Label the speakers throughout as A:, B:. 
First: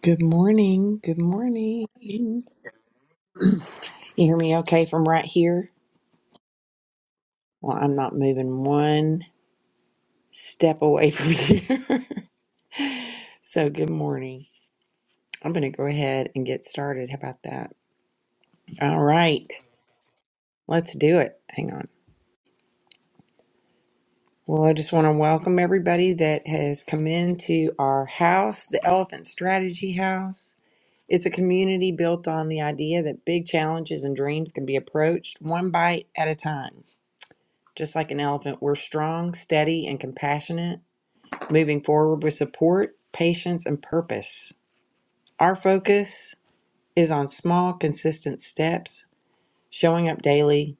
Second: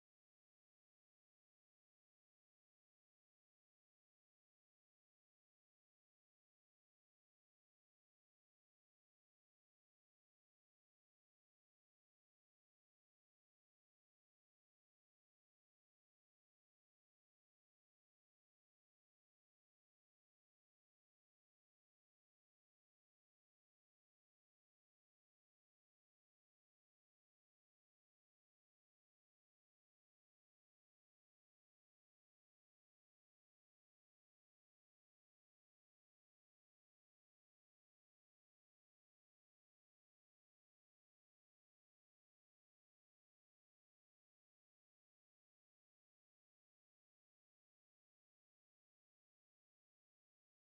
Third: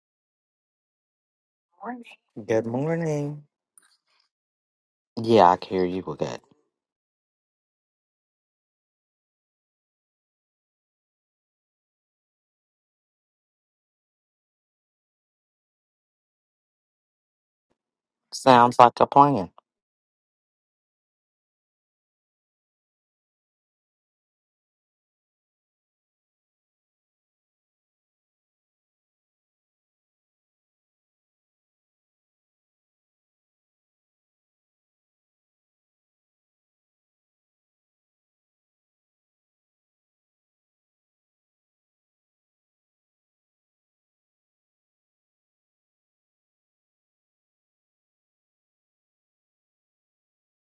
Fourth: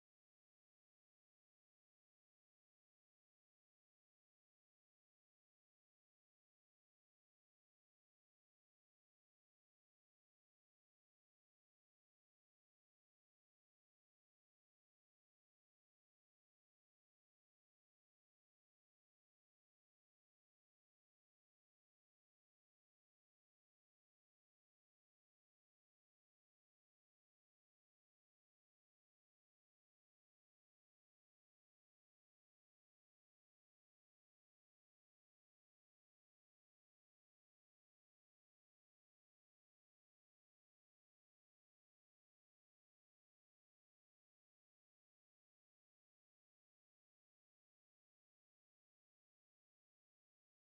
A: Good morning. Good morning.
B: Morning.
A: You
B: Good morning.
A: hear me okay from right
B: Yeah, I
A: here?
B: can hear you good.
A: Well, I'm not moving one step away from here. so, good morning. I'm going to go ahead and get started. How about that?
B: Sounds like
A: All
B: a
A: right.
B: plan.
A: Let's do it. Hang on. Well, I just want to welcome everybody that has come into our house, the Elephant Strategy House. It's a community built on the idea that big challenges and dreams can be approached one bite at a time. Just like an elephant, we're strong, steady, and compassionate, moving forward with support, patience, and purpose. Our focus is on small, consistent steps, showing up daily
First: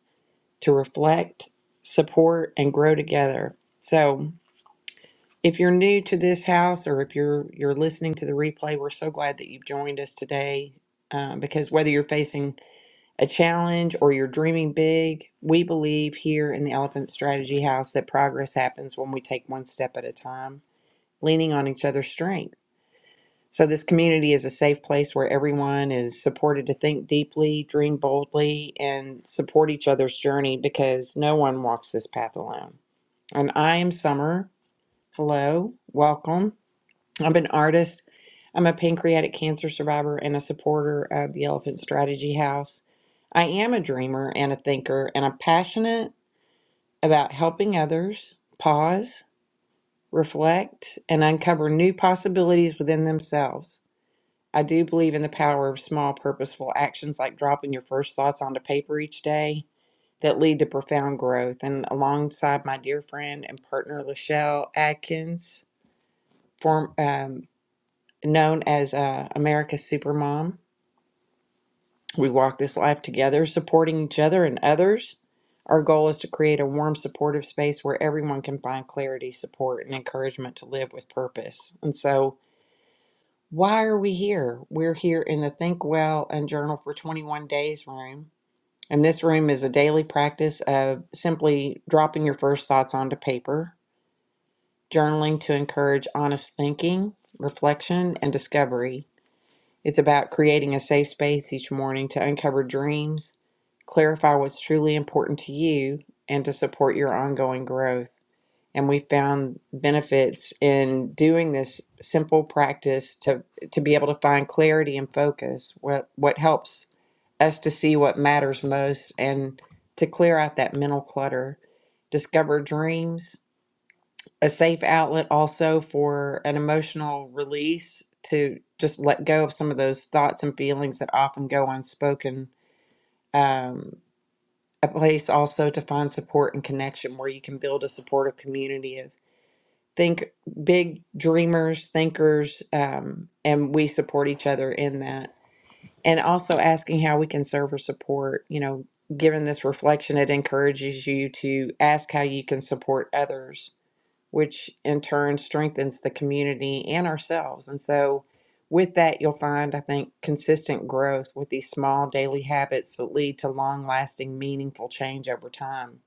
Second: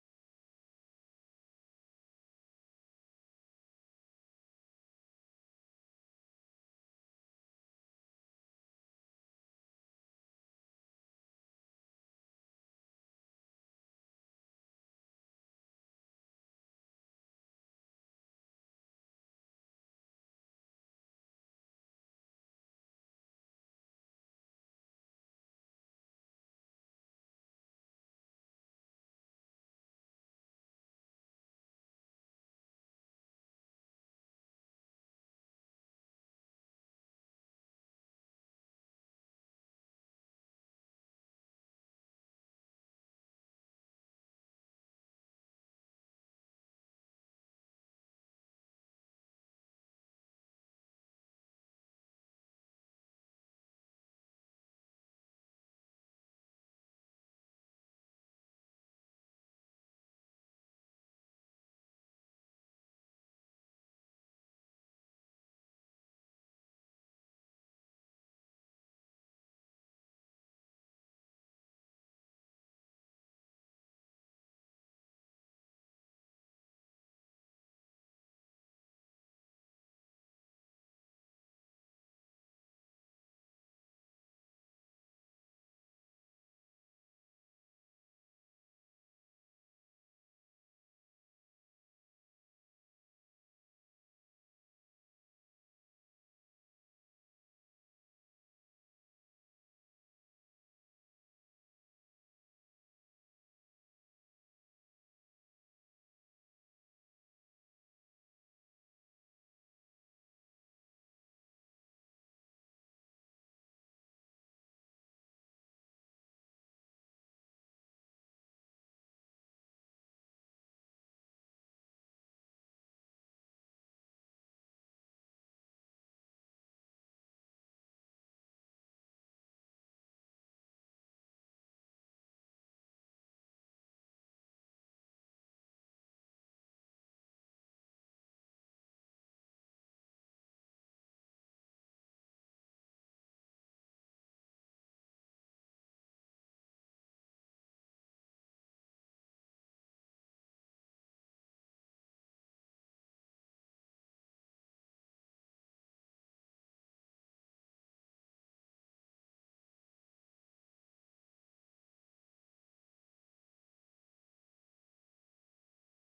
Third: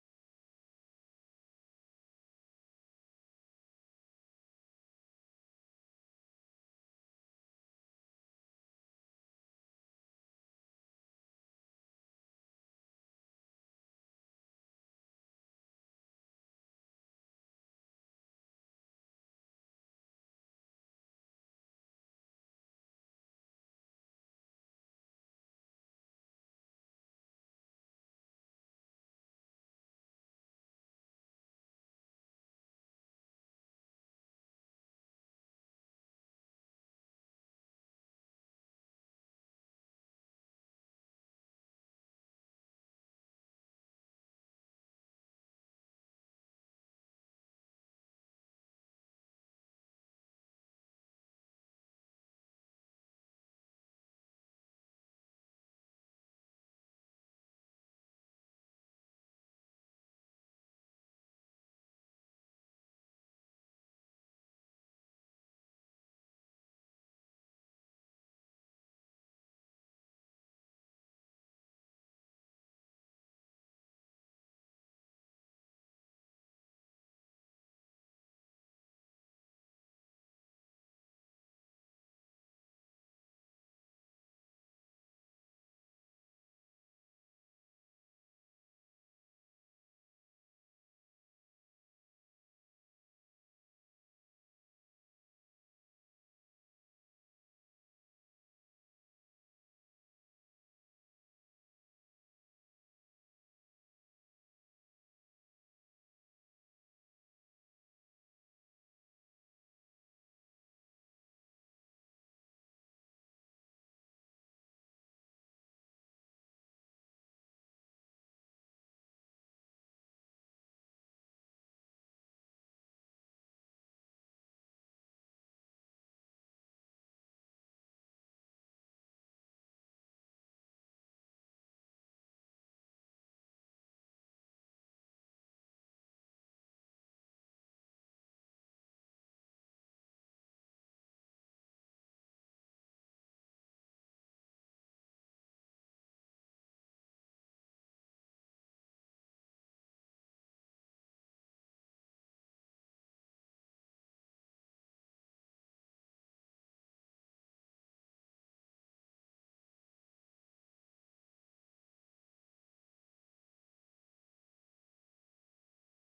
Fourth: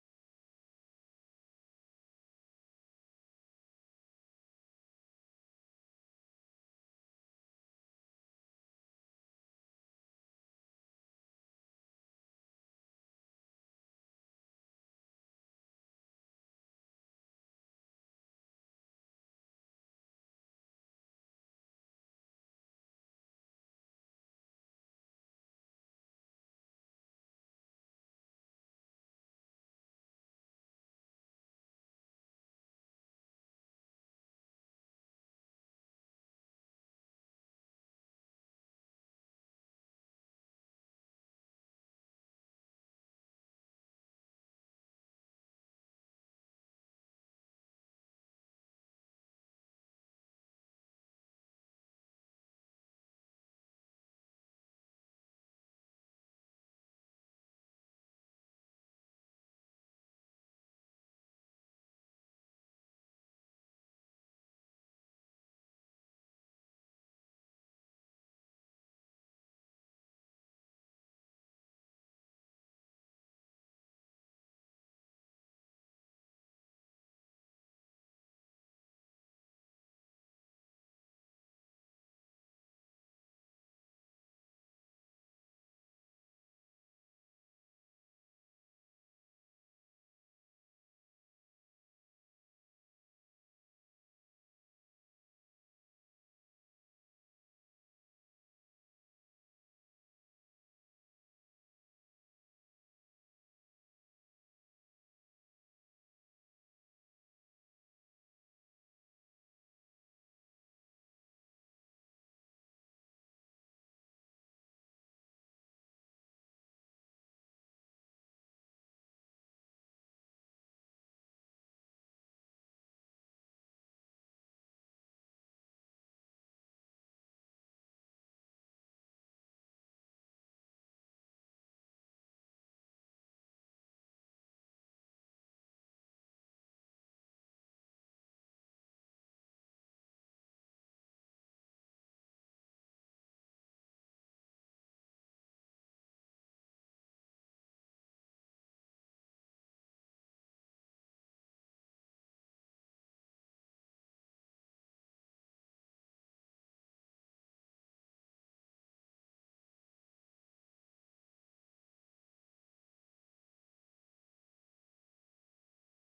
A: to reflect, support, and grow together. So, if you're new to this house or if you're you're listening to the replay, we're so glad that you've joined us today. uh, because whether you're facing a challenge or you're dreaming big, we believe here in the Elephant Strategy House that progress happens when we take one step at a time, leaning on each other's strength. So, this community is a safe place where everyone is supported to think deeply, dream boldly, and support each other's journey because no one walks this path alone. And I am Summer. Hello, welcome. I'm an artist. I'm a pancreatic cancer survivor and a supporter of the Elephant Strategy House. I am a dreamer and a thinker, and I'm passionate about helping others pause, reflect, and uncover new possibilities within themselves. I do believe in the power of small, purposeful actions like dropping your first thoughts onto paper each day that lead to profound growth. And alongside my dear friend and partner, Lachelle Atkins, form. um, known as uh, America's Supermom. We walk this life together, supporting each other and others. Our goal is to create a warm, supportive space where everyone can find clarity, support, and encouragement to live with purpose. And so, why are we here? We're here in the Think Well and Journal for 21 Days room. And this room is a daily practice of simply dropping your first thoughts onto paper, journaling to encourage honest thinking, reflection, and discovery It's about creating a safe space each morning to uncover dreams, clarify what's truly important to you, and to support your ongoing growth. And we found benefits in doing this simple practice to, to be able to find clarity and focus, what, what helps us to see what matters most and to clear out that mental clutter, discover dreams, a safe outlet also for an emotional release to just let go of some of those thoughts and feelings that often go unspoken. Um, a place also to find support and connection where you can build a supportive community of think big dreamers, thinkers, um, and we support each other in that. And also asking how we can serve or support, you know, given this reflection, it encourages you to ask how you can support others which in turn strengthens the community and ourselves. And so, with that, you'll find, I think, consistent growth with these small daily habits that lead to long lasting, meaningful change over time.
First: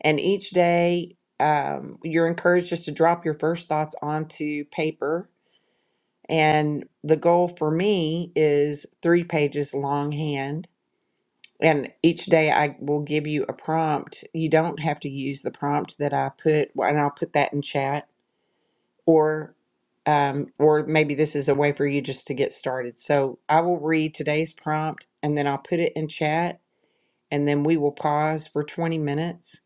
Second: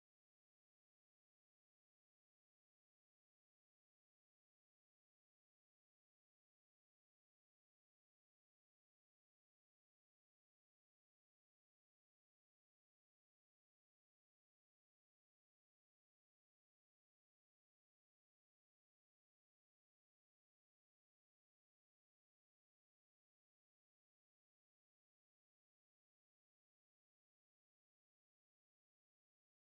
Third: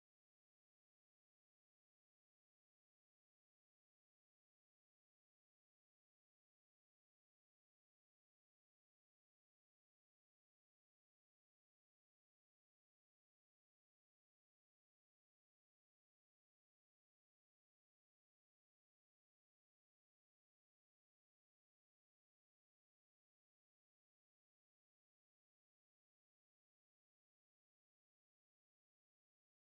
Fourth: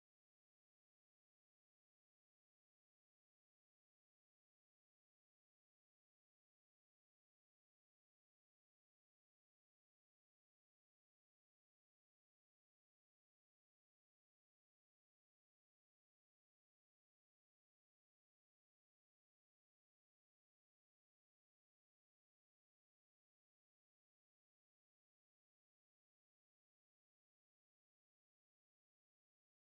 A: And each day, um, you're encouraged just to drop your first thoughts onto paper. And the goal for me is three pages longhand. And each day I will give you a prompt. You don't have to use the prompt that I put, and I'll put that in chat or um, or maybe this is a way for you just to get started. So I will read today's prompt and then I'll put it in chat and then we will pause for 20 minutes.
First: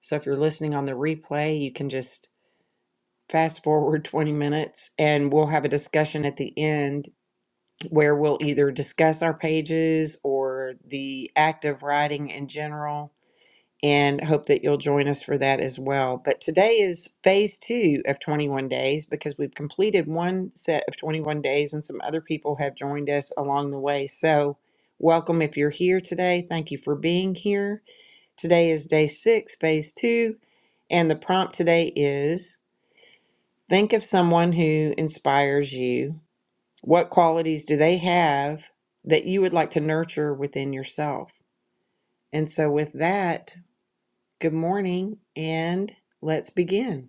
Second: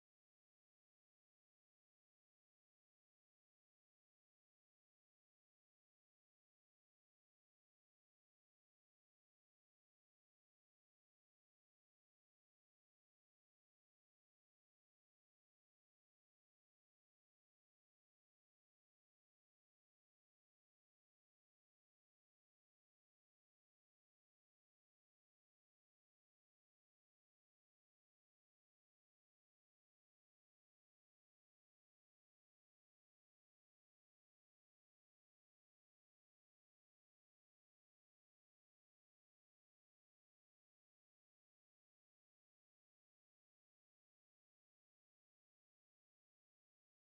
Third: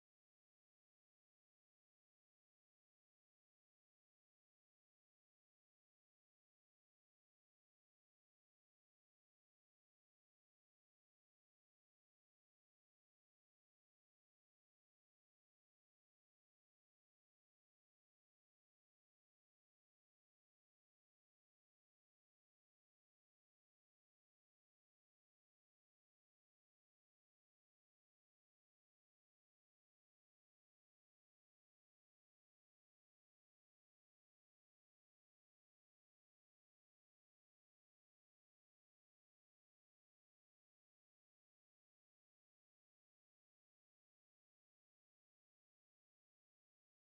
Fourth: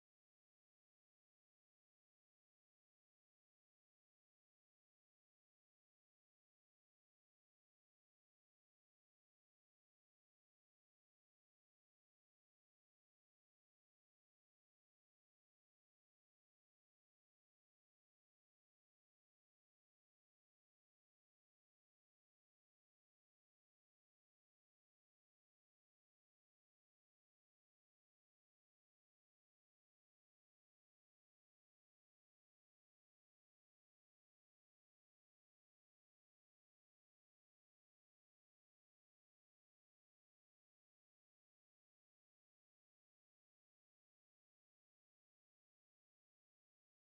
A: So if you're listening on the replay, you can just fast forward 20 minutes and we'll have a discussion at the end where we'll either discuss our pages or the act of writing in general and hope that you'll join us for that as well. But today is phase two of 21 days because we've completed one set of 21 days and some other people have joined us along the way. So, welcome if you're here today. Thank you for being here. Today is day six, phase two, and the prompt today is think of someone who inspires you. What qualities do they have that you would like to nurture within yourself? And so, with that, Good morning, and let's begin.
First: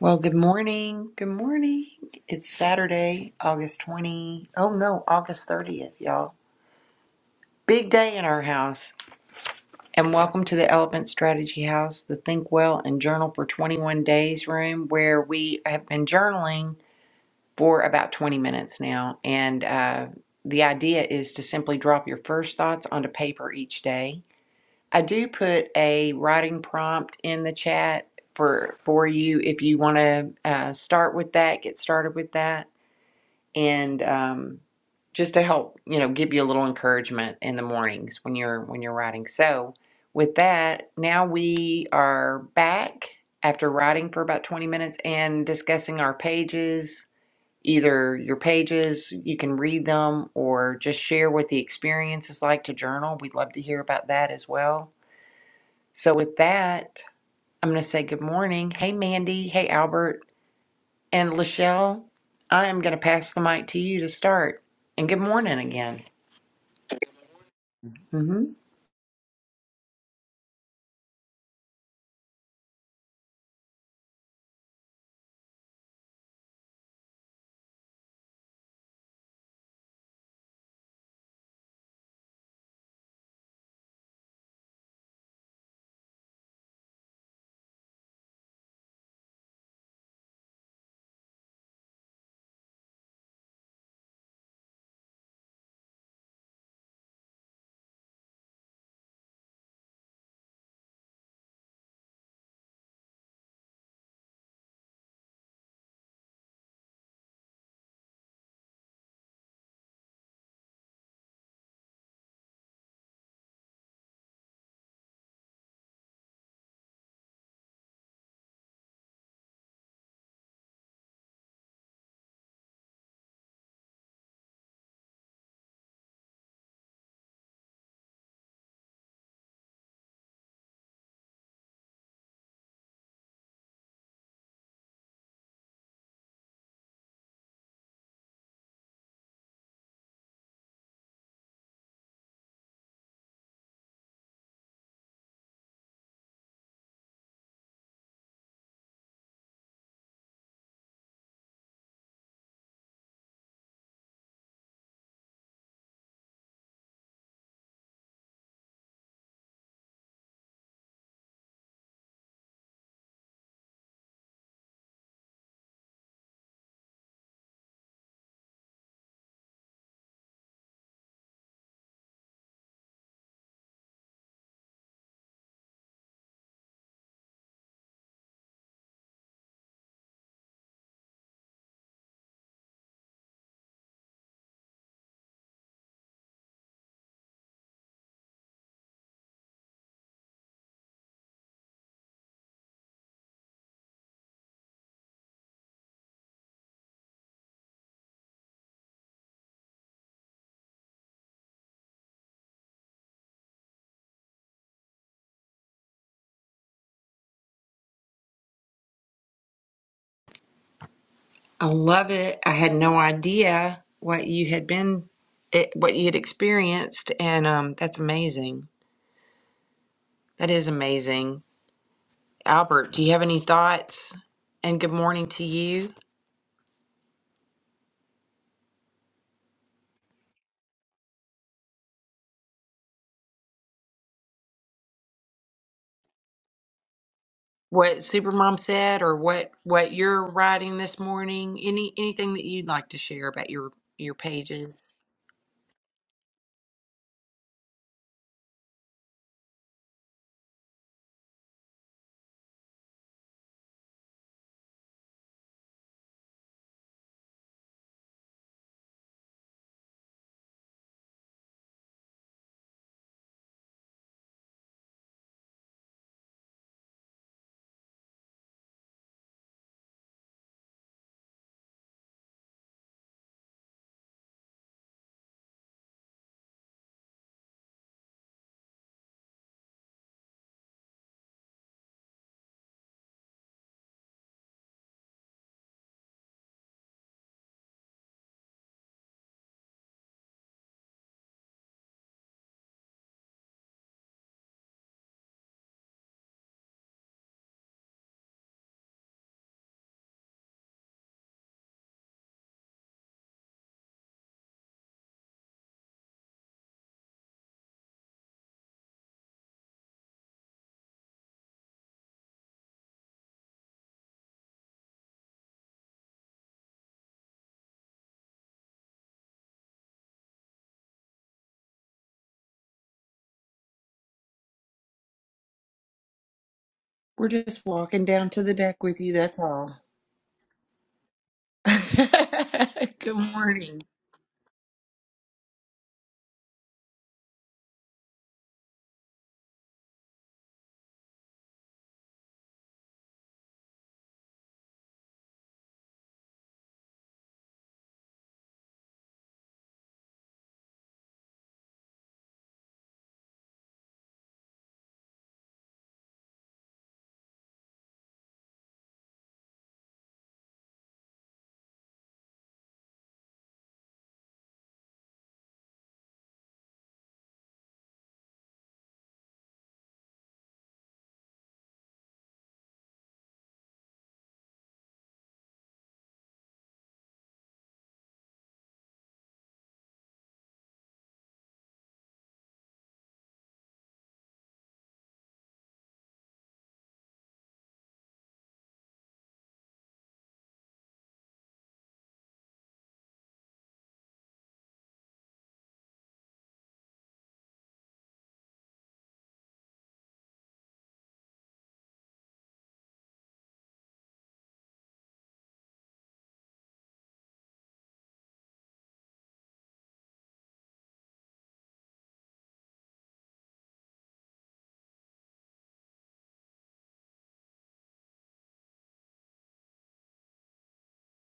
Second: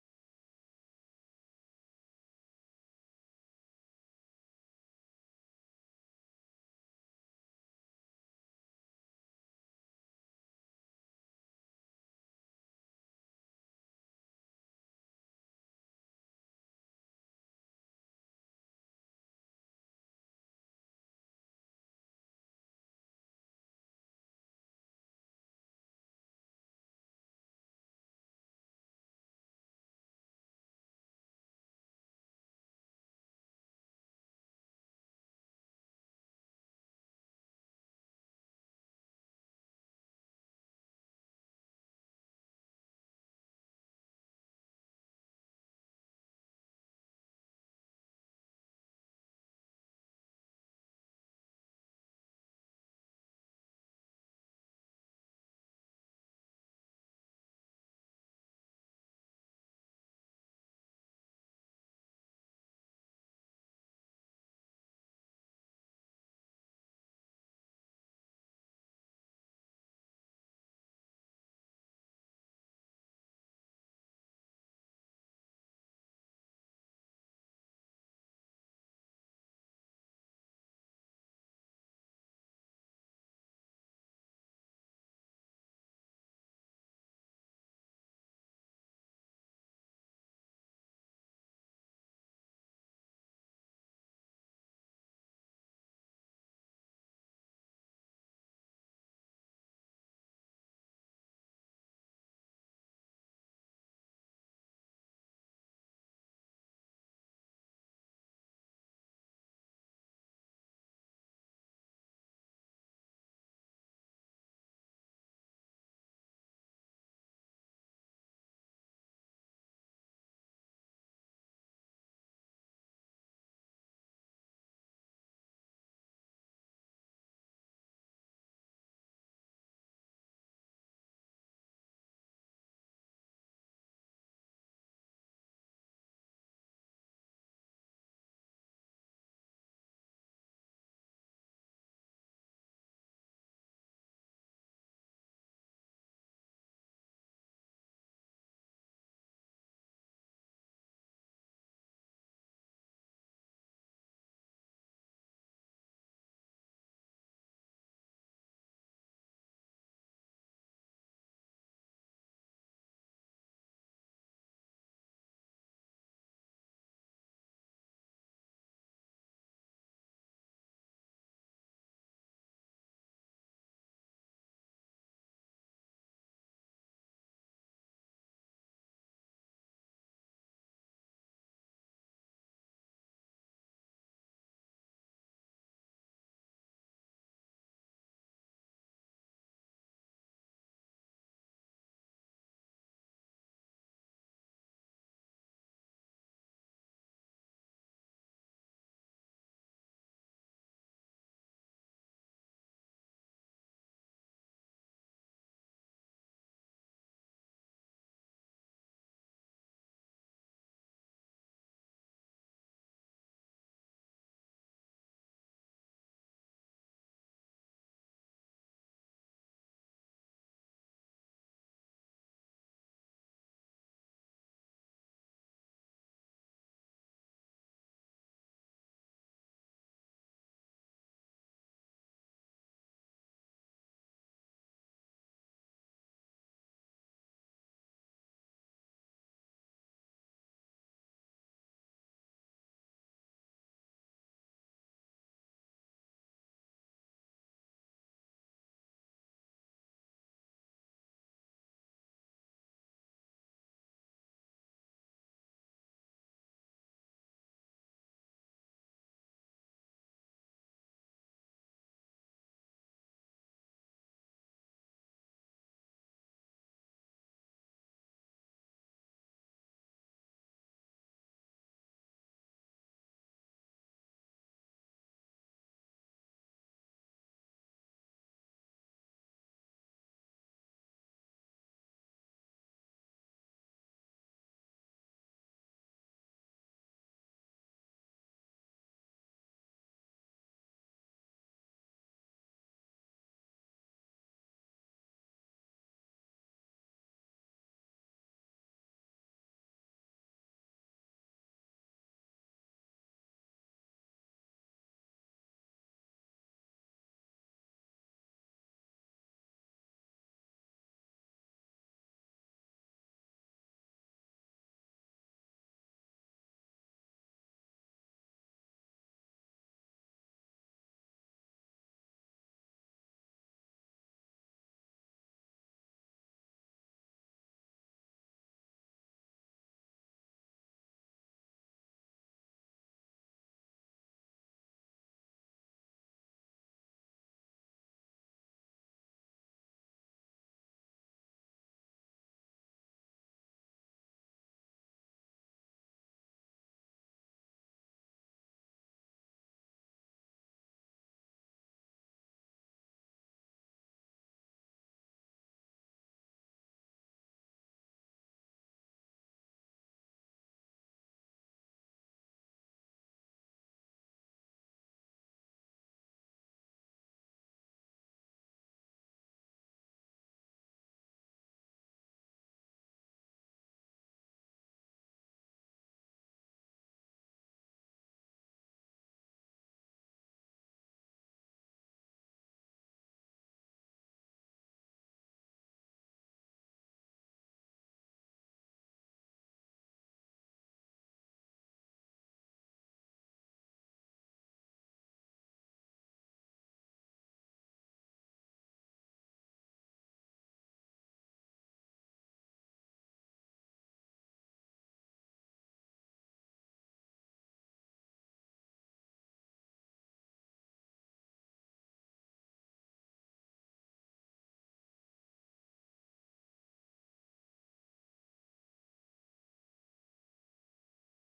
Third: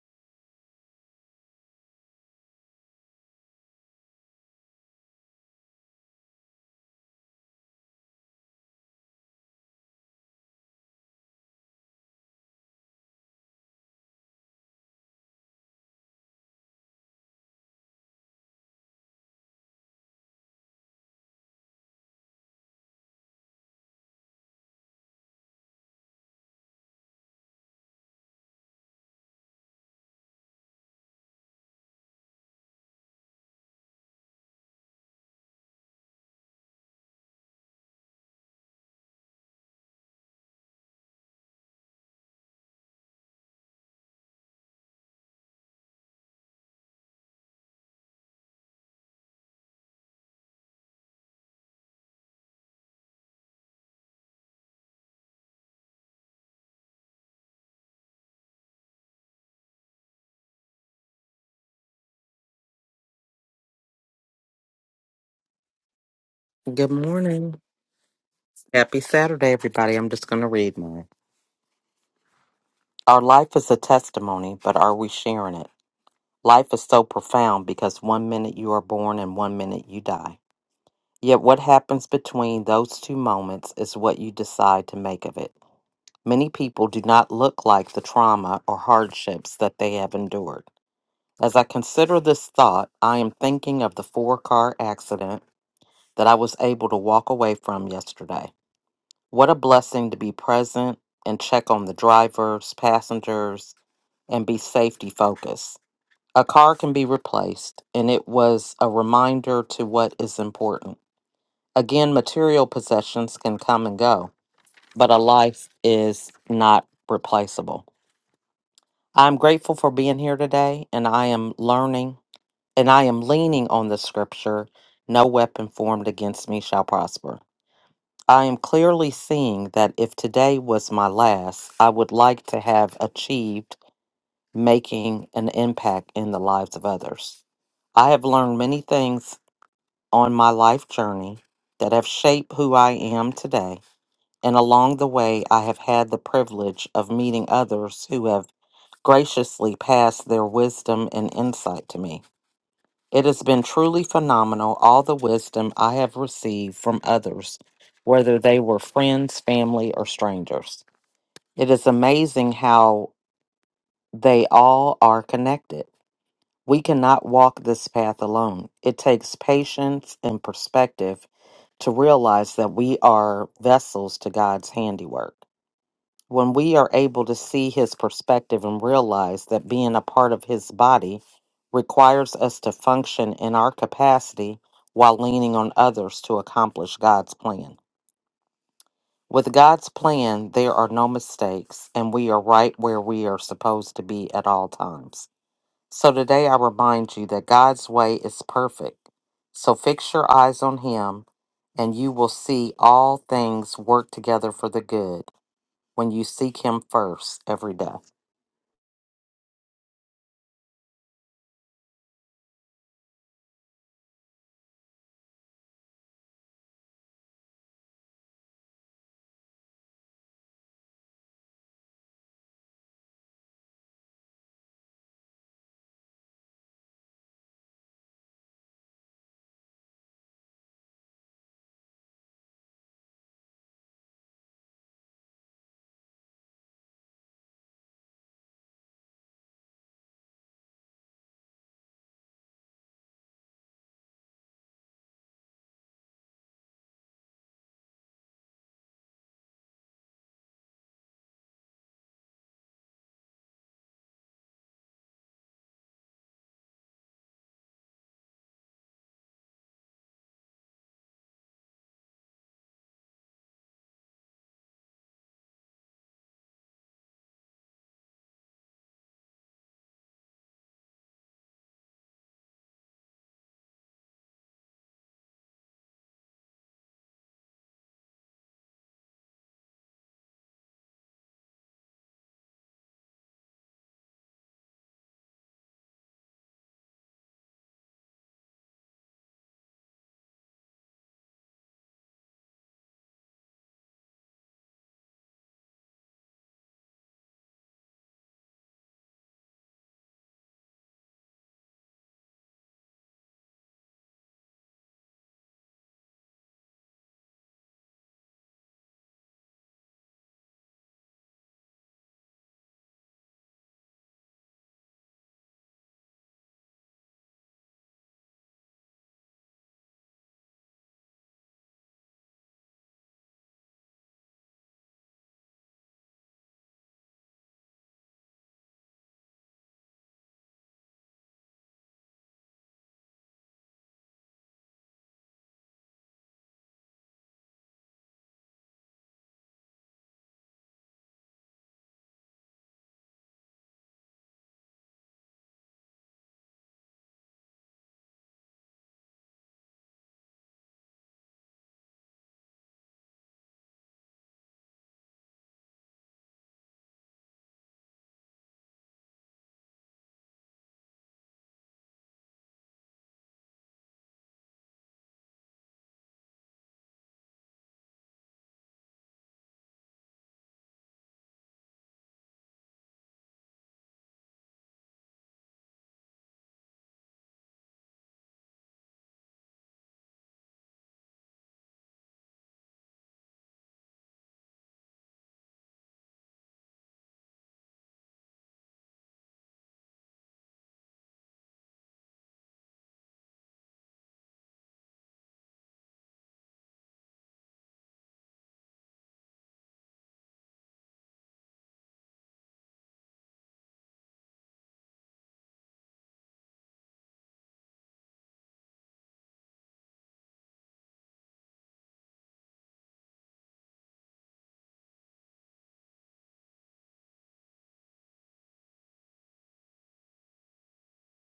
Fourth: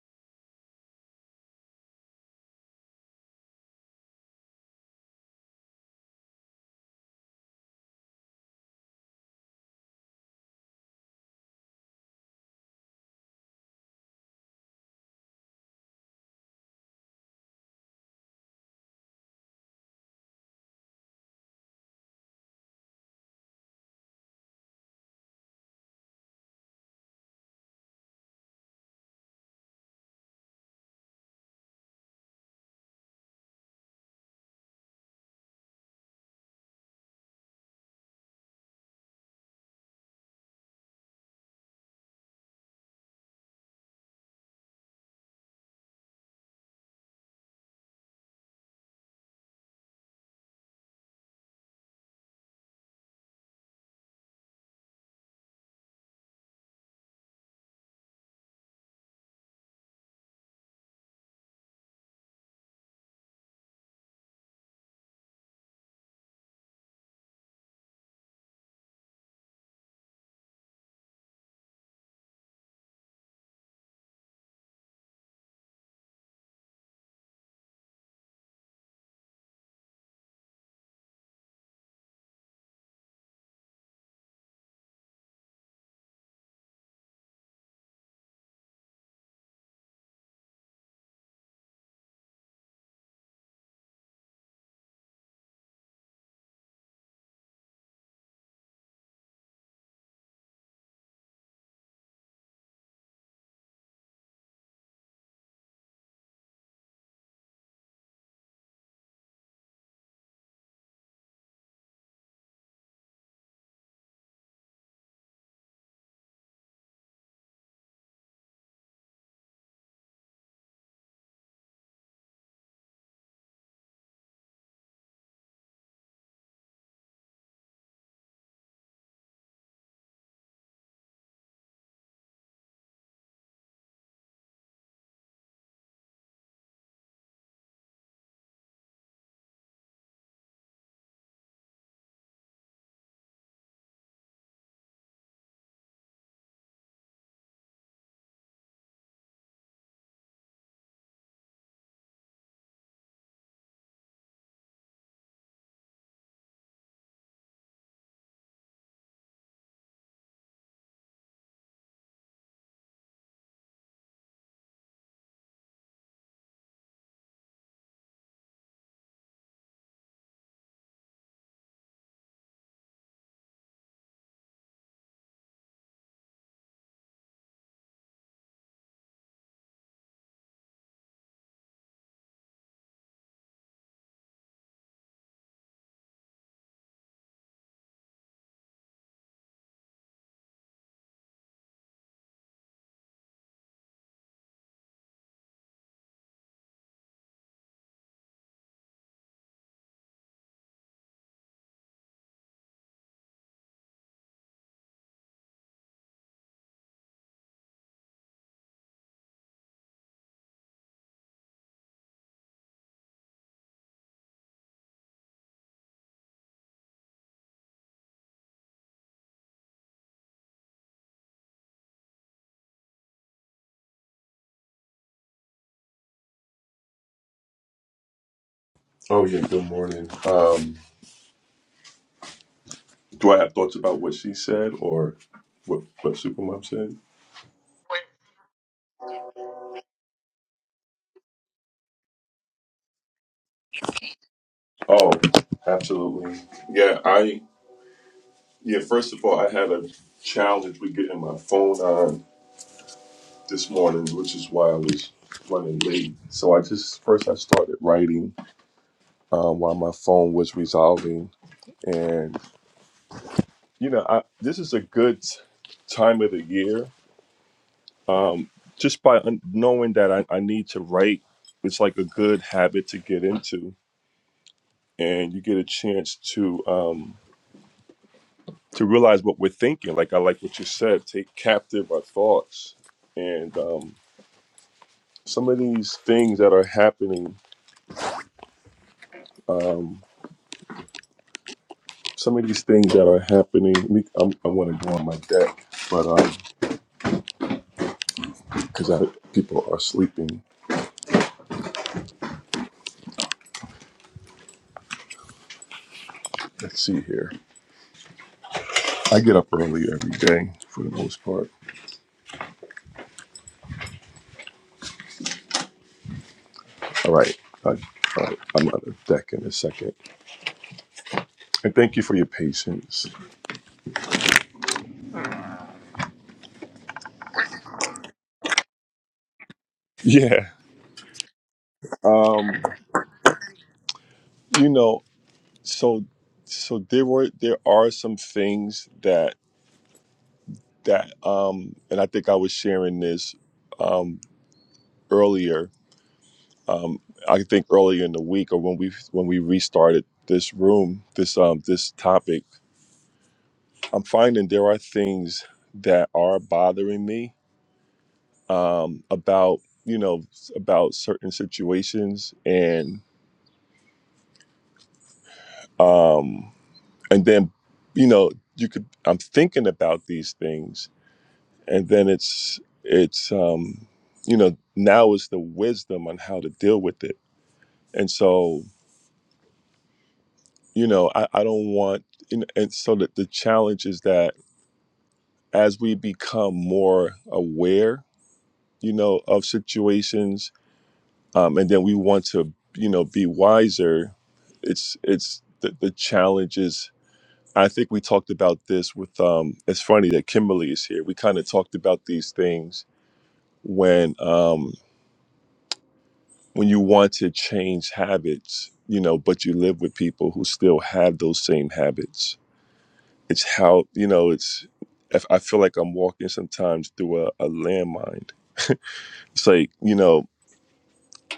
A: Well, good morning. Good morning. It's Saturday, August 20. Oh no, August 30th, y'all. Big day in our house. And welcome to the Elephant Strategy House, the Think Well and Journal for 21 Days room, where we have been journaling for about 20 minutes now. And uh, the idea is to simply drop your first thoughts onto paper each day I do put a writing prompt in the chat for for you if you want to uh, start with that, get started with that, and um, just to help you know give you a little encouragement in the mornings when you're when you're writing. So with that, now we are back after writing for about 20 minutes and discussing our pages. Either your pages, you can read them, or just share what the experience is like to journal. We'd love to hear about that as well so with that, I'm going to say good morning. Hey, Mandy. Hey, Albert. And Lachelle, I am going to pass the mic to you to start. And good morning again.
B: Good morning.
A: hmm
B: Happy Saturday, everybody. I'm just going to read mine. Our life is a testimony, but are we sharing it? Life is so profound because one minute you are born and one minute you die. Yet what happens between those two moments is what you decide to make of it. Many people do not look like the trauma or hardships that they have endured. As I consider this thought, I am thinking of the four car accident. that I was able to walk away from yesterday. What a blessing to be present and check on the drivers, passengers, and be safety focused. A car can be replaced, and it was a reminder to what is important. Again, material possessions can come and go, but a life is not replaceable. I'm grateful for being here today, and I am learning and I am leaning on the scripture no weapon formed against me shall prosper. I am clearly seeing that if today was my last, I would like to have achieved making an impact in the lives of others. I have learned many things on my life journey that have shaped who I am today. And along the way, I have had the privilege of meeting others who have graciously passed their wisdom and insight to me. It has been truly phenomenal, all the wisdom I have received from others, whether they were friends, family, or strangers. It is amazing how they all are connected. We cannot walk this path alone. It takes patience and perspective to realize that we are vessels to God's handiwork when we are able to see his perspective and realize that being a part of his body requires us to function in our capacity while leaning on others to accomplish God's plan. With God's plan, there are no mistakes, and we are right where we are supposed to be at all times. So today I remind you that God's way is perfect. So fix your eyes on Him, and you will see all things work together for the good when you seek Him first every day.
A: I love it. I had no idea what you had been, it, what you had experienced, and um, that's amazing. That is amazing. Albert, do you have any thoughts? And good morning to you.
C: Oh yeah, good morning. Um, do I have thoughts about what she said or what what Supermom said?
A: What Supermom said, or what what you're writing this morning? Any anything that you'd like to share about your your pages?
C: Oh, absolutely. Yeah, I yeah. First of all, I had a challenge with getting my phone on this morning, which is why I was running late. So I just first I started writing um, while my phone was resolving, and you know, I, this is a good t- time of the year um, just by un- knowing that I, I need to write, it's like a good habit to get into, and you get a chance to um, to realize what we're thinking. Like I like what you said, take captive our thoughts, and um, some of these things that are happening, um, some of these things that are happening. let me- I'm, I want to go on my deck, but um, because people are sleeping. Let's see here. I get up early every day for the most part All right. I, I, I'm on the deck in a second. And thank you for your patience.
A: We're just walking down to the deck with you, that's all.
C: Yeah. Um,
A: Good morning.
C: you know, so so there were there are some things that that um and I think I was sharing this um earlier. Um I think earlier in the week or when we when we restarted this room, this um this topic, I'm finding there are things that are bothering me um, about you know about certain situations and um, and then you know you could I'm thinking about these things and then it's it's um, you know now is the wisdom on how to deal with it and so you know I, I don't want and, and so that the challenge is that as we become more aware you know of situations um, and then we want to you know be wiser it's it's the, the challenges i think we talked about this with um it's funny that kimberly is here we kind of talked about these things when um when you want to change habits you know but you live with people who still have those same habits it's how you know it's if i feel like i'm walking sometimes through a, a landmine it's like you know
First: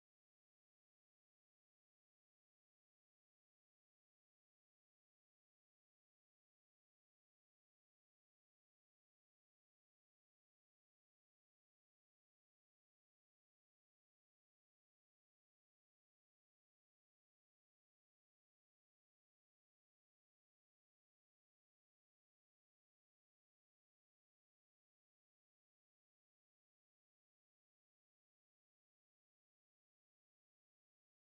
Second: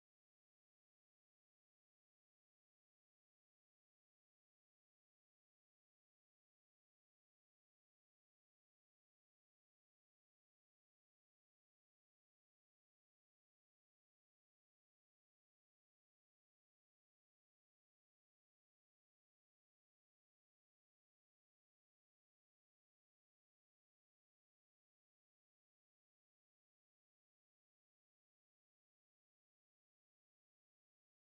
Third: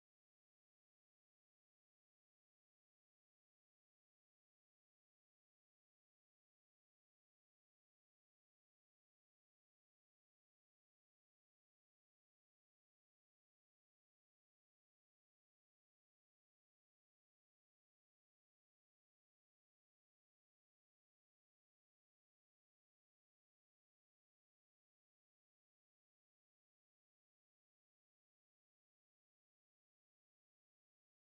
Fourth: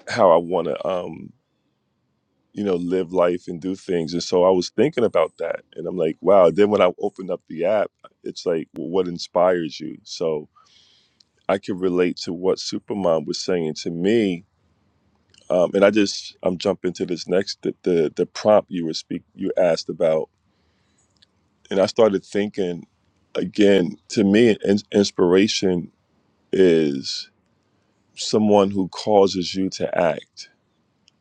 C: how i want to um you know, live life and do things. And so I was thinking about that. And I'm like, wow. Then when I opened up the app, it's like, well, what inspires you? So I can relate to what Supermom was saying to me. Um, and I just, I'm jumping to this next, the, the, the prompt you were speak, you asked about. And I started thinking again, to me, in, inspiration is someone who causes you to act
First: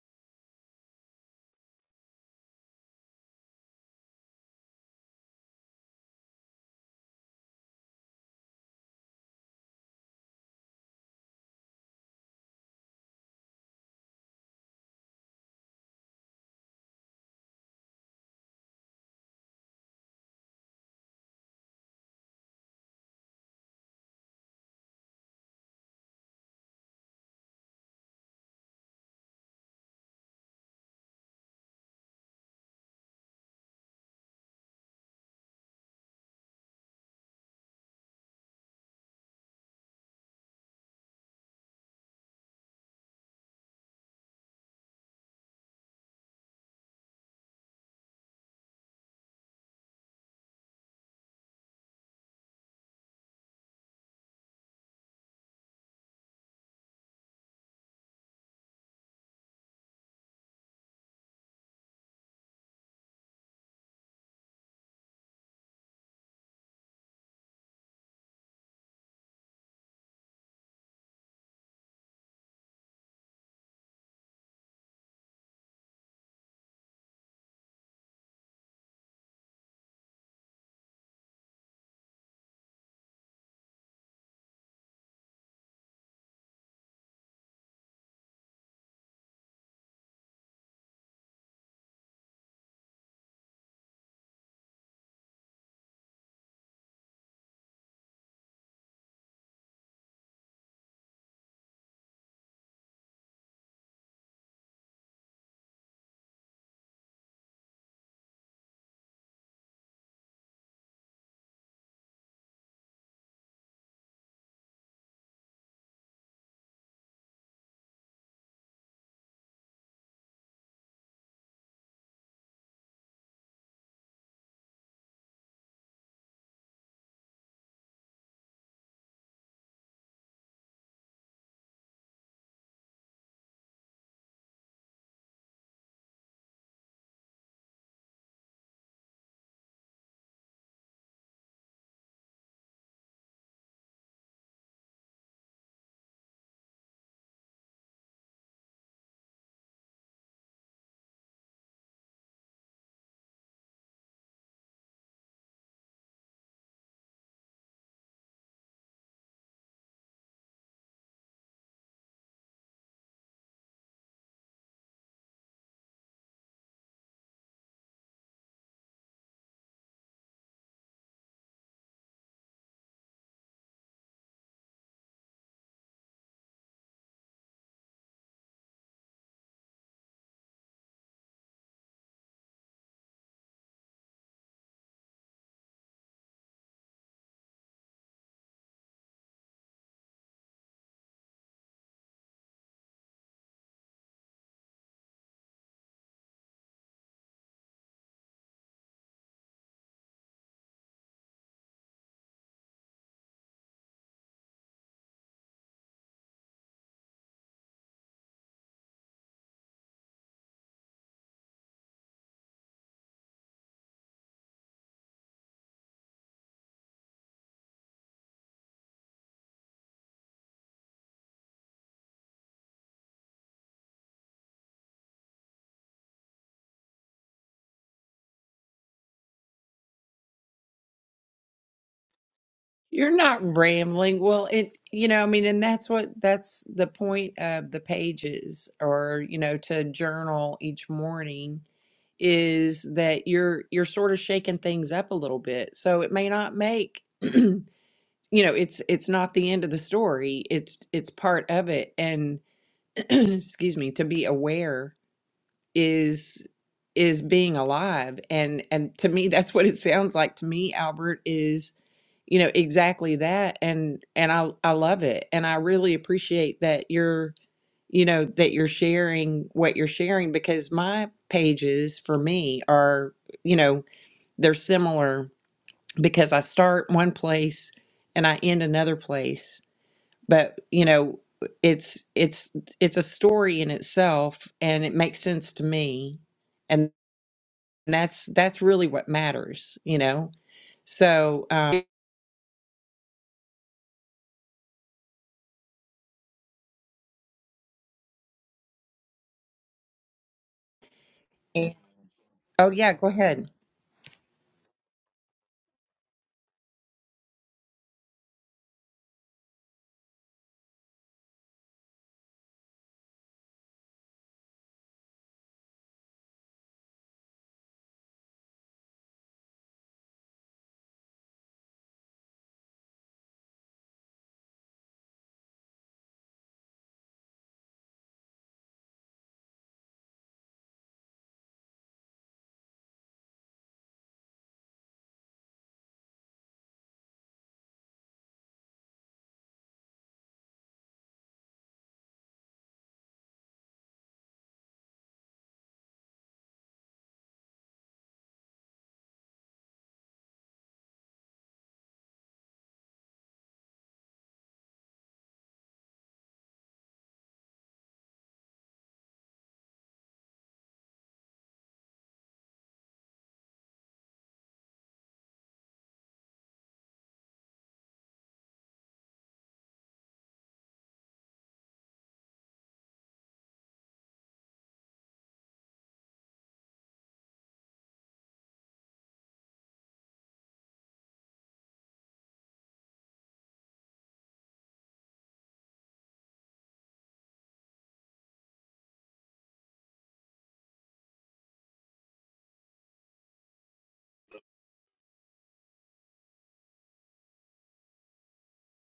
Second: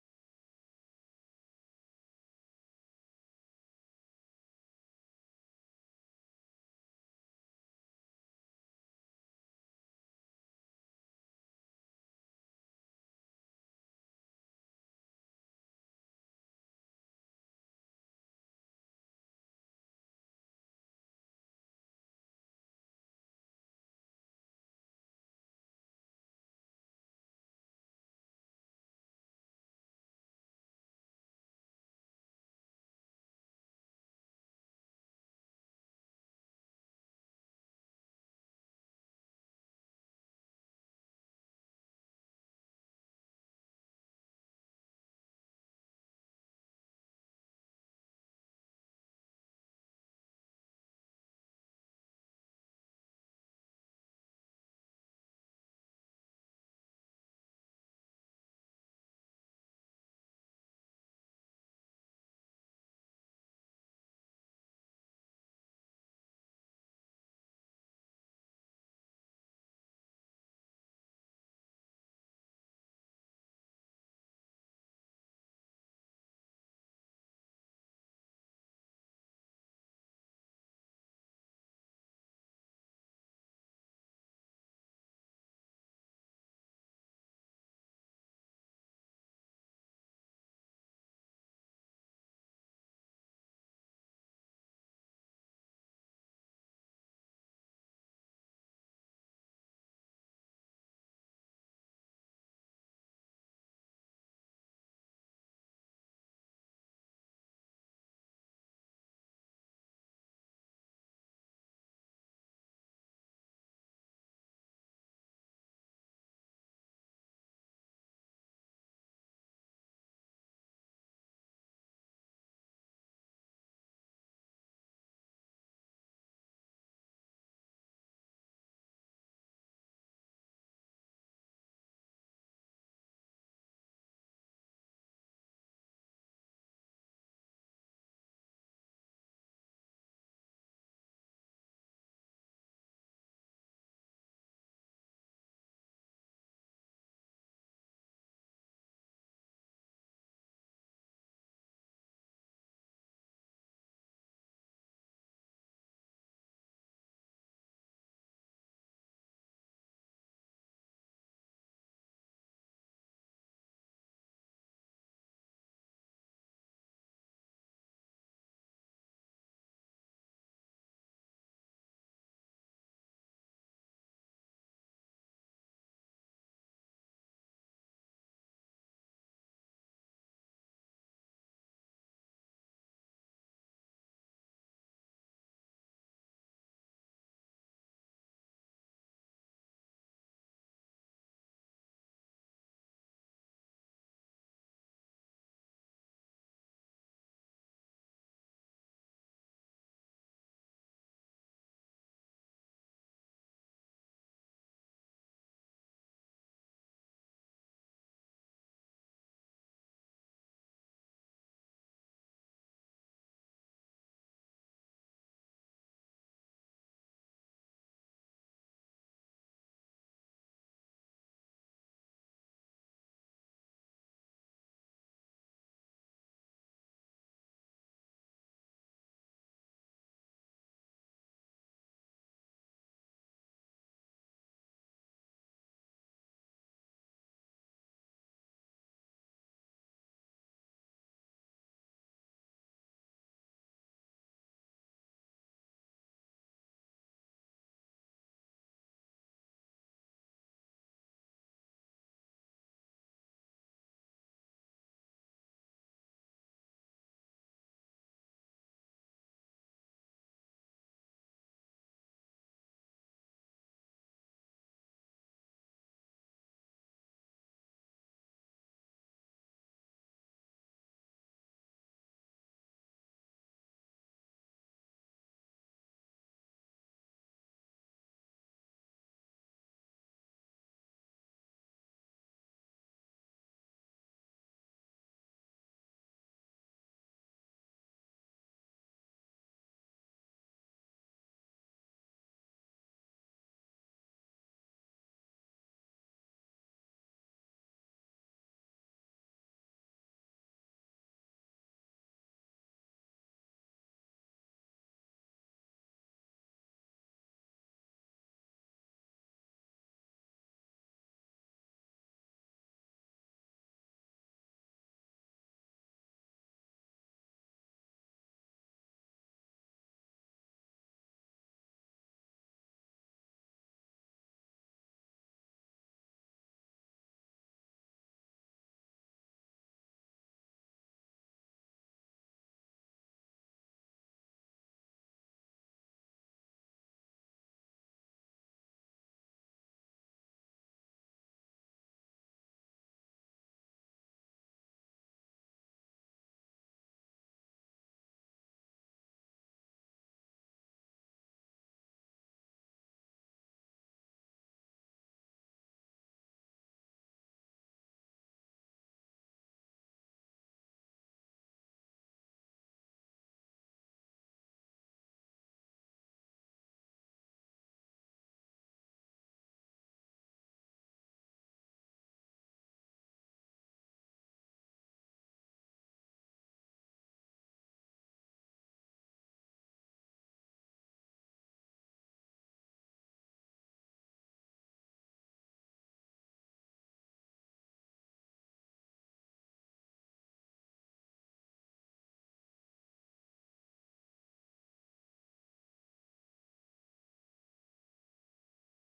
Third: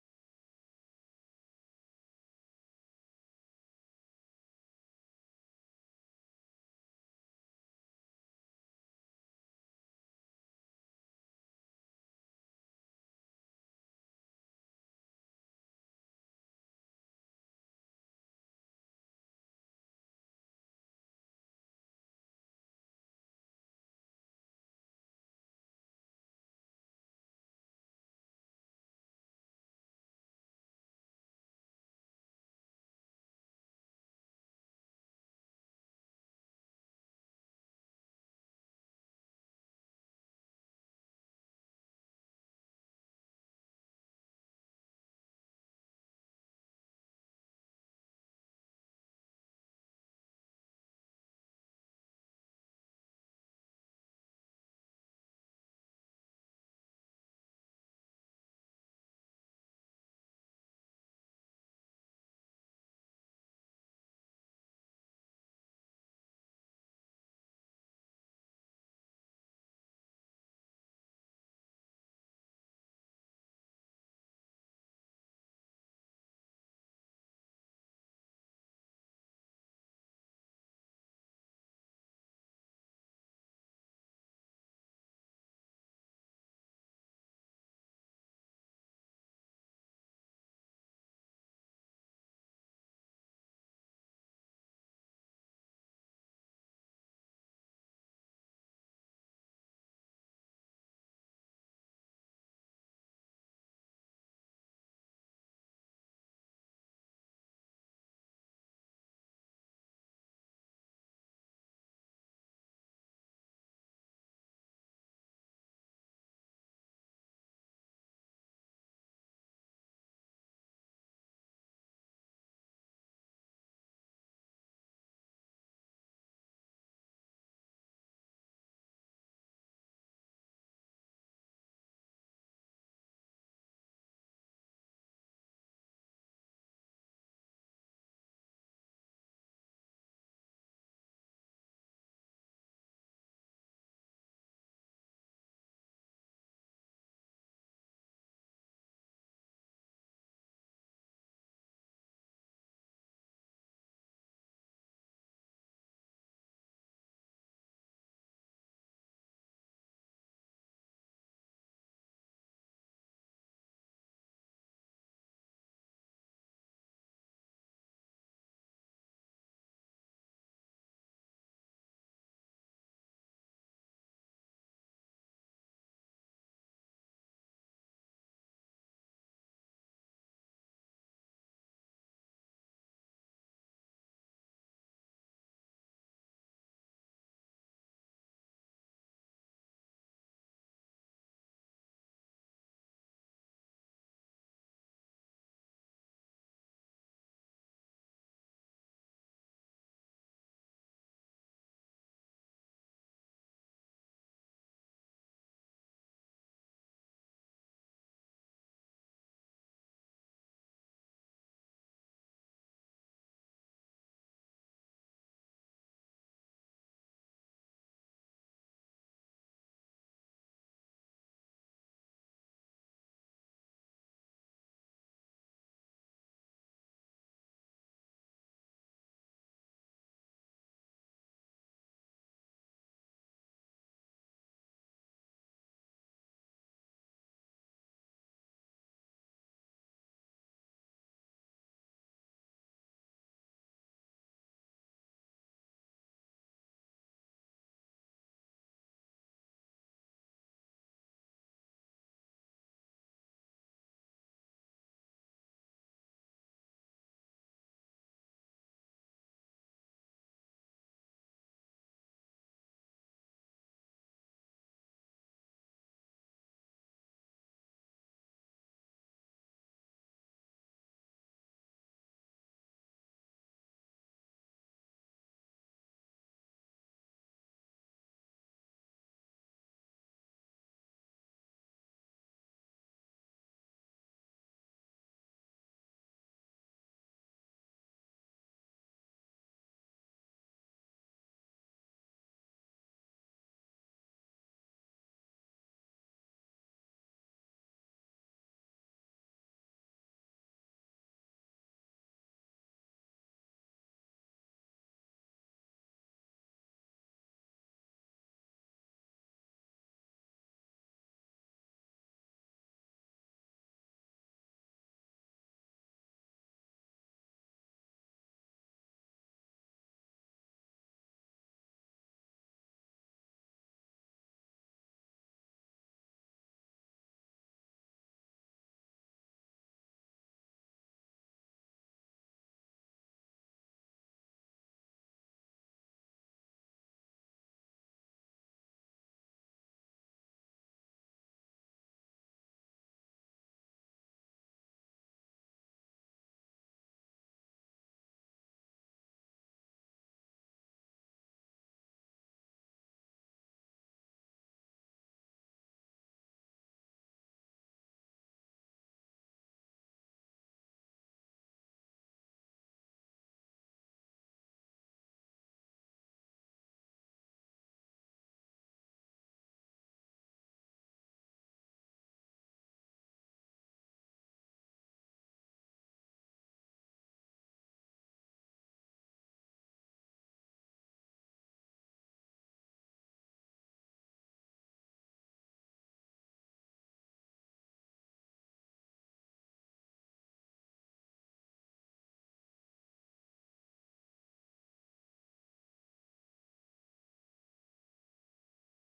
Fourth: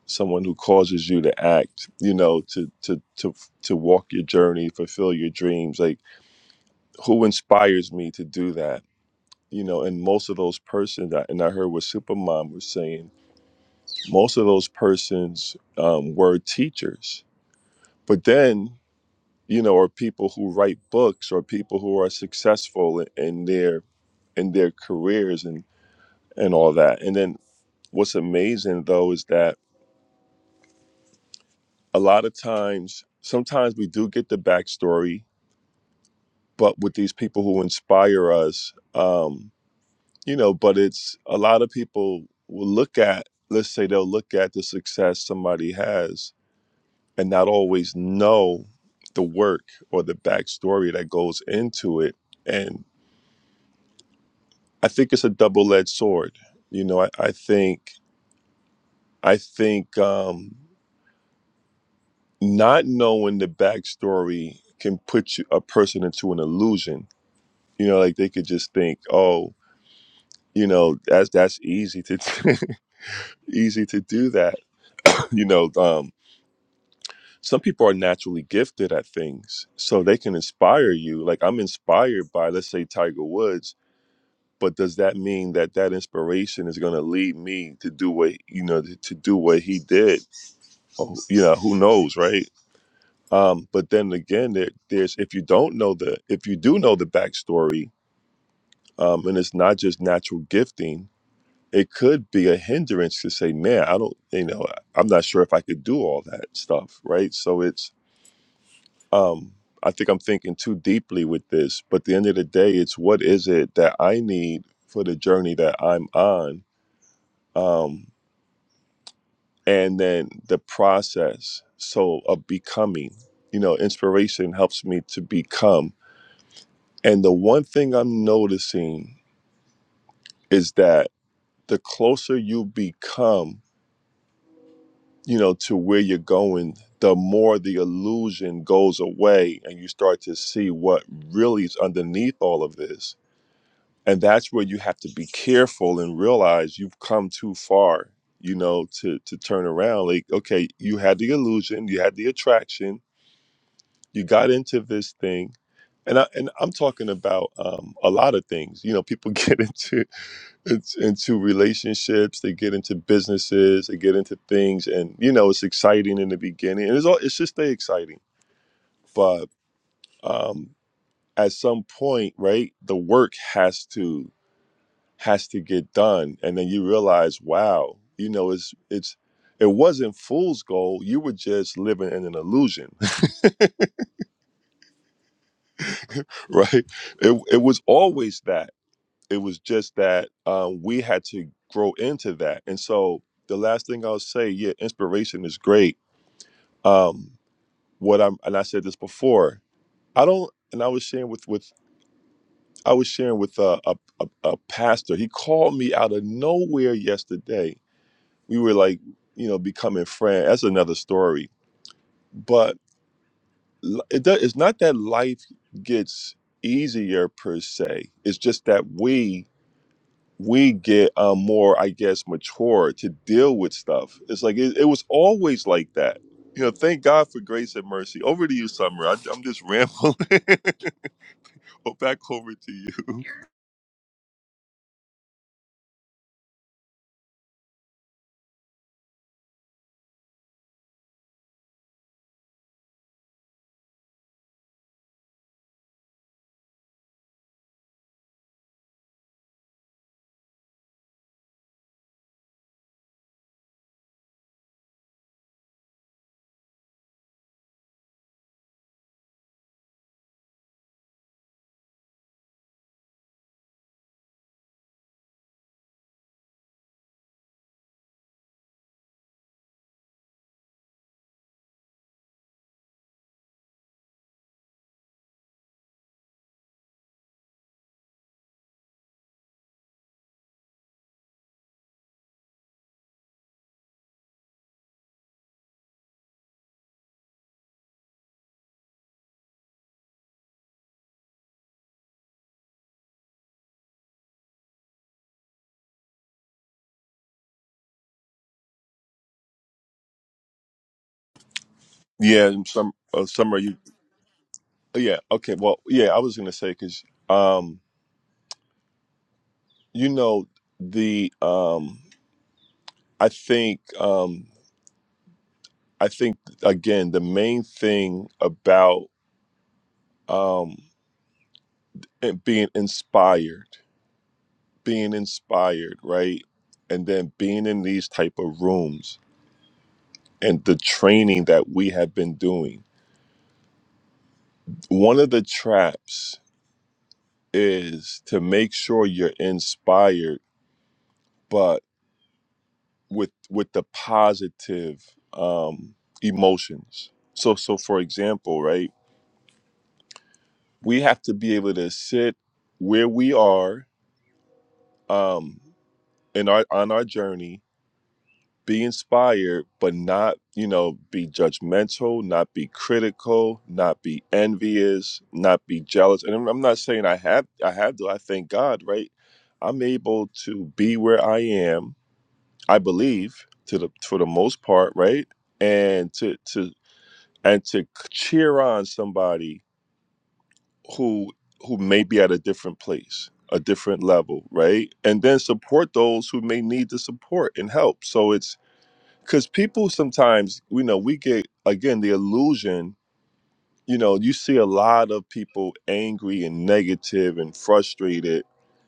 C: someone who causes you to act you know to to to to walk your journey fulfill your dreams like who inspires me to do that you know and most of those persons and i heard what supermom was saying most of those persons um, were teachers but then you know are people who write books or people who are successful in, in their in their careers and and all that and then what's amazing though is that a lot of times sometimes we do get the backstory but with these people who inspire us um you know but it's a lot of people will look at let's say they'll look at the success somebody has and not always know the work or the backstory that goes into it and i think it's a double-edged sword you know i, I think i think um not knowing the backstory can put you, a person into an illusion you know like they could just think oh you know that's that's easy to easy to do that. You know, um, some people are naturally gifted at things, so they can inspire you. Like I'm inspired by, let's say, Tiger Woods, but does that mean that that inspiration is going to lead me to do what you know to, to do what he did? Oh, you know, who knows, right? Um, but then again, there, there's if you don't know the if you do know the backstory, um, and it's not just natural gifting. it could be a hindrance to say, man, I don't, you know, I'm not sure if I could do all that stuff, right? So it's, um, I think I'm thinking too deeply with this, but at the end of the day, it's what is it that I need for the journey that I'm on, um, and then the process. So of becoming, you know, inspiration helps me to become. And the one thing I'm noticing is that the closer you become you know, to where you're going, the more the illusion goes away and you start to see what really is underneath all of this. And that's where you have to be careful and realize you've come too far, you know, to to turn around. Like, okay, you had the illusion, you had the attraction, you got into this thing. And I and I'm talking about um, a lot of things. You know, people get into it's into relationships they get into businesses they get into things and you know it's exciting in the beginning and it's all it's just stay exciting but um at some point right the work has to has to get done and then you realize wow you know it's it's it wasn't fool's gold you were just living in an illusion right it, it was always that it was just that um, we had to grow into that and so the last thing i'll say yeah inspiration is great um what i'm and i said this before i don't and i was sharing with with i was sharing with uh, a, a a pastor he called me out of nowhere yesterday we were like you know becoming friends that's another story but l- it does, it's not that life gets easier per se it's just that we we get um, more, I guess, mature to deal with stuff. It's like it, it was always like that. You know, thank God for grace and mercy. Over to you, Summer. I, I'm just rambling. well, back over to you.
A: You're not rambling. Well, it, you know, I mean, and that's what that's the point of the pages or, you know, to journal each morning is that you're you're sort of shaking things up a little bit. So it may not make, you know, it's it's not the end of the story. It's it's part of it and excuse me, to be aware is is being alive and and to me that's what it sounds like to me Albert is you know exactly that and and I I love it and I really appreciate that you're you know that you're sharing what you're sharing because my pages for me are you know they're similar because I start one place and I end another place but you know it's it's it's a story in itself and it makes sense to me and. And that's that's really what matters, you know. So, um, oh
C: Yeah, and some
A: yeah, go
C: uh,
A: ahead.
C: Summer. You, yeah, okay. Well, yeah, I was gonna say because um, you know the um, I think um, I think again the main thing about um, it being inspired. being inspired right and then being in these type of rooms and the training that we have been doing one of the traps is to make sure you're inspired but with with the positive um emotions so so for example right we have to be able to sit where we are um in our on our journey be inspired, but not, you know, be judgmental, not be critical, not be envious, not be jealous. And I'm I'm not saying I have, I have to. I thank God, right? I'm able to be where I am. I believe to the for the most part, right? And to to and to cheer on somebody who who may be at a different place, a different level, right? And then support those who may need the support and help. So it's because people sometimes you know we get again the illusion you know you see a lot of people angry and negative and frustrated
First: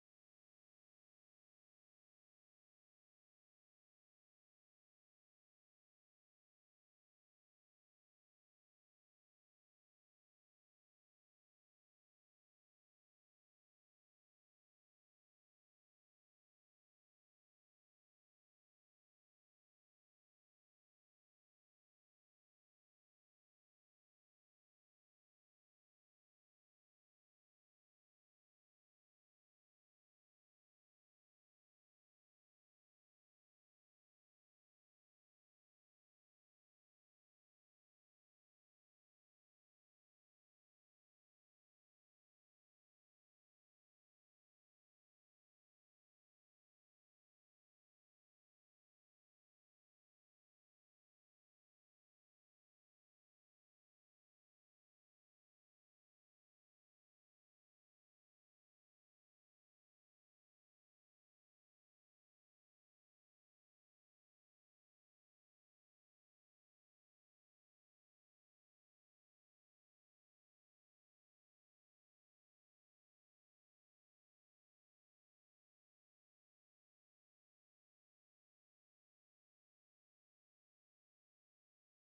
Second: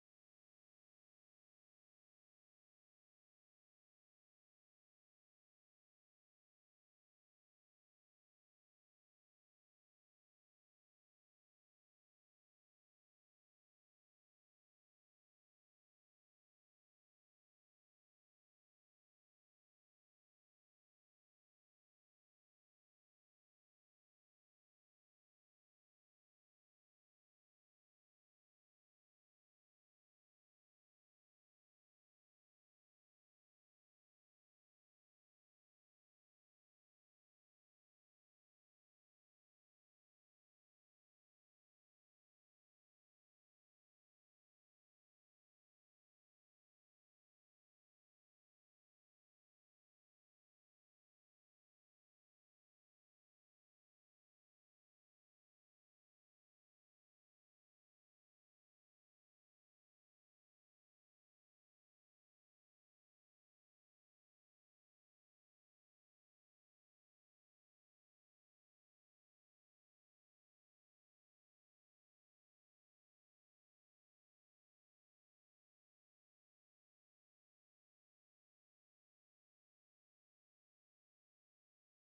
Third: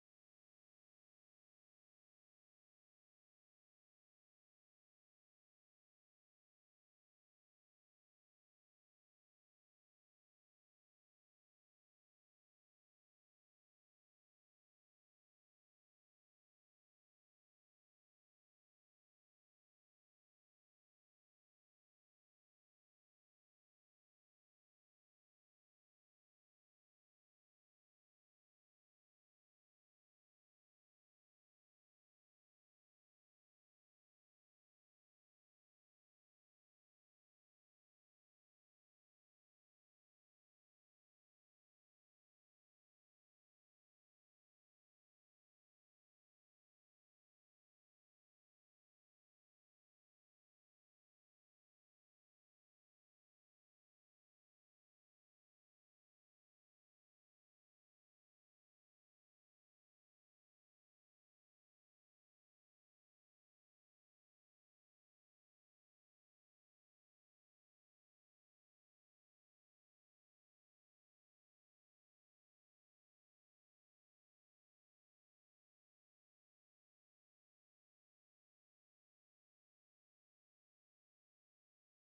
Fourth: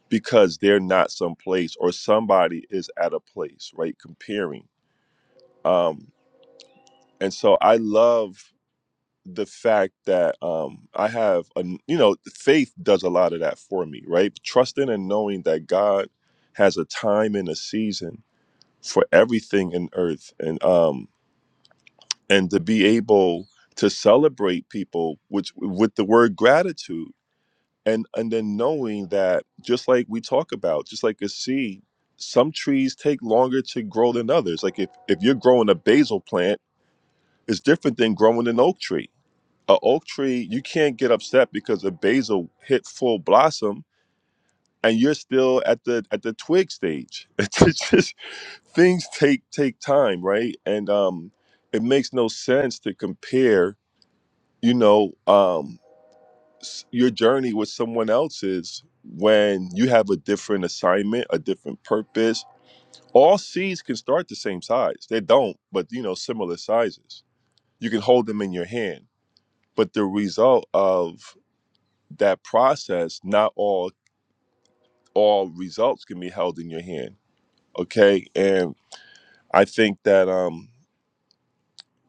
C: because they're not someplace or somebody is at a place right comparing um and so i love the fact that um i have a you know faith does a lot of that for me right trusting and knowing that god has a time and a season for everything in earth and um and to be able to celebrate people which with the word gratitude and and then knowing that just like we talk about just like a seed some trees take longer to grow than others like if if you're growing a basil plant it's different than growing an oak tree a oak tree you can't get upset because a basil hit full blossom and you're still at the at the twig stage it's just things take take time right and um it makes no sense to compare you know um s- your journey with someone else's when you have a different assignment a different purpose all seeds can start the same size they don't but you know similar sizes you can hold them in your hand but the result of that process not all all results can be held in your hand okay and i think that um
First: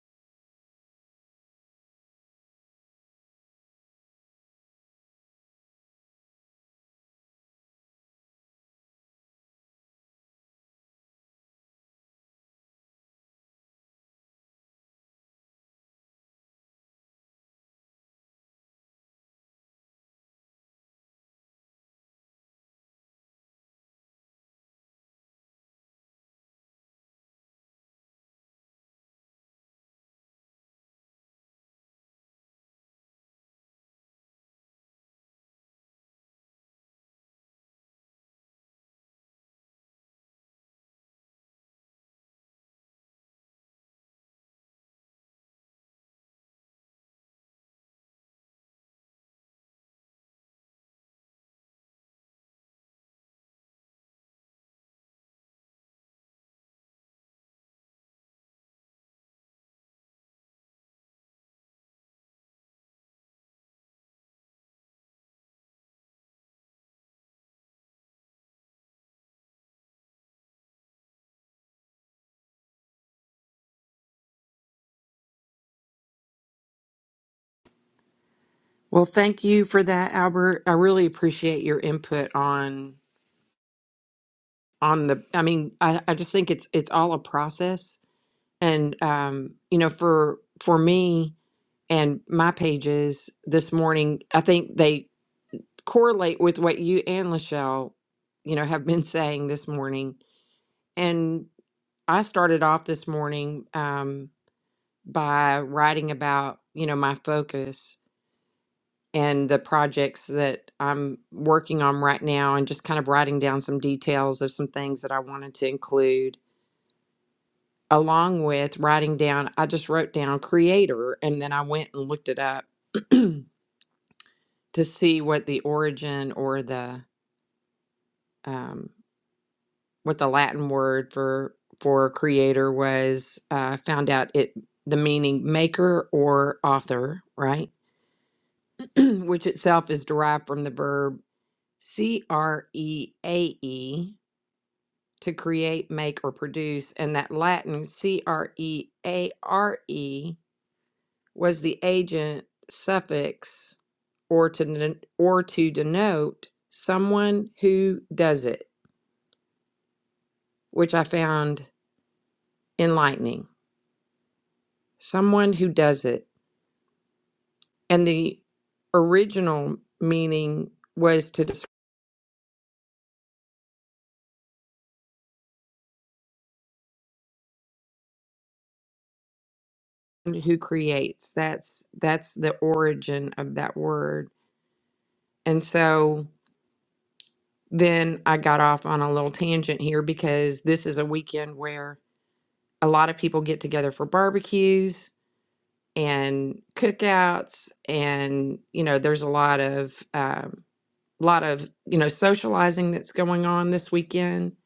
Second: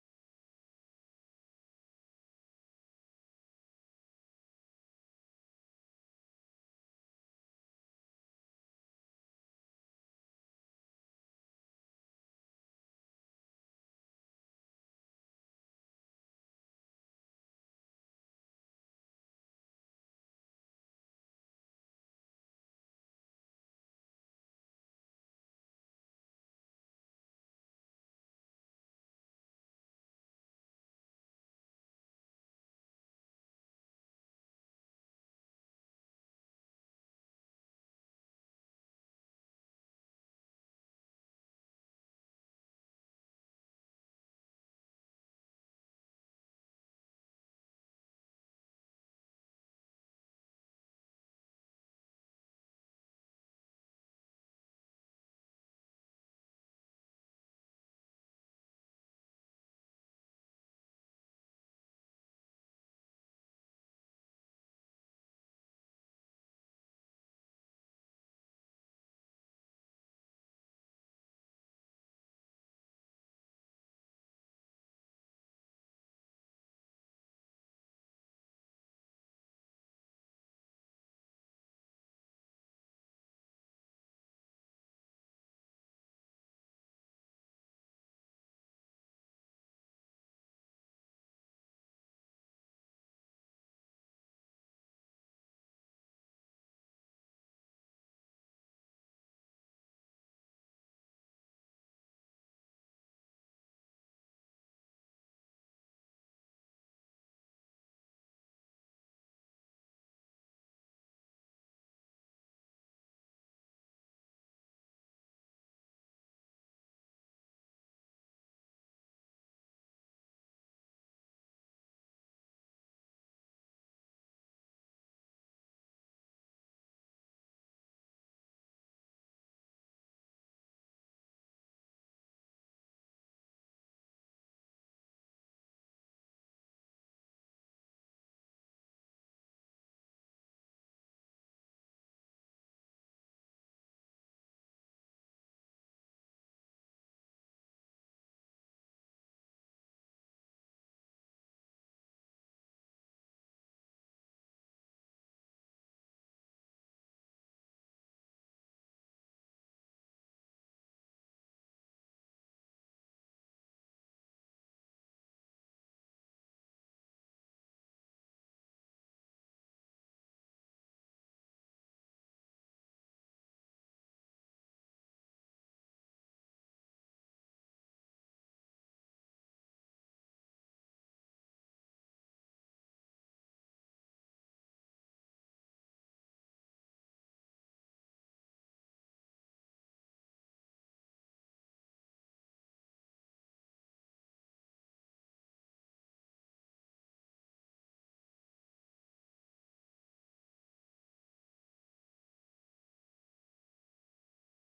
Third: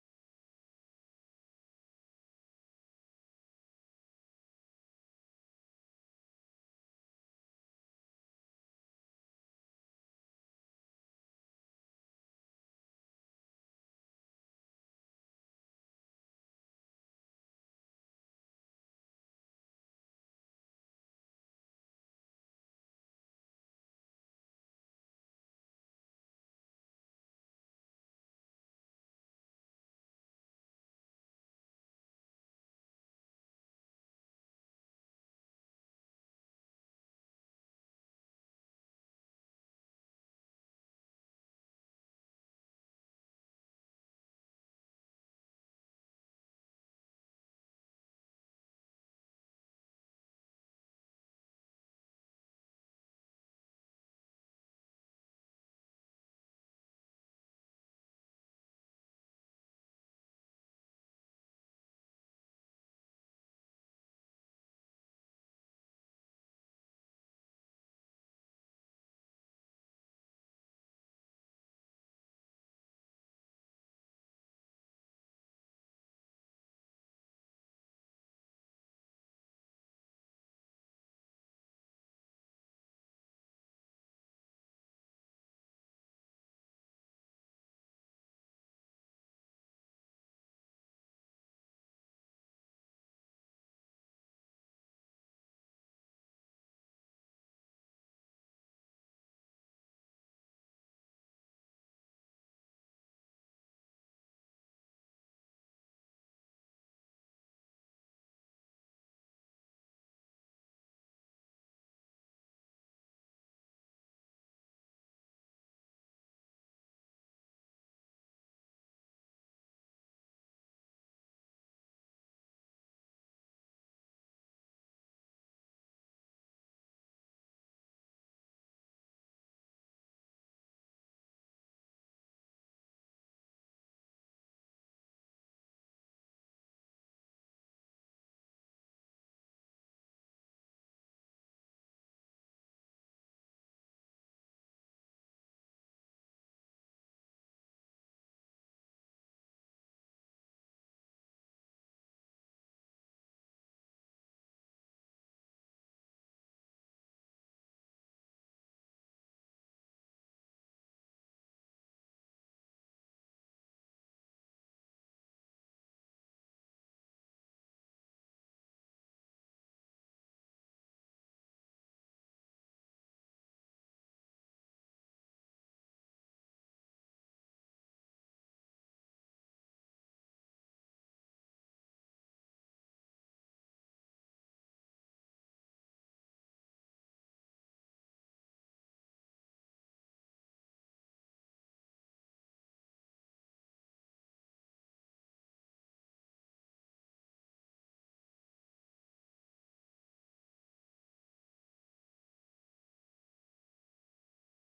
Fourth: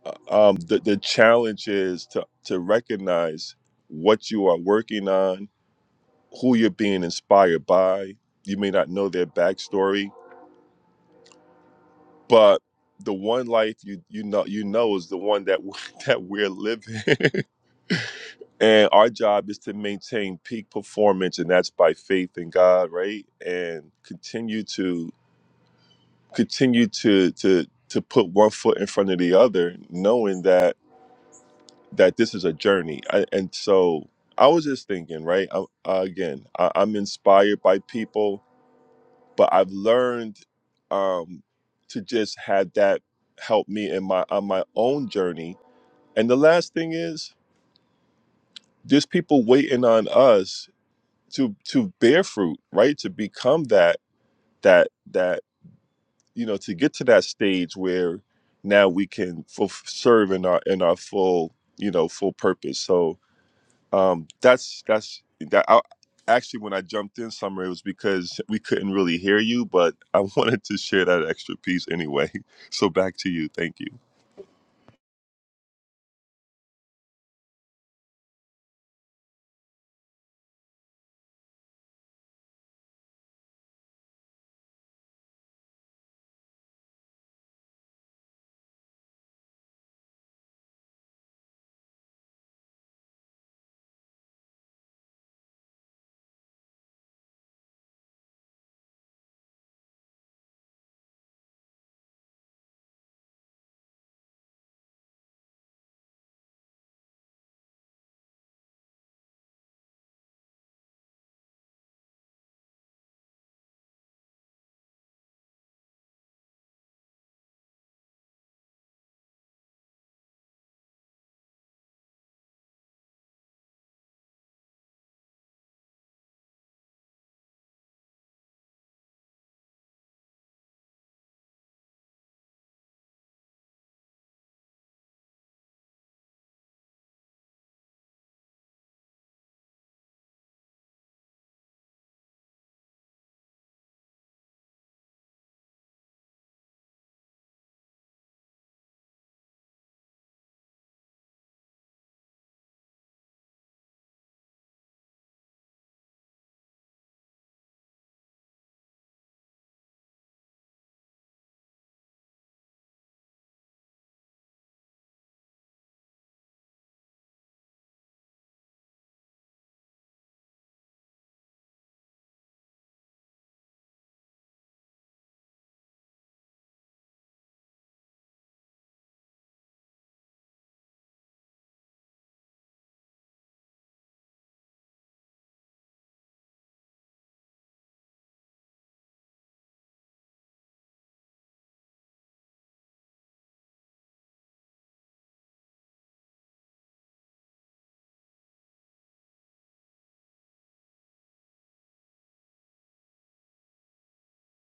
C: uh, um the, the challenge is to to recognize what you are working on who you're being inspired by. You may not know their backstory, but the one life you you know you know is the one that we- that we're living. and our job is to maintain peak performance and that's by faith in God, right? And continue to continue to to to put one foot in front of the other, knowing that that this is a journey. I, and so I was just thinking, right? I, uh, again, I, I'm inspired by people but I've learned um, to just have that help me in my on my own journey. And the last thing is, there's people waiting on us to to bear fruit, right? To become that that that you know to get to that stage where now we can fulf serve in our in our full you know full purpose. So Um, that's that's that. I, actually, when I jumped in, summer, it was because we couldn't really hear you, but I wanted to share that extra piece anyway. So back to you. Thank you.
A: Well, thank you for that, Albert. I really appreciate your input on on the I mean, I, I just think it's it's all a process. And um, you know, for for me and my pages this morning, I think they correlate with what you and Lachelle, you know, have been saying this morning. And I started off this morning. Um, by writing about, you know, my focus and the projects that I'm working on right now and just kind of writing down some details of some things that I wanted to include. Along with writing down, I just wrote down creator and then I went and looked it up to see what the origin or the um, what the Latin word for for creator was. Uh, found out it the meaning maker or author, right? which itself is derived from the verb C R E A E, to create, make, or produce, and that Latin C R E A R E was the agent suffix or to den- or to denote someone who does it, which I found enlightening. Someone who does it, and the original meaning was to. who creates that's that's the origin of that word and so then i got off on a little tangent here because this is a weekend where a lot of people get together for barbecues and cookouts and you know there's a lot of um, lot of you know socializing that's going on this weekend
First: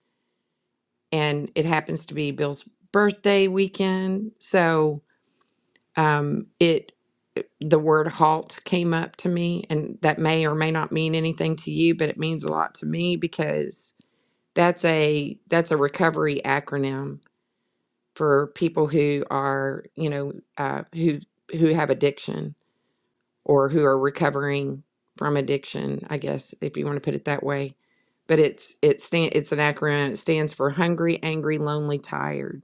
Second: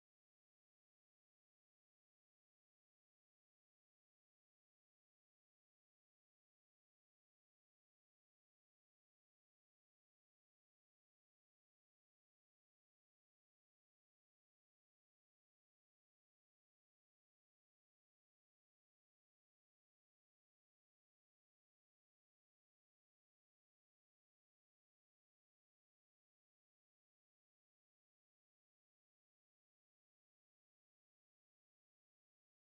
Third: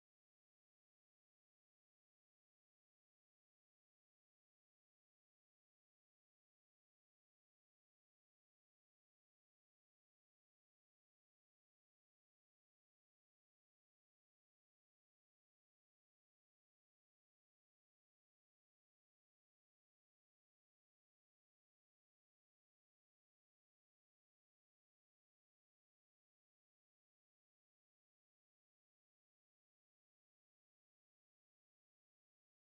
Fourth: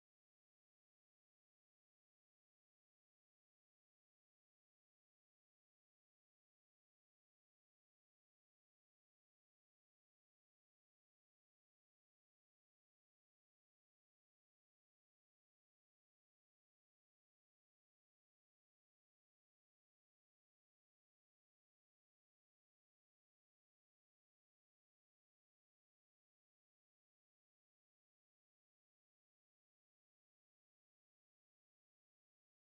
A: and it happens to be bill's birthday weekend so um, it the word halt came up to me and that may or may not mean anything to you but it means a lot to me because that's a that's a recovery acronym for people who are you know uh, who who have addiction or who are recovering from addiction i guess if you want to put it that way but it's it stand it's an acronym it stands for hungry angry lonely tired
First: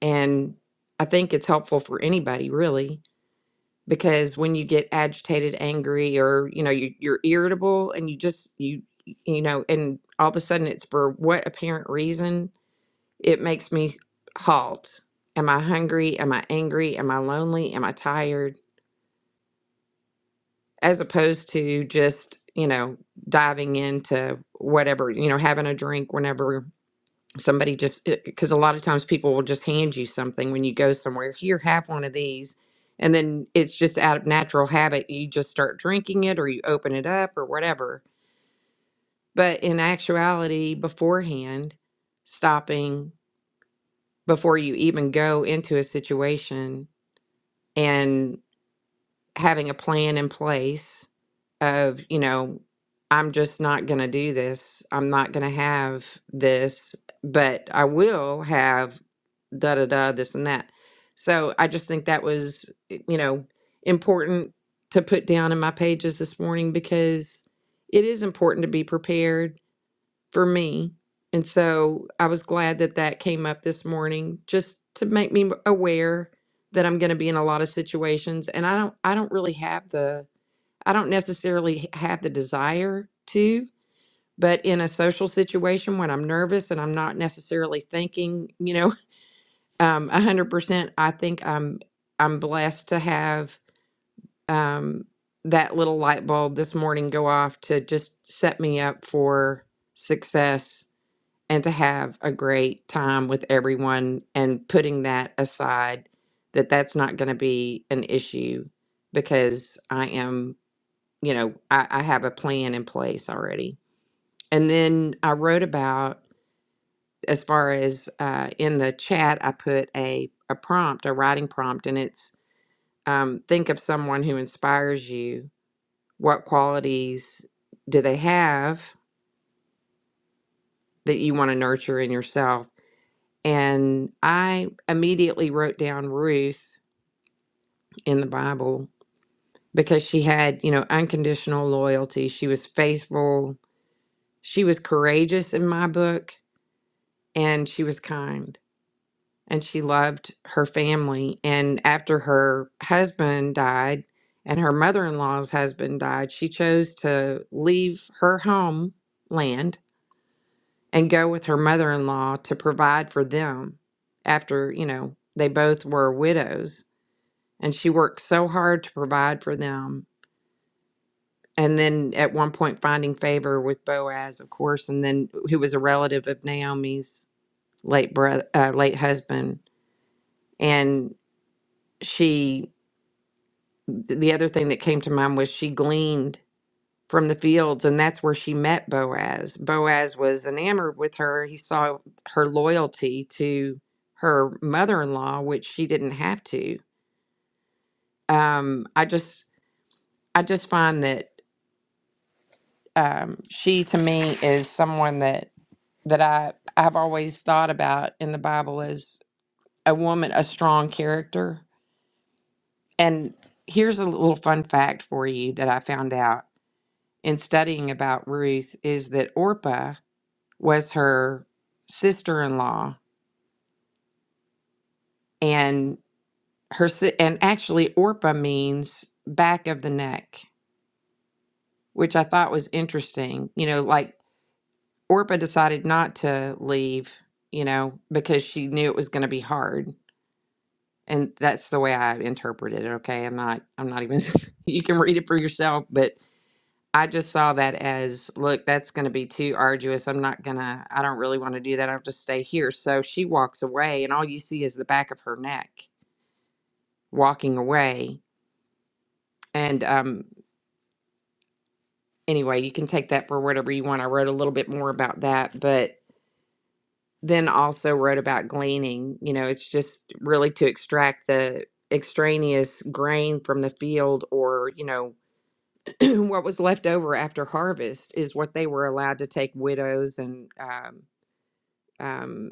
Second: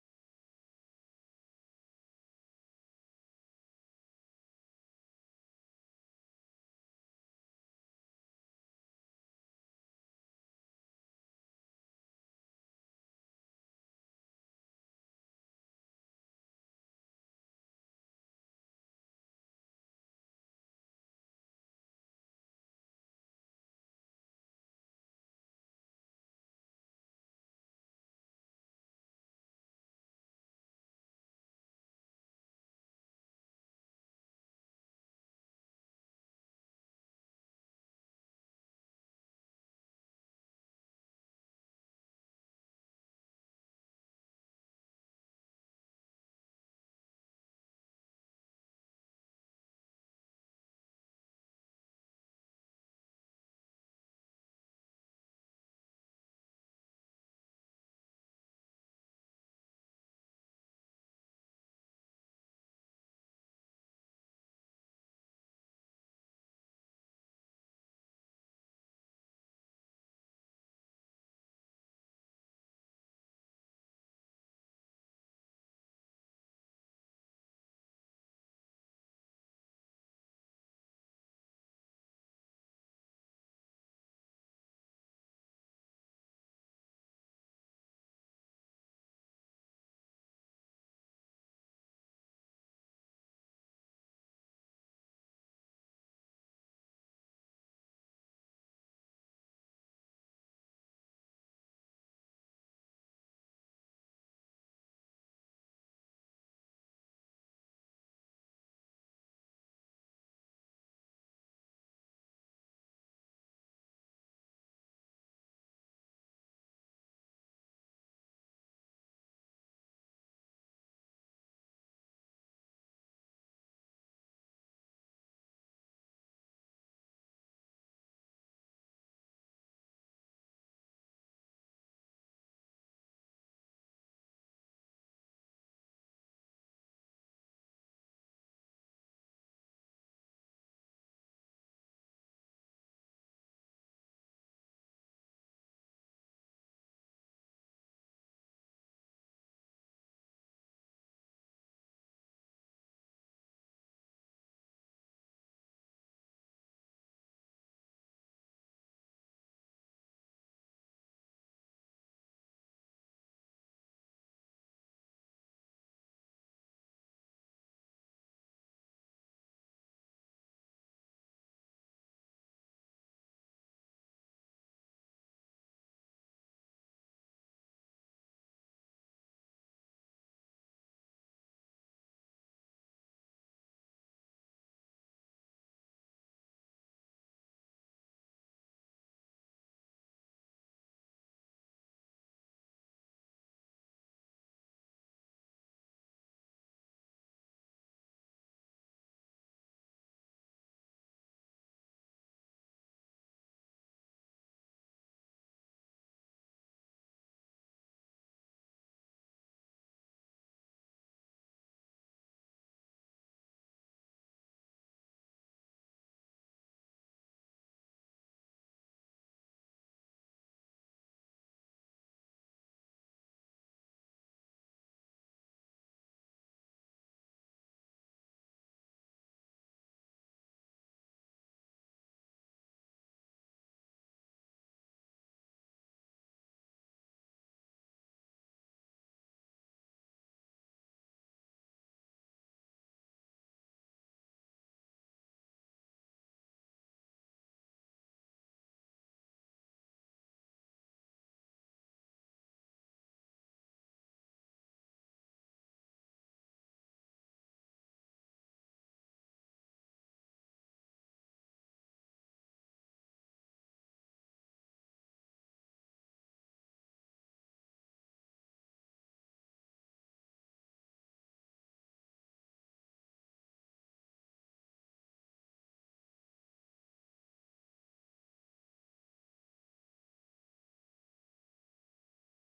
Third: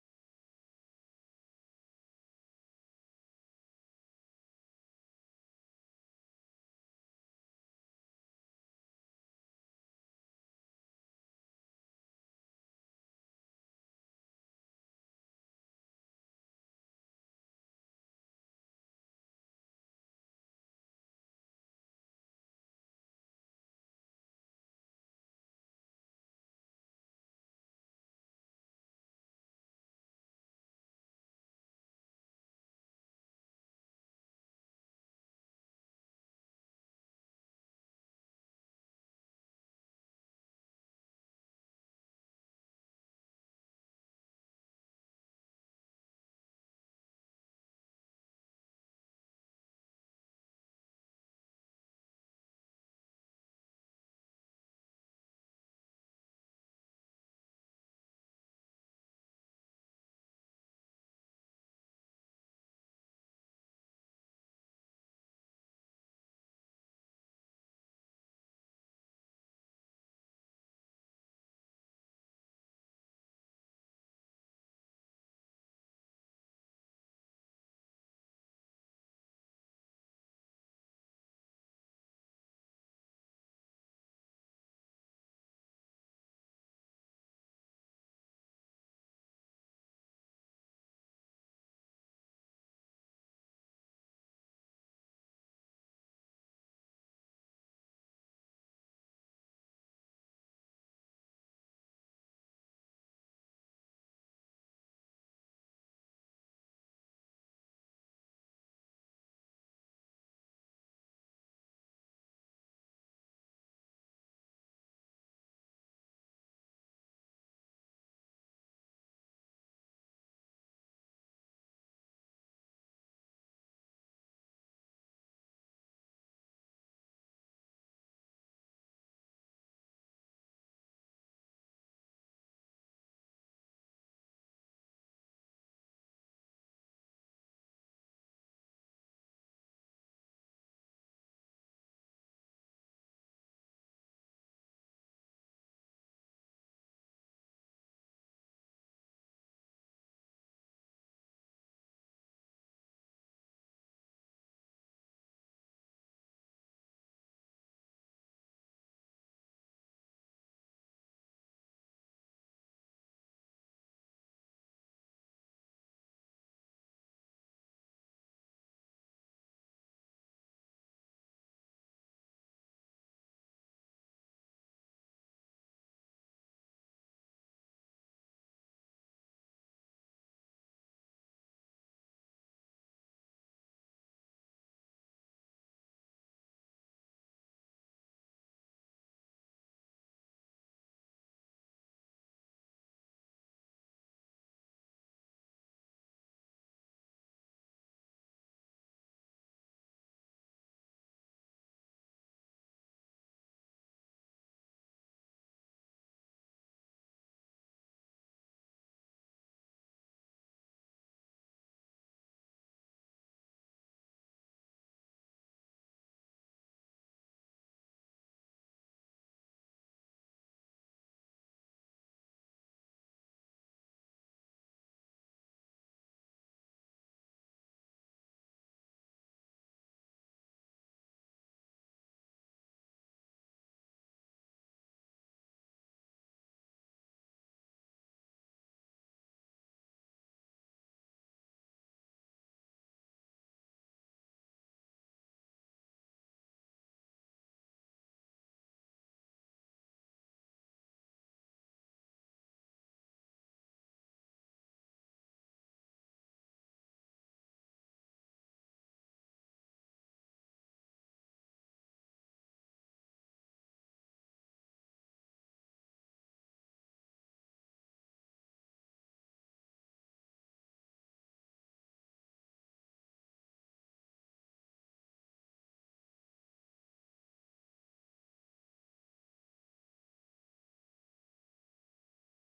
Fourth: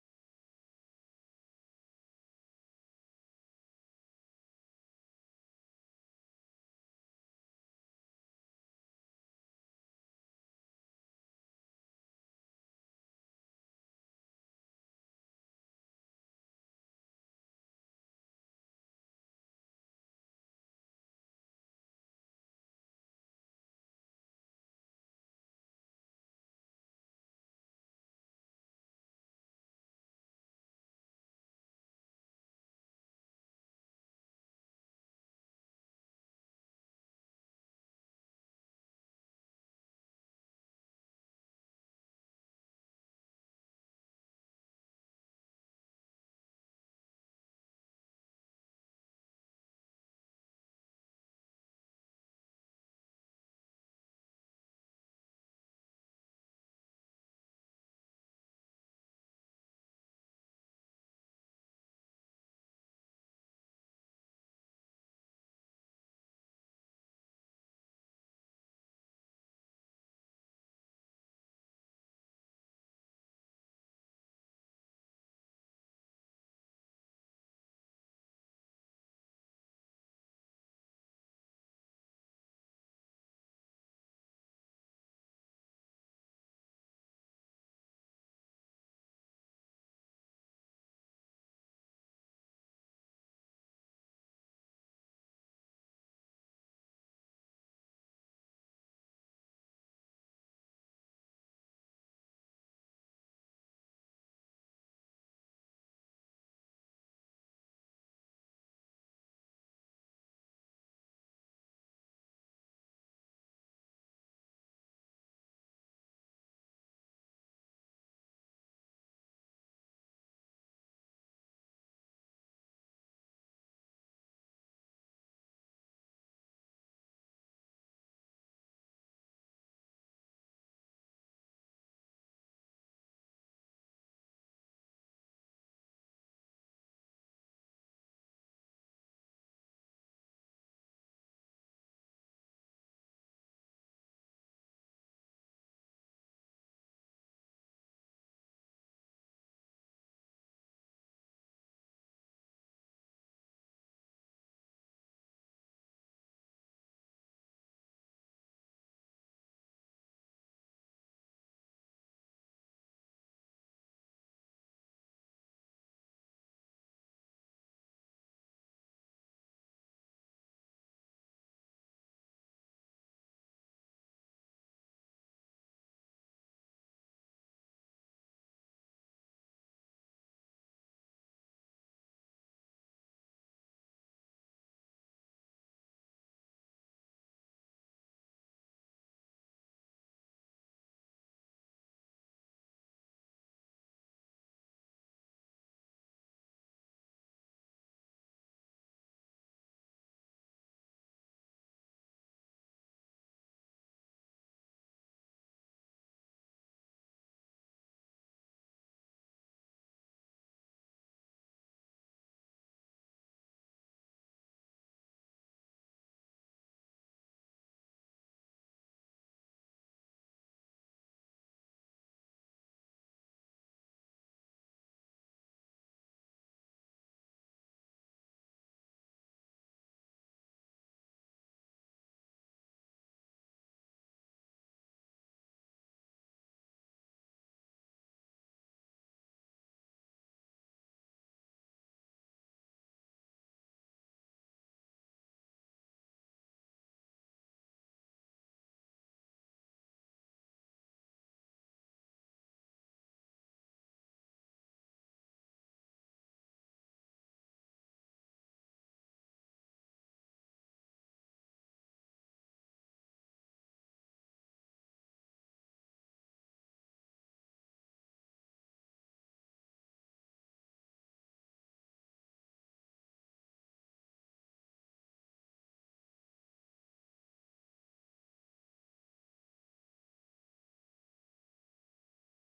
A: and i think it's helpful for anybody really because when you get agitated angry or you know you, you're irritable and you just you you know and all of a sudden it's for what apparent reason it makes me halt am i hungry am i angry am i lonely am i tired as opposed to just you know diving into whatever you know having a drink whenever somebody just because a lot of times people will just hand you something when you go somewhere here have one of these and then it's just out of natural habit you just start drinking it or you open it up or whatever but in actuality beforehand stopping before you even go into a situation and. having a plan in place of, you know, I'm just not going to do this. I'm not going to have this, but I will have da da da, this and that. So I just think that was, y- you know, important to put down in my pages this morning because it is important to be prepared for me. And so I was glad that that came up this morning just to make me aware that I'm going to be in a lot of situations and I don't I don't really have the I don't necessarily h- have the desire to, but in a social situation when I'm nervous and I'm not necessarily thinking, you know, um 100%, I think I'm I'm blessed to have um that little light bulb this morning go off to just set me up for success and to have a great time with everyone and putting that aside that that's not going to be an issue because i am you know I, I have a plan in place already and then i wrote about as far as uh, in the chat i put a, a prompt a writing prompt and it's um, think of someone who inspires you what qualities do they have that you want to nurture in yourself And I immediately wrote down Ruth in the Bible because she had, you know, unconditional loyalty. She was faithful. She was courageous in my book and she was kind and she loved her family. And after her husband died and her mother in law's husband died, she chose to leave her homeland and go with her mother in law to provide for them after, you know, they both were widows and she worked so hard to provide for them. And then at one point, finding favor with Boaz, of course, and then who was a relative of Naomi's late brother, uh, late husband. And she, th- the other thing that came to mind was she gleaned from the fields, and that's where she met Boaz. Boaz was enamored with her. He saw her loyalty to her mother-in-law, which she didn't have to. Um, I just, I just find that um, she to me is someone that that I I've always thought about in the Bible as a woman, a strong character. And here's a little fun fact for you that I found out in studying about Ruth is that Orpah was her sister-in-law, and her si- and actually Orpah means back of the neck, which I thought was interesting. You know, like Orpa decided not to leave, you know, because she knew it was going to be hard. And that's the way I interpreted it. Okay. I'm not, I'm not even, you can read it for yourself, but I just saw that as, look, that's going to be too arduous. I'm not going to, I don't really want to do that. I'll just stay here. So she walks away, and all you see is the back of her neck walking away. And um, anyway, you can take that for whatever you want. I wrote a little bit more about that, but then also wrote about gleaning. You know, it's just really to extract the extraneous grain from the field or, you know, what was left over after harvest is what they were allowed to take widows and, um, um,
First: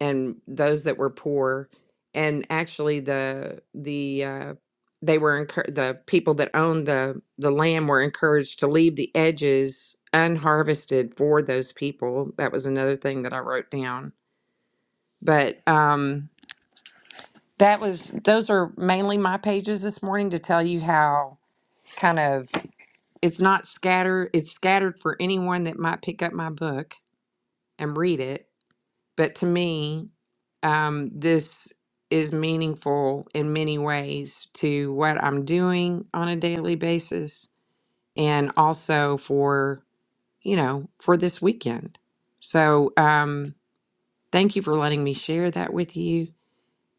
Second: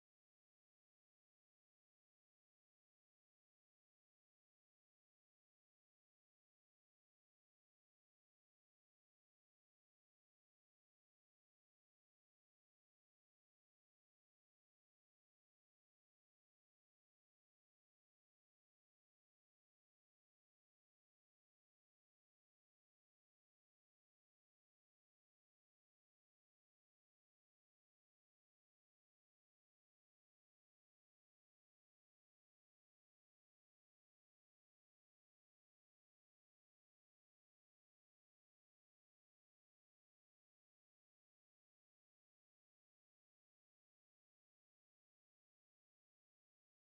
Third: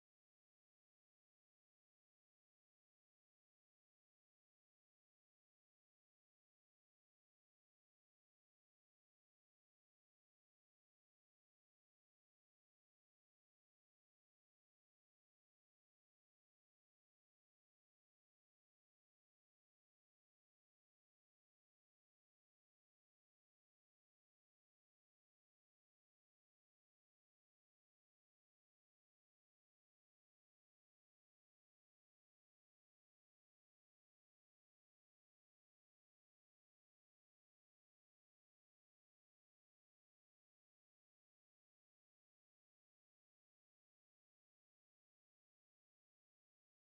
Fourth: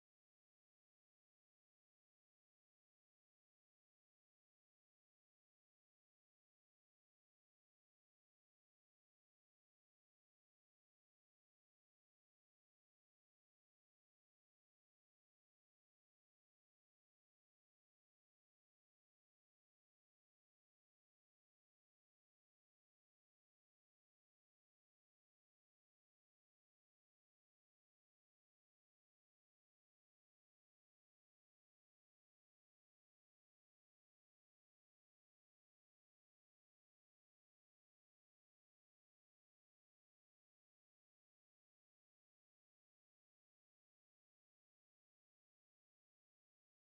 A: and those that were poor. And actually the, the, uh, they were encour- the people that owned the the land were encouraged to leave the edges unharvested for those people. That was another thing that I wrote down. But um That was those are mainly my pages this morning to tell you how kind of it's not scattered, it's scattered for anyone that might pick up my book and read it. But to me, um, this is meaningful in many ways to what I'm doing on a daily basis and also for, you know, for this weekend. So um thank you for letting me share that with you.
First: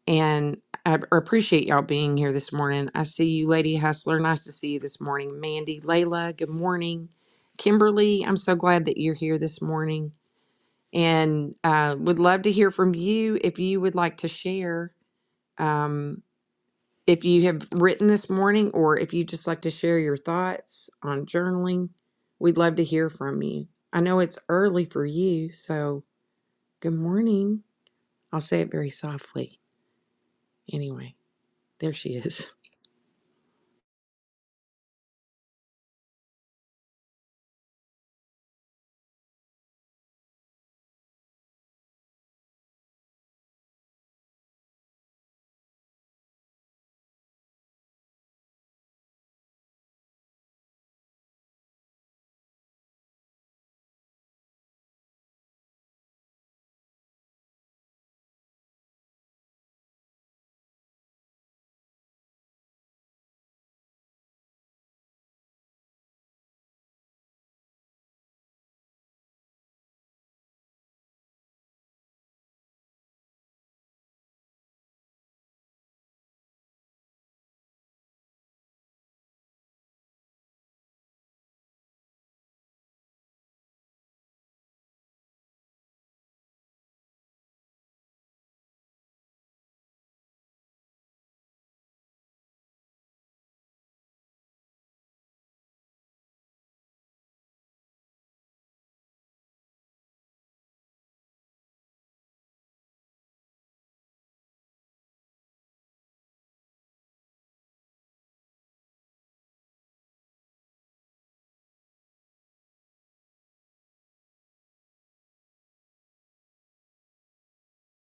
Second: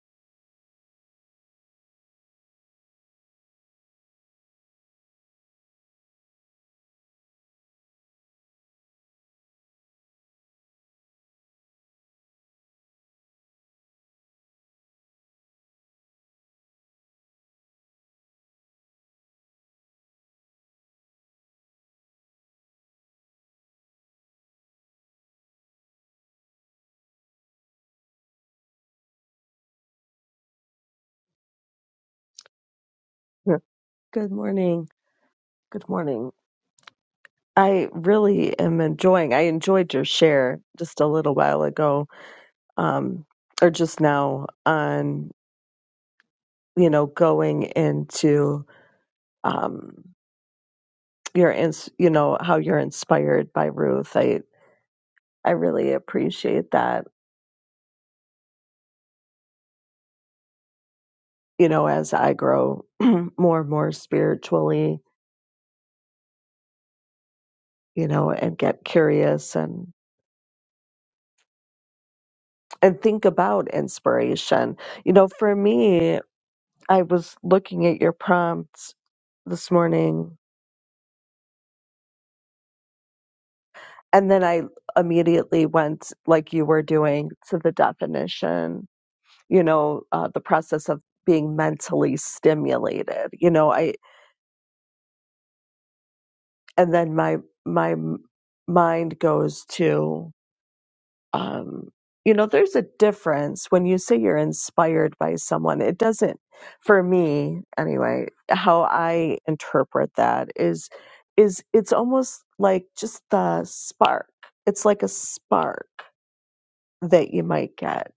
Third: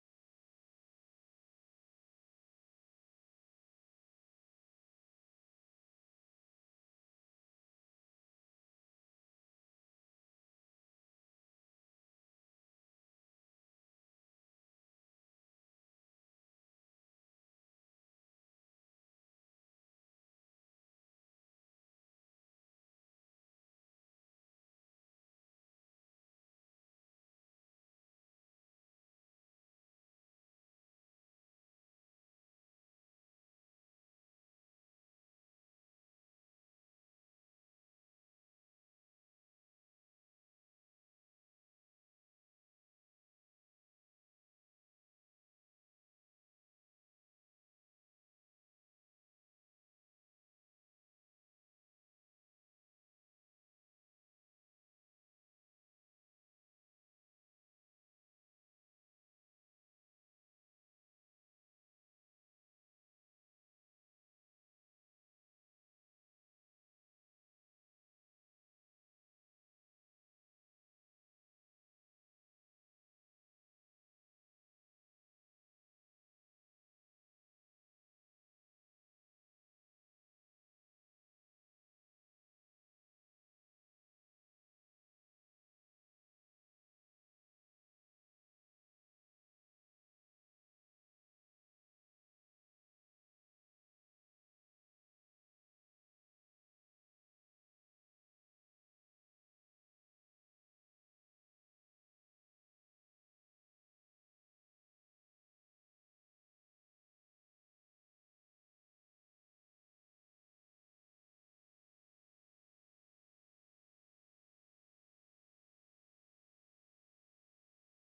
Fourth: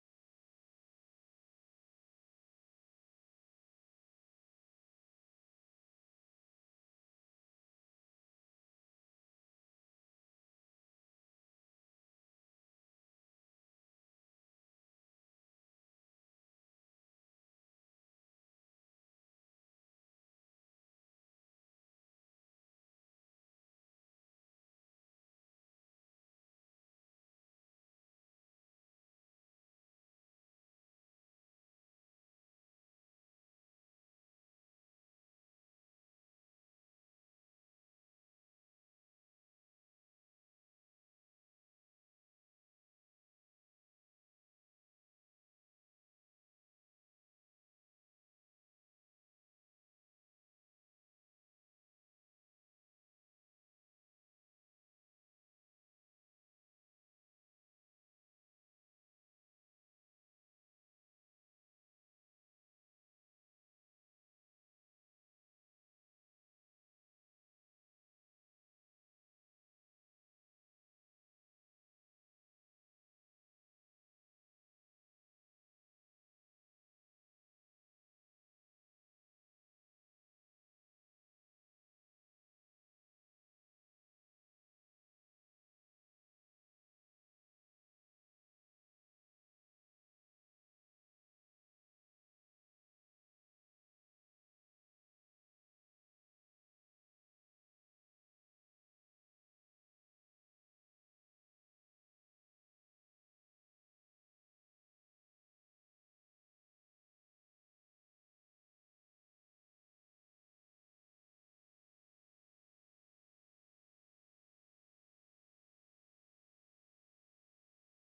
A: and I b- appreciate y'all being here this morning. I see you, Lady Hustler. Nice to see you this morning. Mandy, Layla, good morning. Kimberly, I'm so glad that you're here this morning and uh, would love to hear from you if you would like to share. Um, if you have written this morning or if you just like to share your thoughts on journaling, we'd love to hear from you. I know it's early for you, so good morning. I'll say it very softly. Anyway, there she is.
D: Sure. Good morning. Good morning. I really am enjoying. I enjoyed your share just a little while ago, um, or just now on you know going into um, your ins, you know how you're inspired by Ruth. I I really appreciate that. You know, as I grow more and more spiritually, you know, and get curious and and think about inspiration. You know, for me. I was looking at your prompts this morning and then I immediately went like you were doing to the definition, you know, uh, the process of being mentally stimulated. You know, I and then my my m- mind goes to um, you know, there's a difference when you say you're inspired by someone. It doesn't, for me anyway, how I interpret that is, is it's almost like just the spark. It's like a spark that you might get,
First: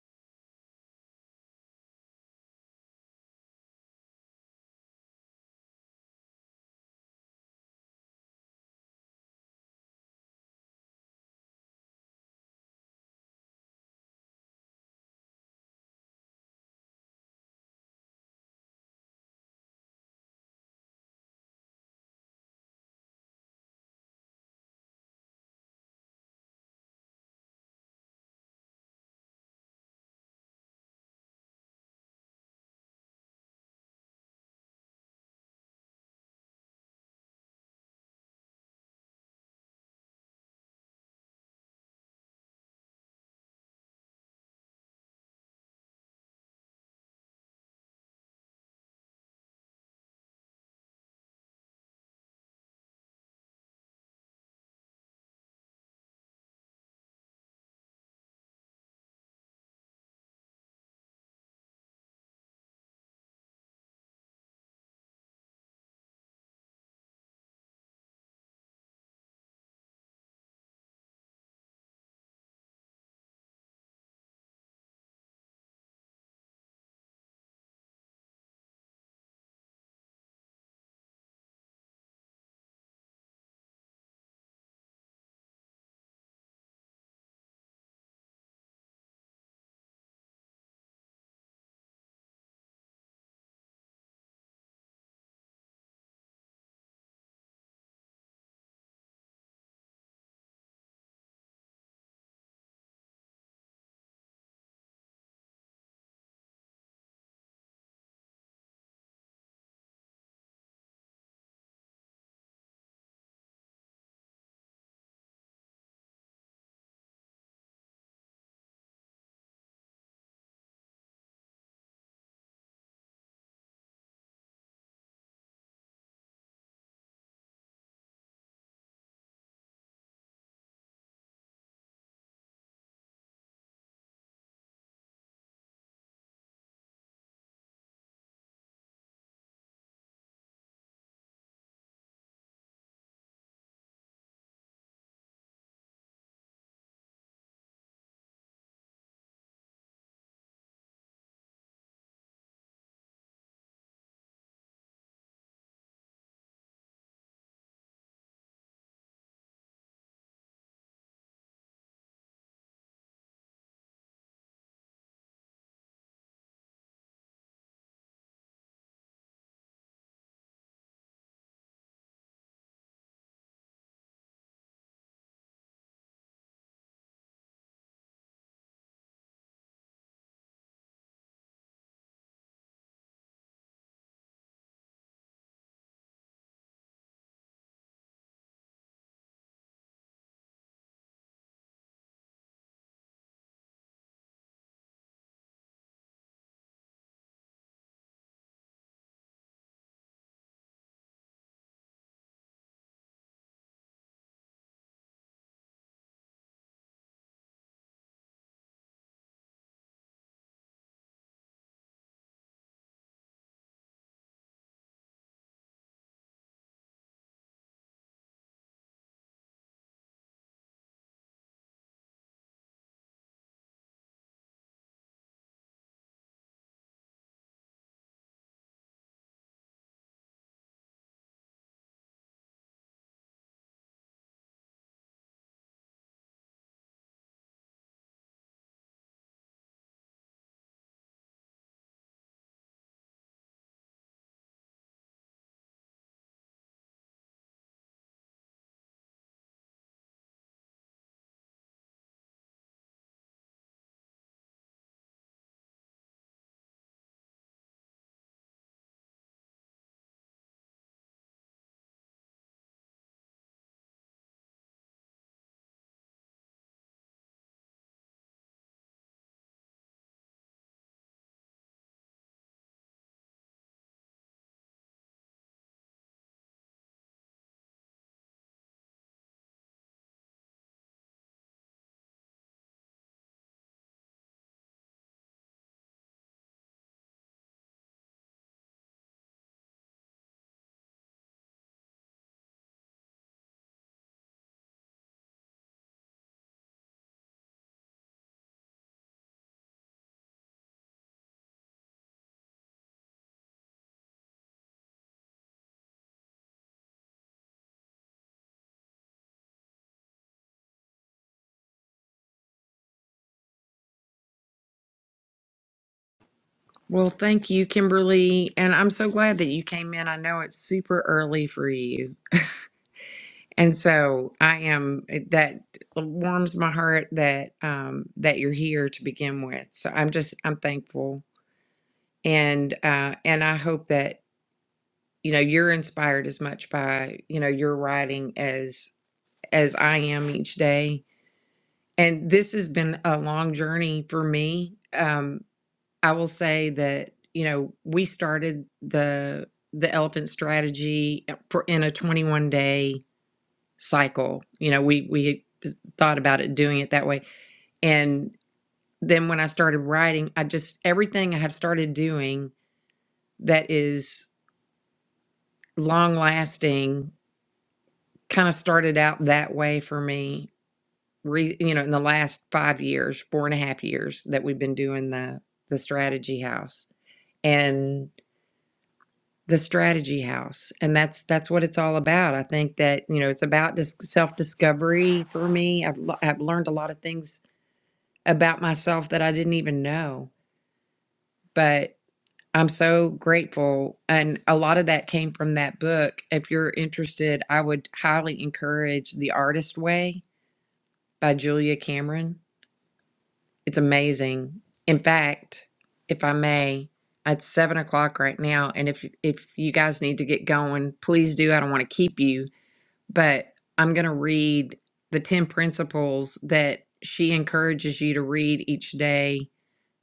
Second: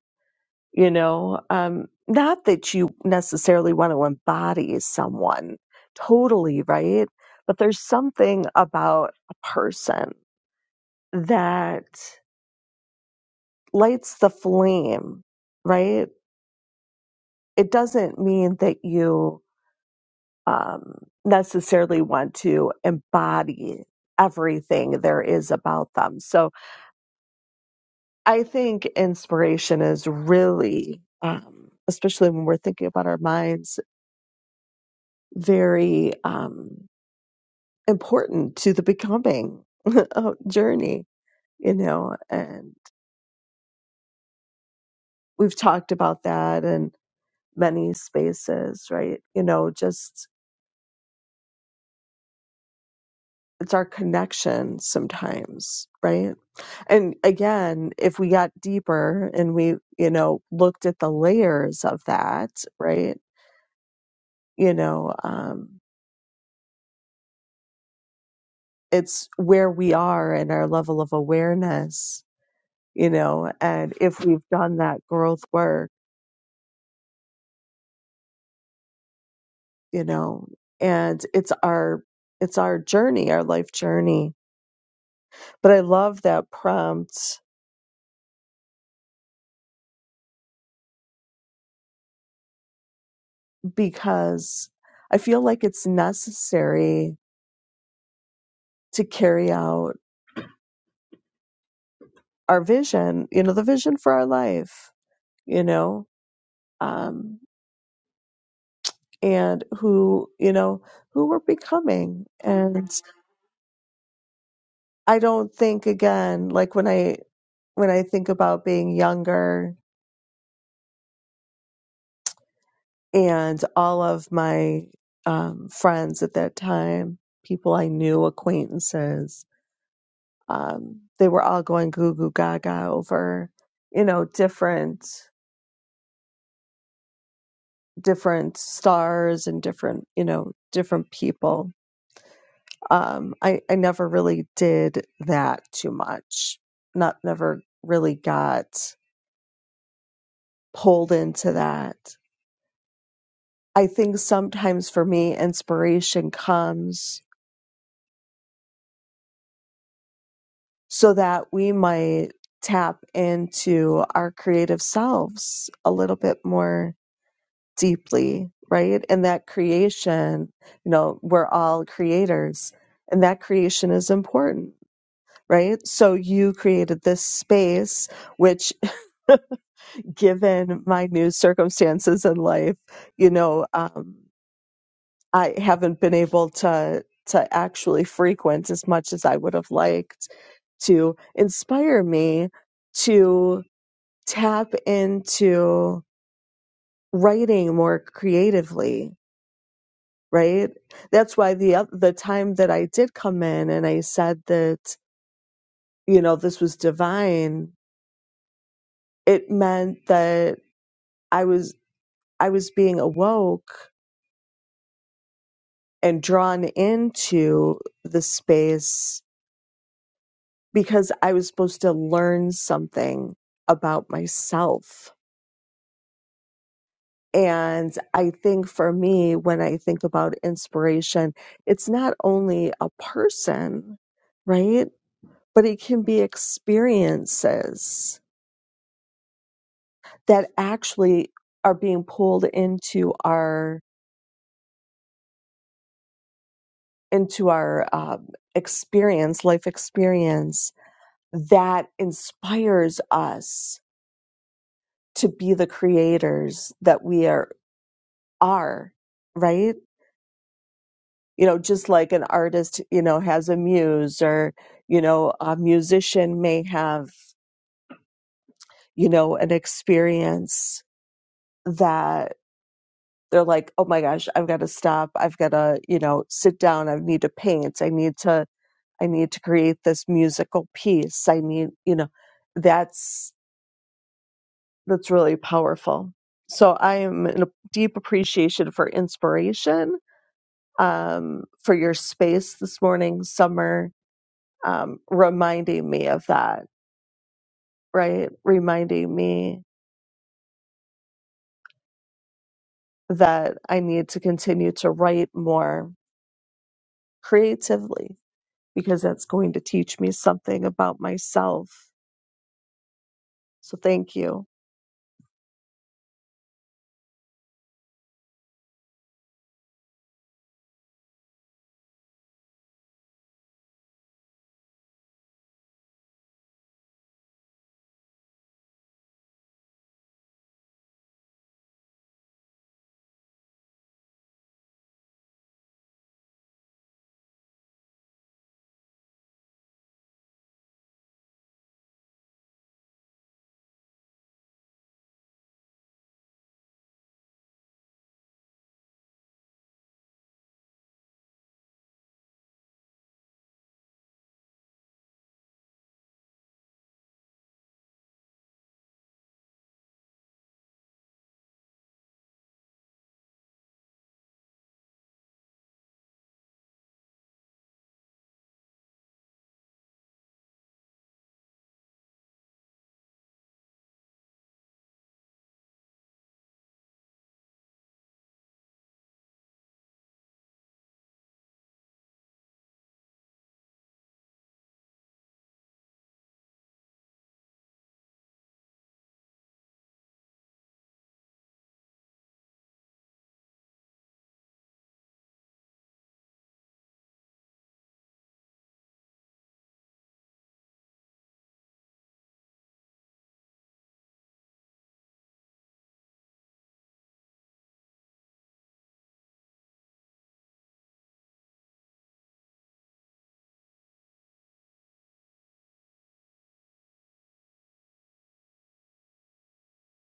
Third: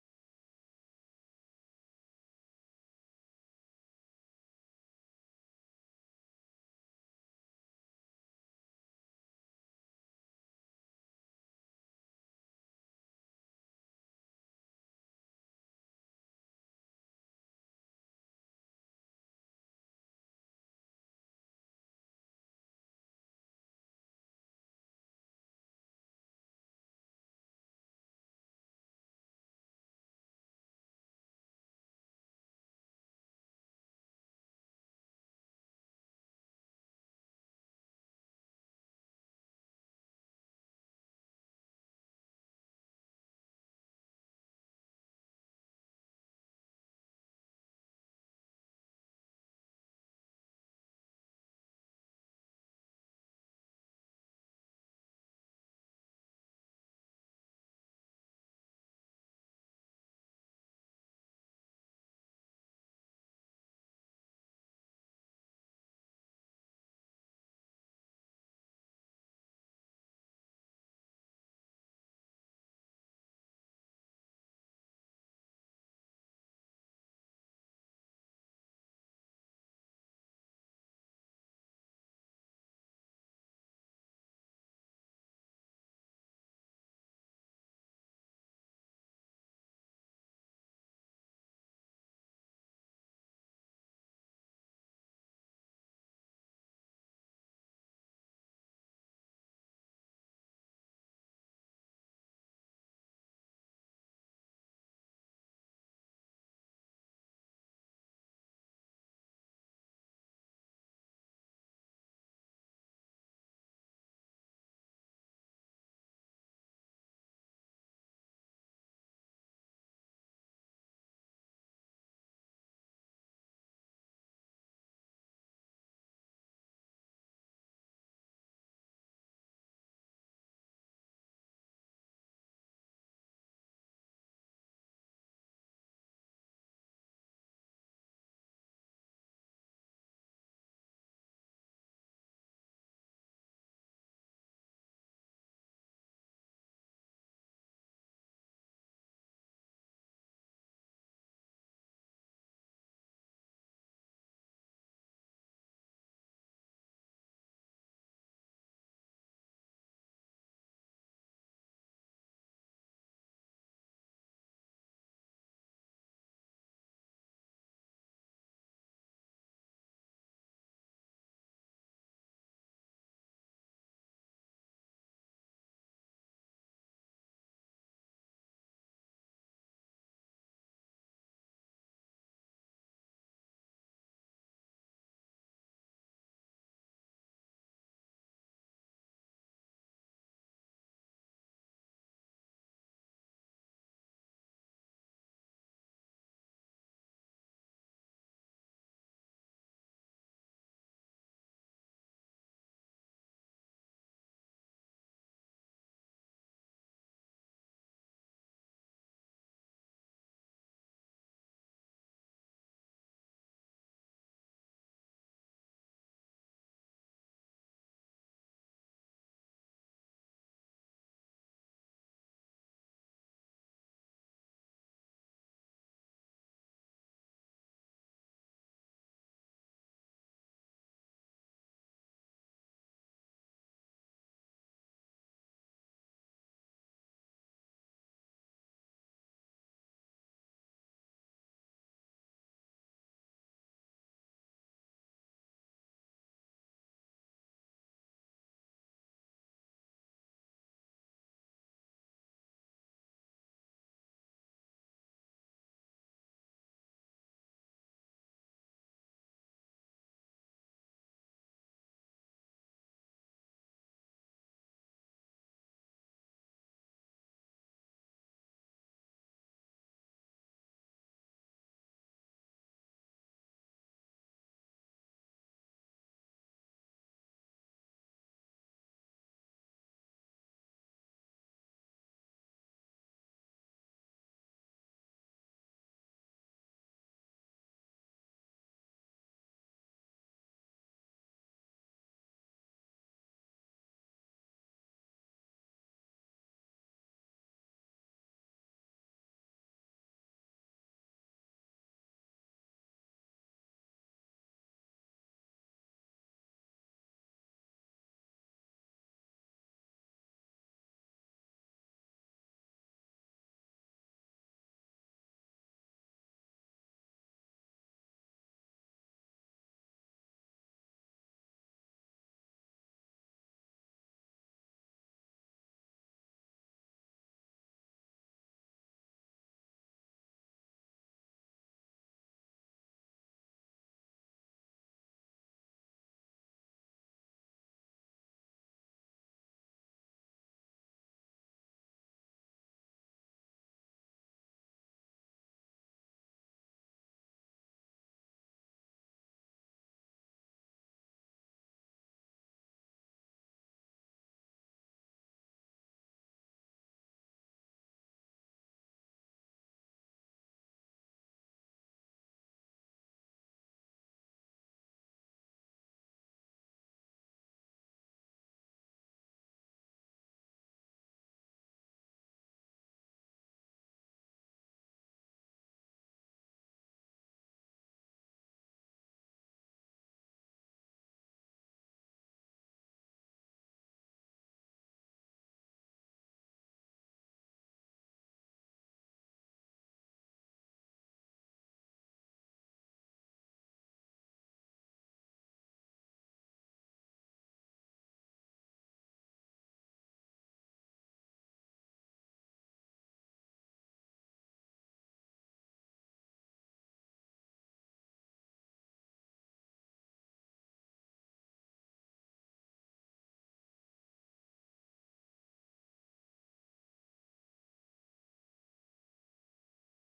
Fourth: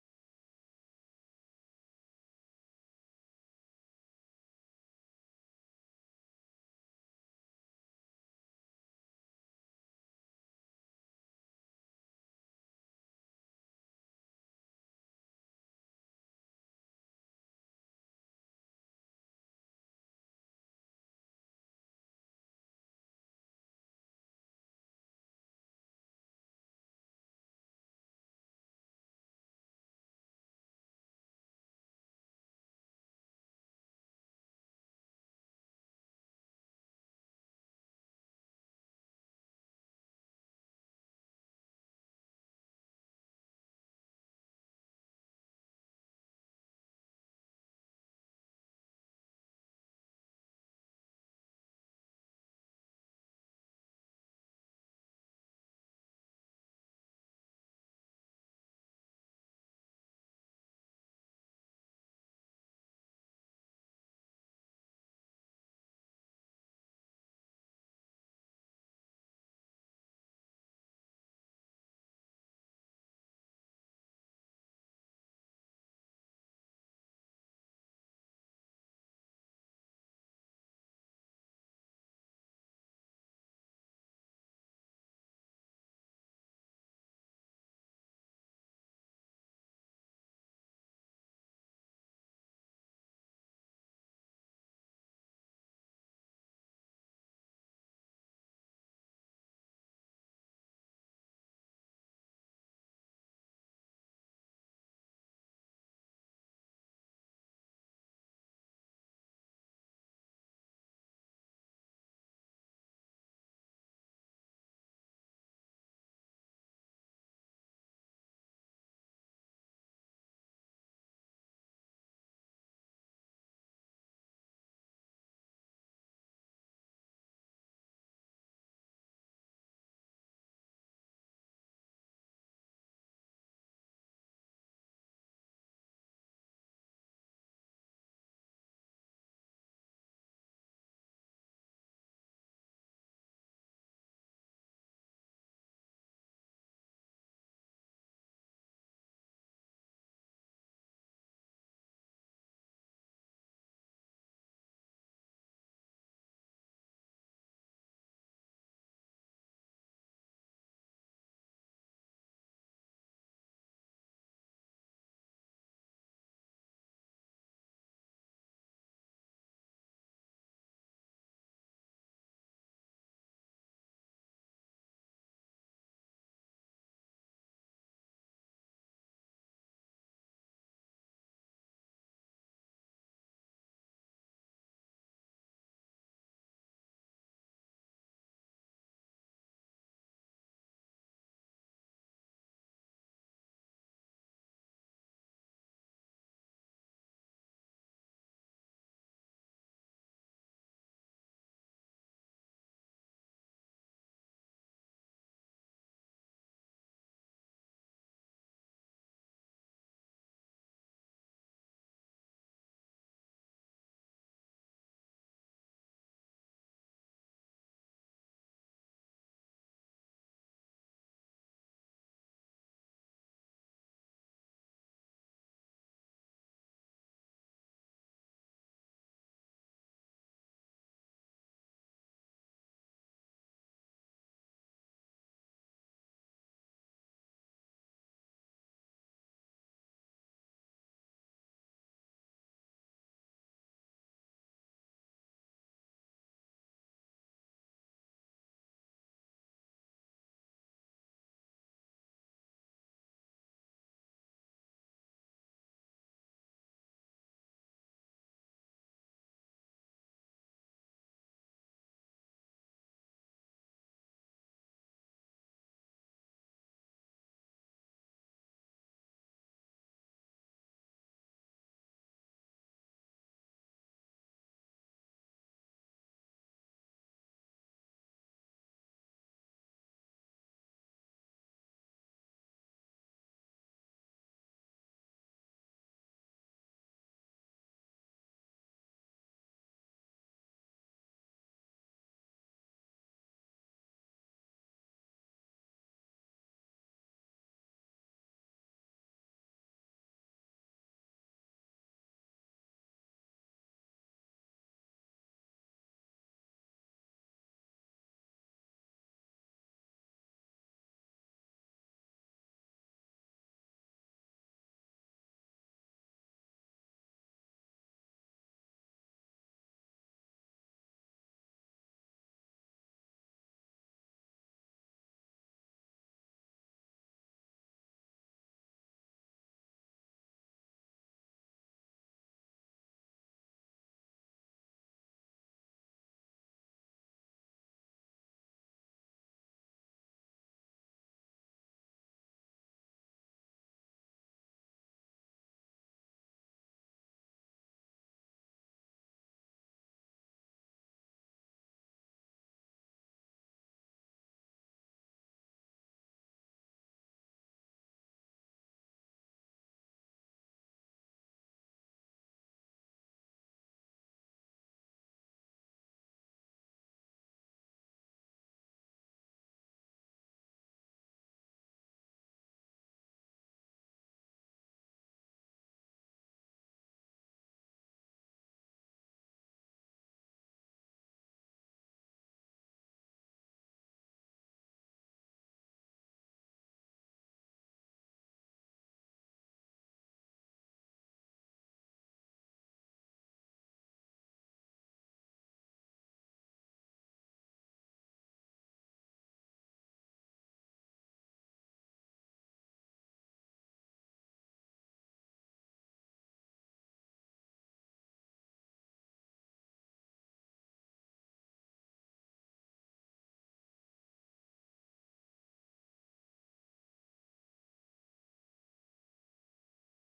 D: you know, um, not that you necessarily want to embody someone totally, right? But there's something about a person that lights the flame, right? it doesn't mean that you um, necessarily want to embody everything there is about them. So I think inspiration is really, um, especially when we're thinking about our minds, very um, important to the becoming journey, you know, and we've talked about that in many spaces, right? You know, just it's our connection sometimes right and again if we got deeper and we you know looked at the layers of that right you know um it's where we are and our level of awareness you know and if we've done that growth work you know and it's our it's our journey our life journey but i love that prompt because i feel like it's necessary to carry out our vision, you know, the vision for our life, you know, um, and who, you know, who we're becoming. And I don't think again, like when I when I think about being younger and all of my um, friends at that time, people I knew, acquaintances, um, they were all going goo goo gaga over, you know, different different stars and different, you know, different people Um, I, I never really did that too much. Not never really got pulled into that. I think sometimes for me, inspiration comes so that we might tap into our creative selves a little bit more deeply, right? And that creation, you know, we're all creators and that creation is important, right? So you created this space, which given my new circumstances in life, you know, um, I haven't been able to to actually frequent as much as I would have liked to inspire me to tap into writing more creatively. Right. That's why the oth- the time that I did come in and I said that you know this was divine. It meant that I was I was being awoke and drawn into the space because I was supposed to learn something about myself. And I think for me, when I think about inspiration, it's not only a person, right? But it can be experiences that actually are being pulled into our into our um, experience, life experience that inspires us to be the creators that we are are right you know just like an artist you know has a muse or you know a musician may have you know an experience that they're like oh my gosh i've got to stop i've got to you know sit down i need to paint i need to i need to create this musical piece i need you know that's that's really powerful so i am in a deep appreciation for inspiration um, for your space this morning, Summer, um, reminding me of that, right? Reminding me that I need to continue to write more creatively because that's going to teach me something about myself. So thank you.
A: Well, thank you, Kimberly. And I'm so glad that you came in. I know it's super early for you. And so I am, eh, that warms my heart that, um, that you're here to begin with. So I'm just, I'm thankful. And, uh, and I hope that, you know, you're inspired as much by, you know, your writing as, as I am each day. And this has been a long journey for me. Um, I will say that, you know, we started the the elephant strategy uh, for- in a 21 day cycle. You know, we we thought about it doing it that way. And then when I started writing, I just everything I have started doing that is long lasting kind of started out that way for me. Re, you know, in the last five years, four and a half years that we've been doing the the strategy house. the strategy house and that's that's what it's all about i think that you know it's about dis- self-discovery for me I've, l- I've learned a lot of things about myself that i didn't even know but i'm so grateful and a lot of that came from that book if you're interested i would highly encourage the artist way by julia cameron it's amazing in fact if i may it's seven o'clock right now and if if you guys need to get going please do i don't want to keep you but I'm going to read the 10 principles that she encourages you to read each day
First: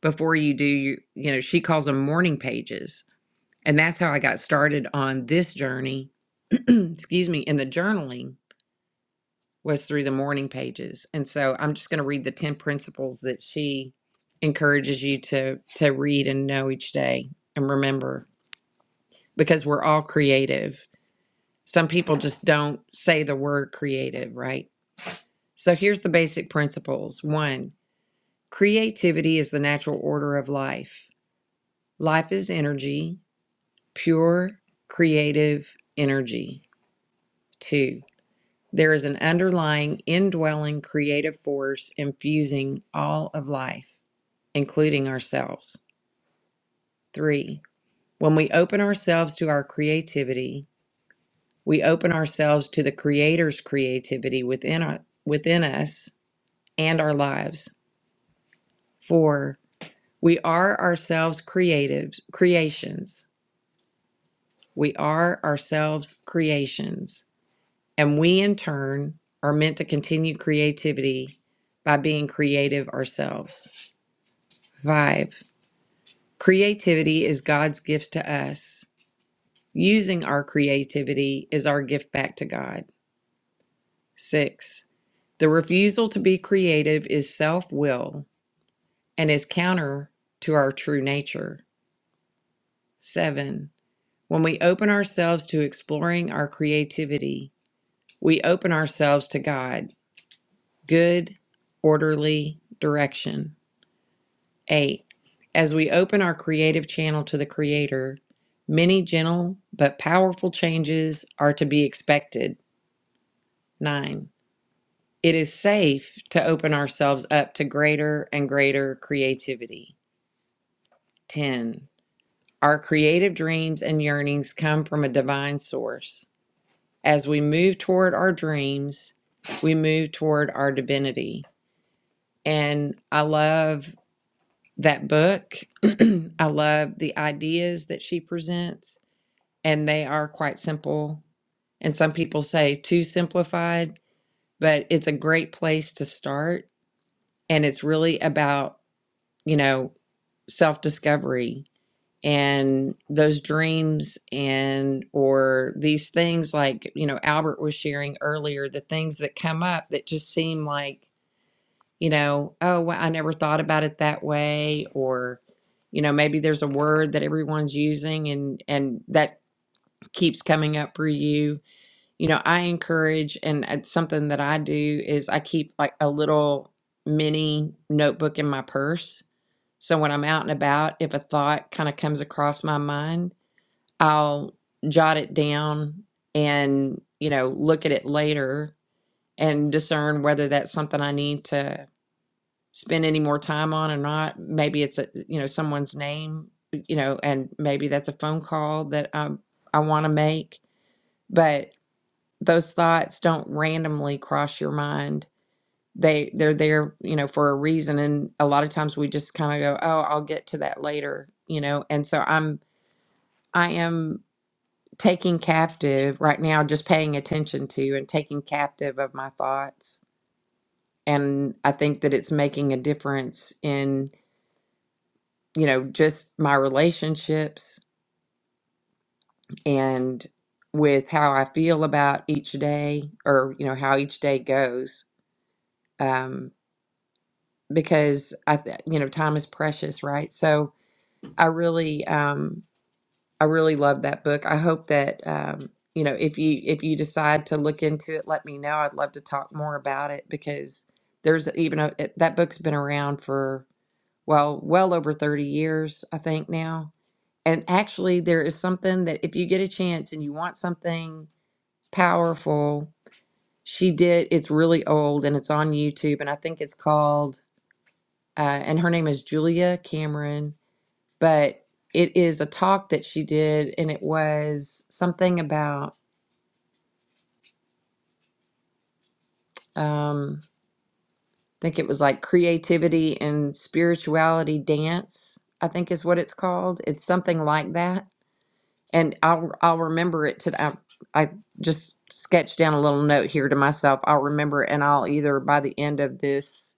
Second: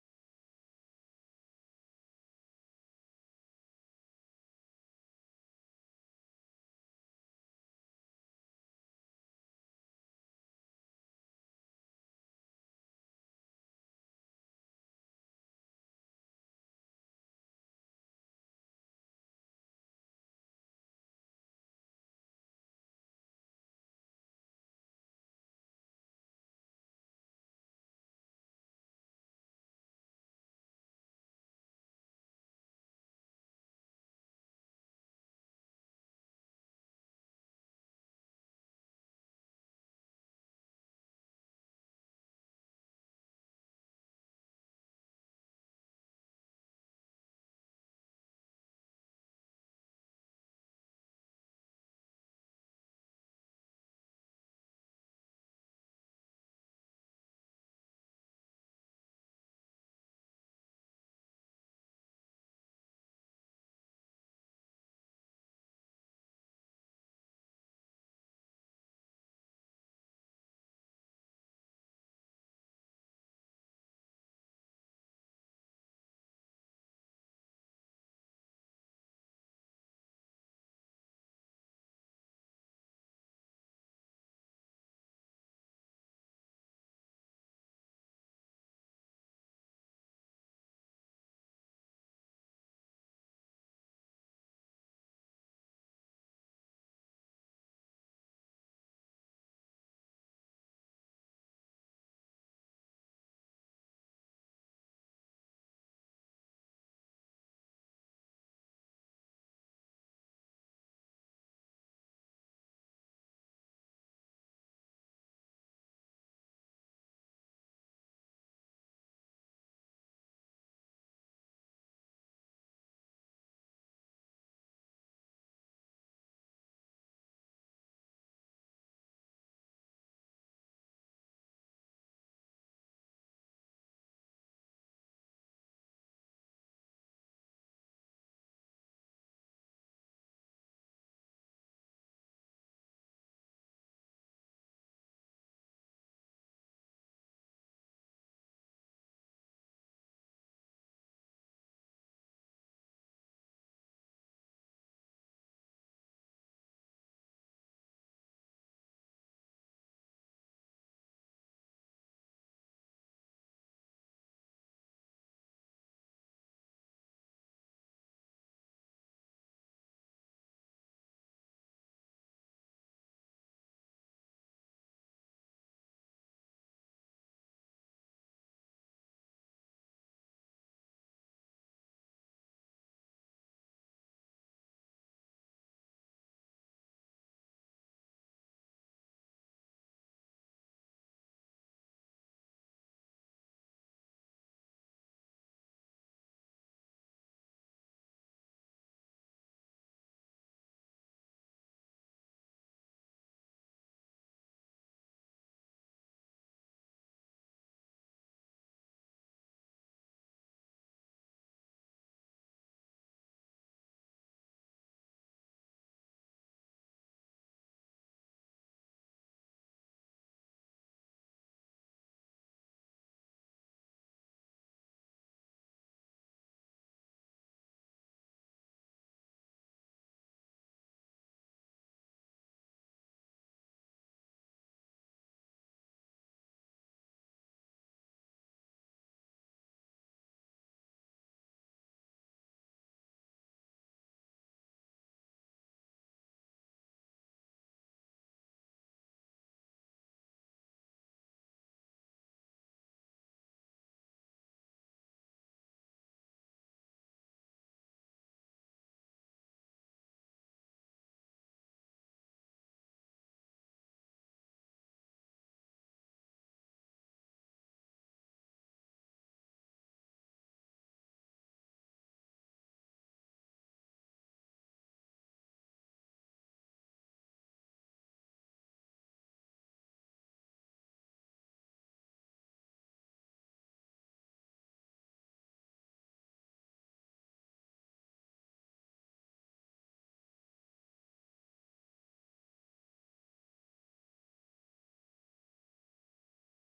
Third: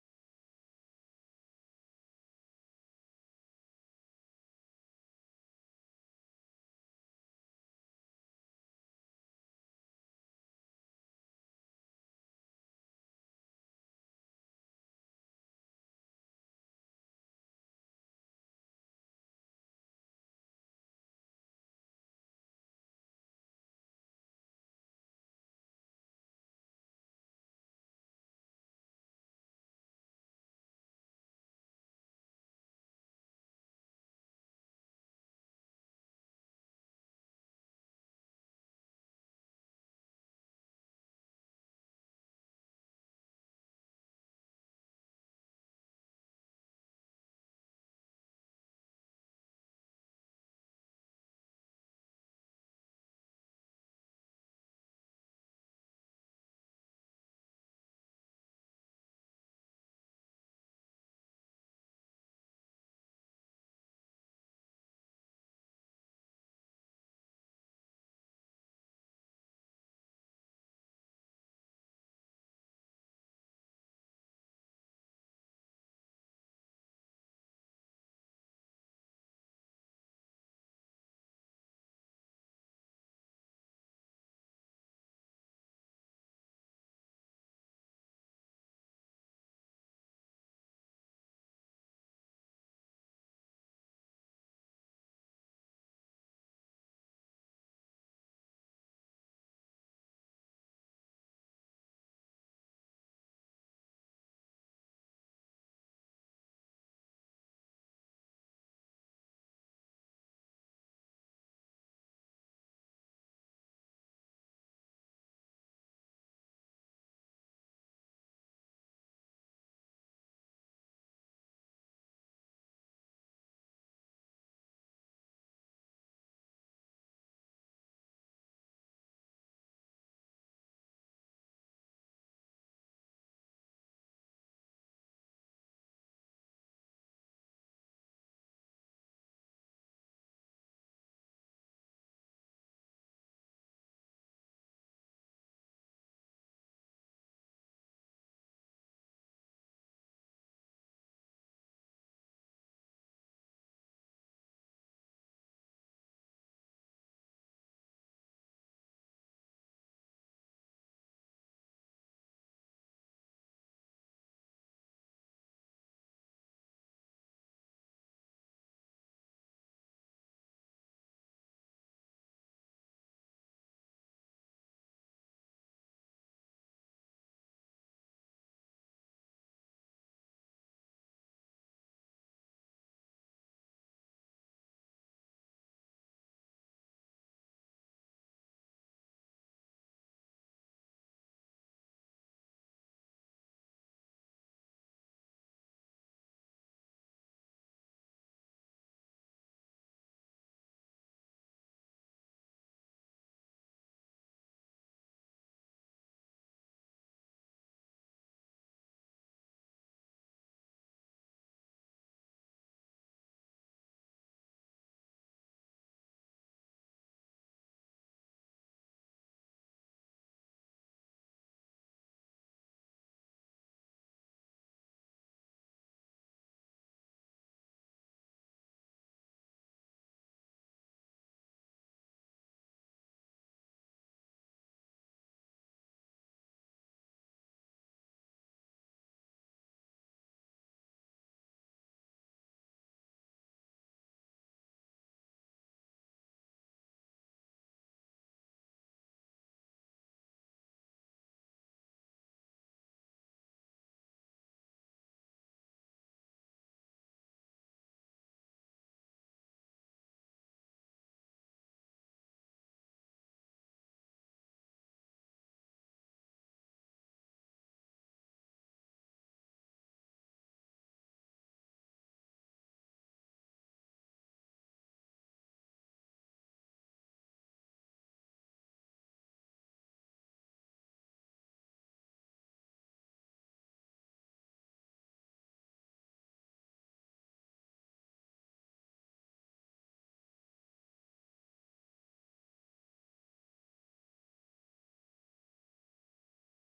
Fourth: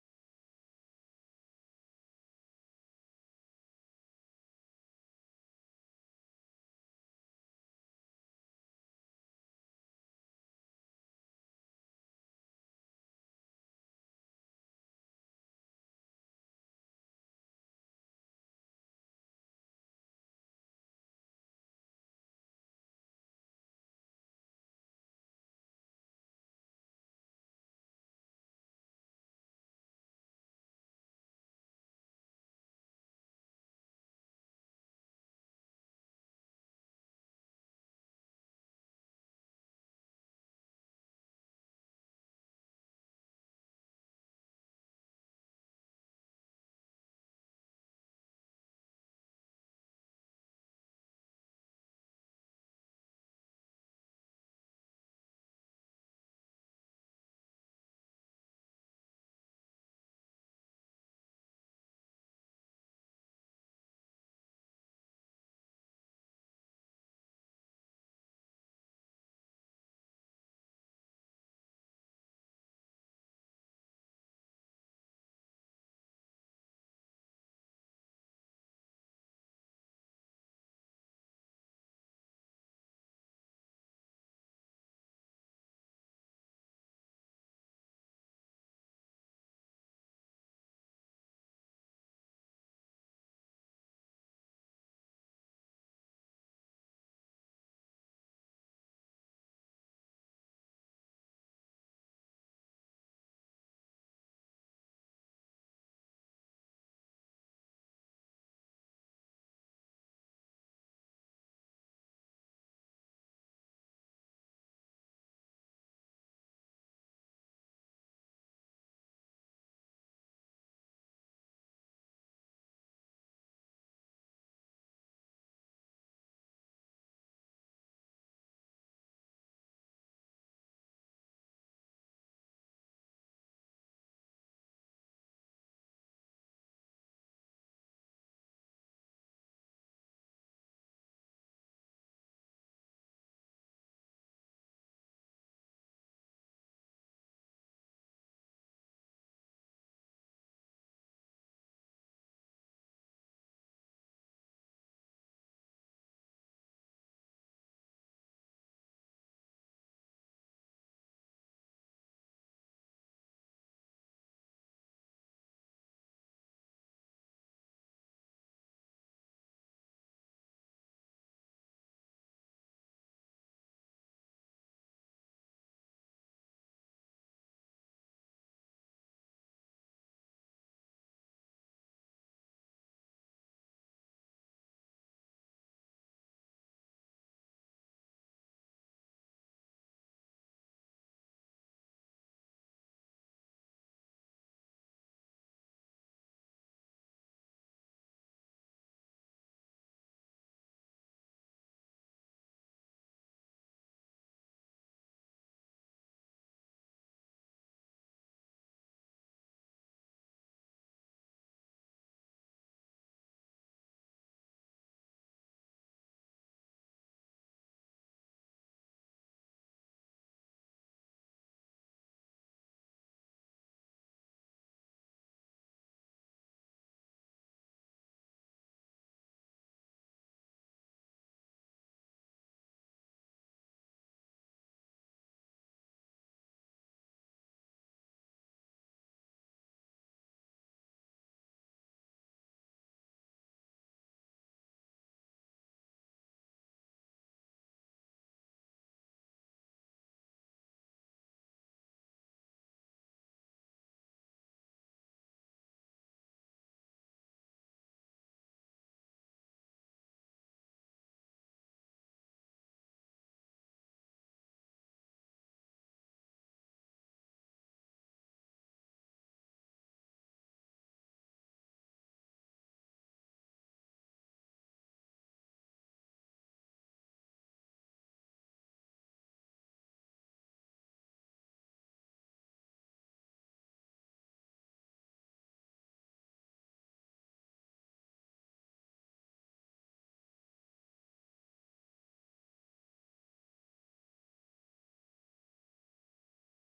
A: before you do you, you know she calls them morning pages and that's how I got started on this journey excuse me in the journaling was through the morning pages and so I'm just going to read the 10 principles that she encourages you to to read and know each day and remember because we're all creative some people just don't say the word creative right So here's the basic principles. One, creativity is the natural order of life. Life is energy, pure, creative energy. Two, there is an underlying, indwelling creative force infusing all of life, including ourselves. Three, when we open ourselves to our creativity, we open ourselves to the Creator's creativity within, our, within us and our lives. Four, We are ourselves creatives, creations. We are ourselves creations. And we, in turn, are meant to continue creativity by being creative ourselves. Five, creativity is God's gift to us. Using our creativity is our gift back to God. Six, the refusal to be creative is self will and is counter to our true nature. Seven, When we open ourselves to exploring our creativity, we open ourselves to God, good, orderly direction. 8. As we open our creative channel to the Creator, many gentle but powerful changes are to be expected. 9. It is safe to open ourselves up to greater and greater creativity. 10. Our creative dreams and yearnings come from a divine source. as we move toward our dreams, we move toward our divinity. And I love that book. I love the ideas that she presents, and they are quite simple. And some people say too simplified, but it's a great place to start. And it's really about, you know, self discovery and those dreams and or these things like you know albert was sharing earlier the things that come up that just seem like you know oh well, i never thought about it that way or you know maybe there's a word that everyone's using and and that keeps coming up for you you know i encourage and it's something that i do is i keep like a little mini notebook in my purse so when i'm out and about if a thought kind of comes across my mind I'll jot it down and, you know, look at it later and discern whether that's something I need to spend any more time on or not. Maybe it's a, you know, someone's name, you know, and maybe that's a phone call that I I want to make, but those thoughts don't randomly cross your mind. They they're there, you know, for a reason and a lot of times we just kind of go, "Oh, I'll get to that later," you know. And so I'm I am taking captive right now, just paying attention to and taking captive of my thoughts. And I think that it's making a difference in, you know, just my relationships and with how I feel about each day or, you know, how each day goes. Um, because I, th- you know, time is precious, right? So I really, um, I really love that book. I hope that um, you know if you if you decide to look into it, let me know. I'd love to talk more about it because there's even a it- that book's been around for well well over 30 years, I think now. And actually, there is something that if you get a chance and you want something powerful, she did. It's really old and it's on YouTube, and I think it's called. Uh, and her name is Julia Cameron but it is a talk that she did, and it was something about, um, I think it was like creativity and spirituality dance, I think is what it's called. It's something like that. And I'll, I'll remember it today. I, I just sketched down a little note here to myself. I'll remember it, and I'll either by the end of this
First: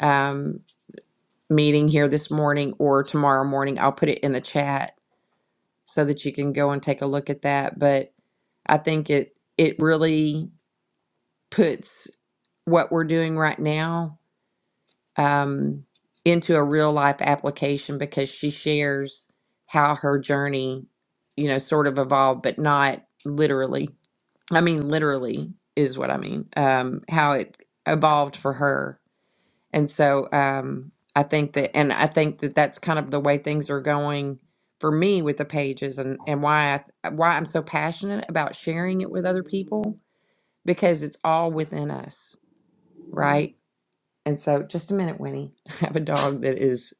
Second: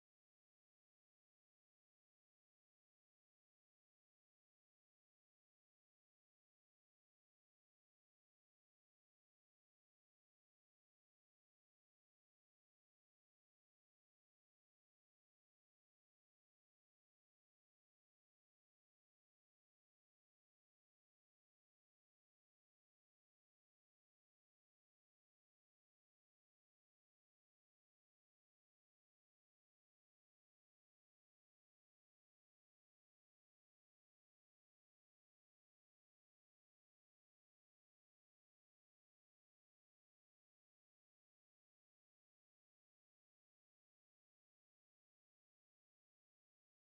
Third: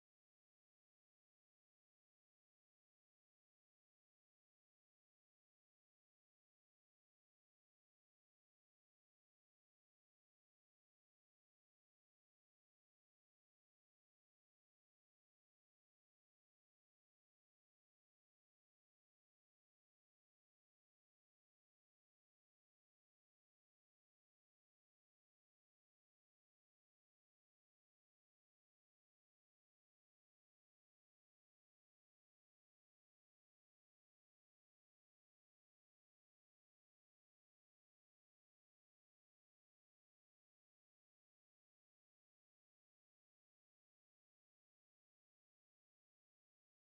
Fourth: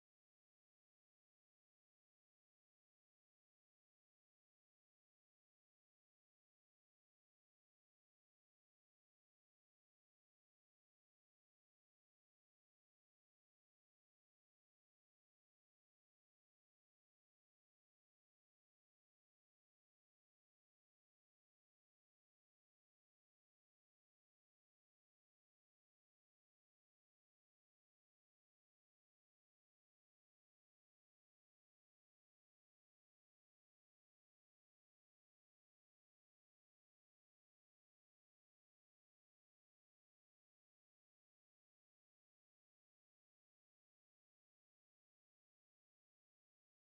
A: um, meeting here this morning or tomorrow morning, I'll put it in the chat so that you can go and take a look at that. But I think it it really puts what we're doing right now um, into a real life application because she shares how her journey, you know, sort of evolved, but not literally. I mean, literally is what I mean. Um, how it evolved for her and so um, I think that, and I think that that's kind of the way things are going for me with the pages, and and why I, th- why I'm so passionate about sharing it with other people because it's all within us, right? And so, just a minute, Winnie. I have a dog that is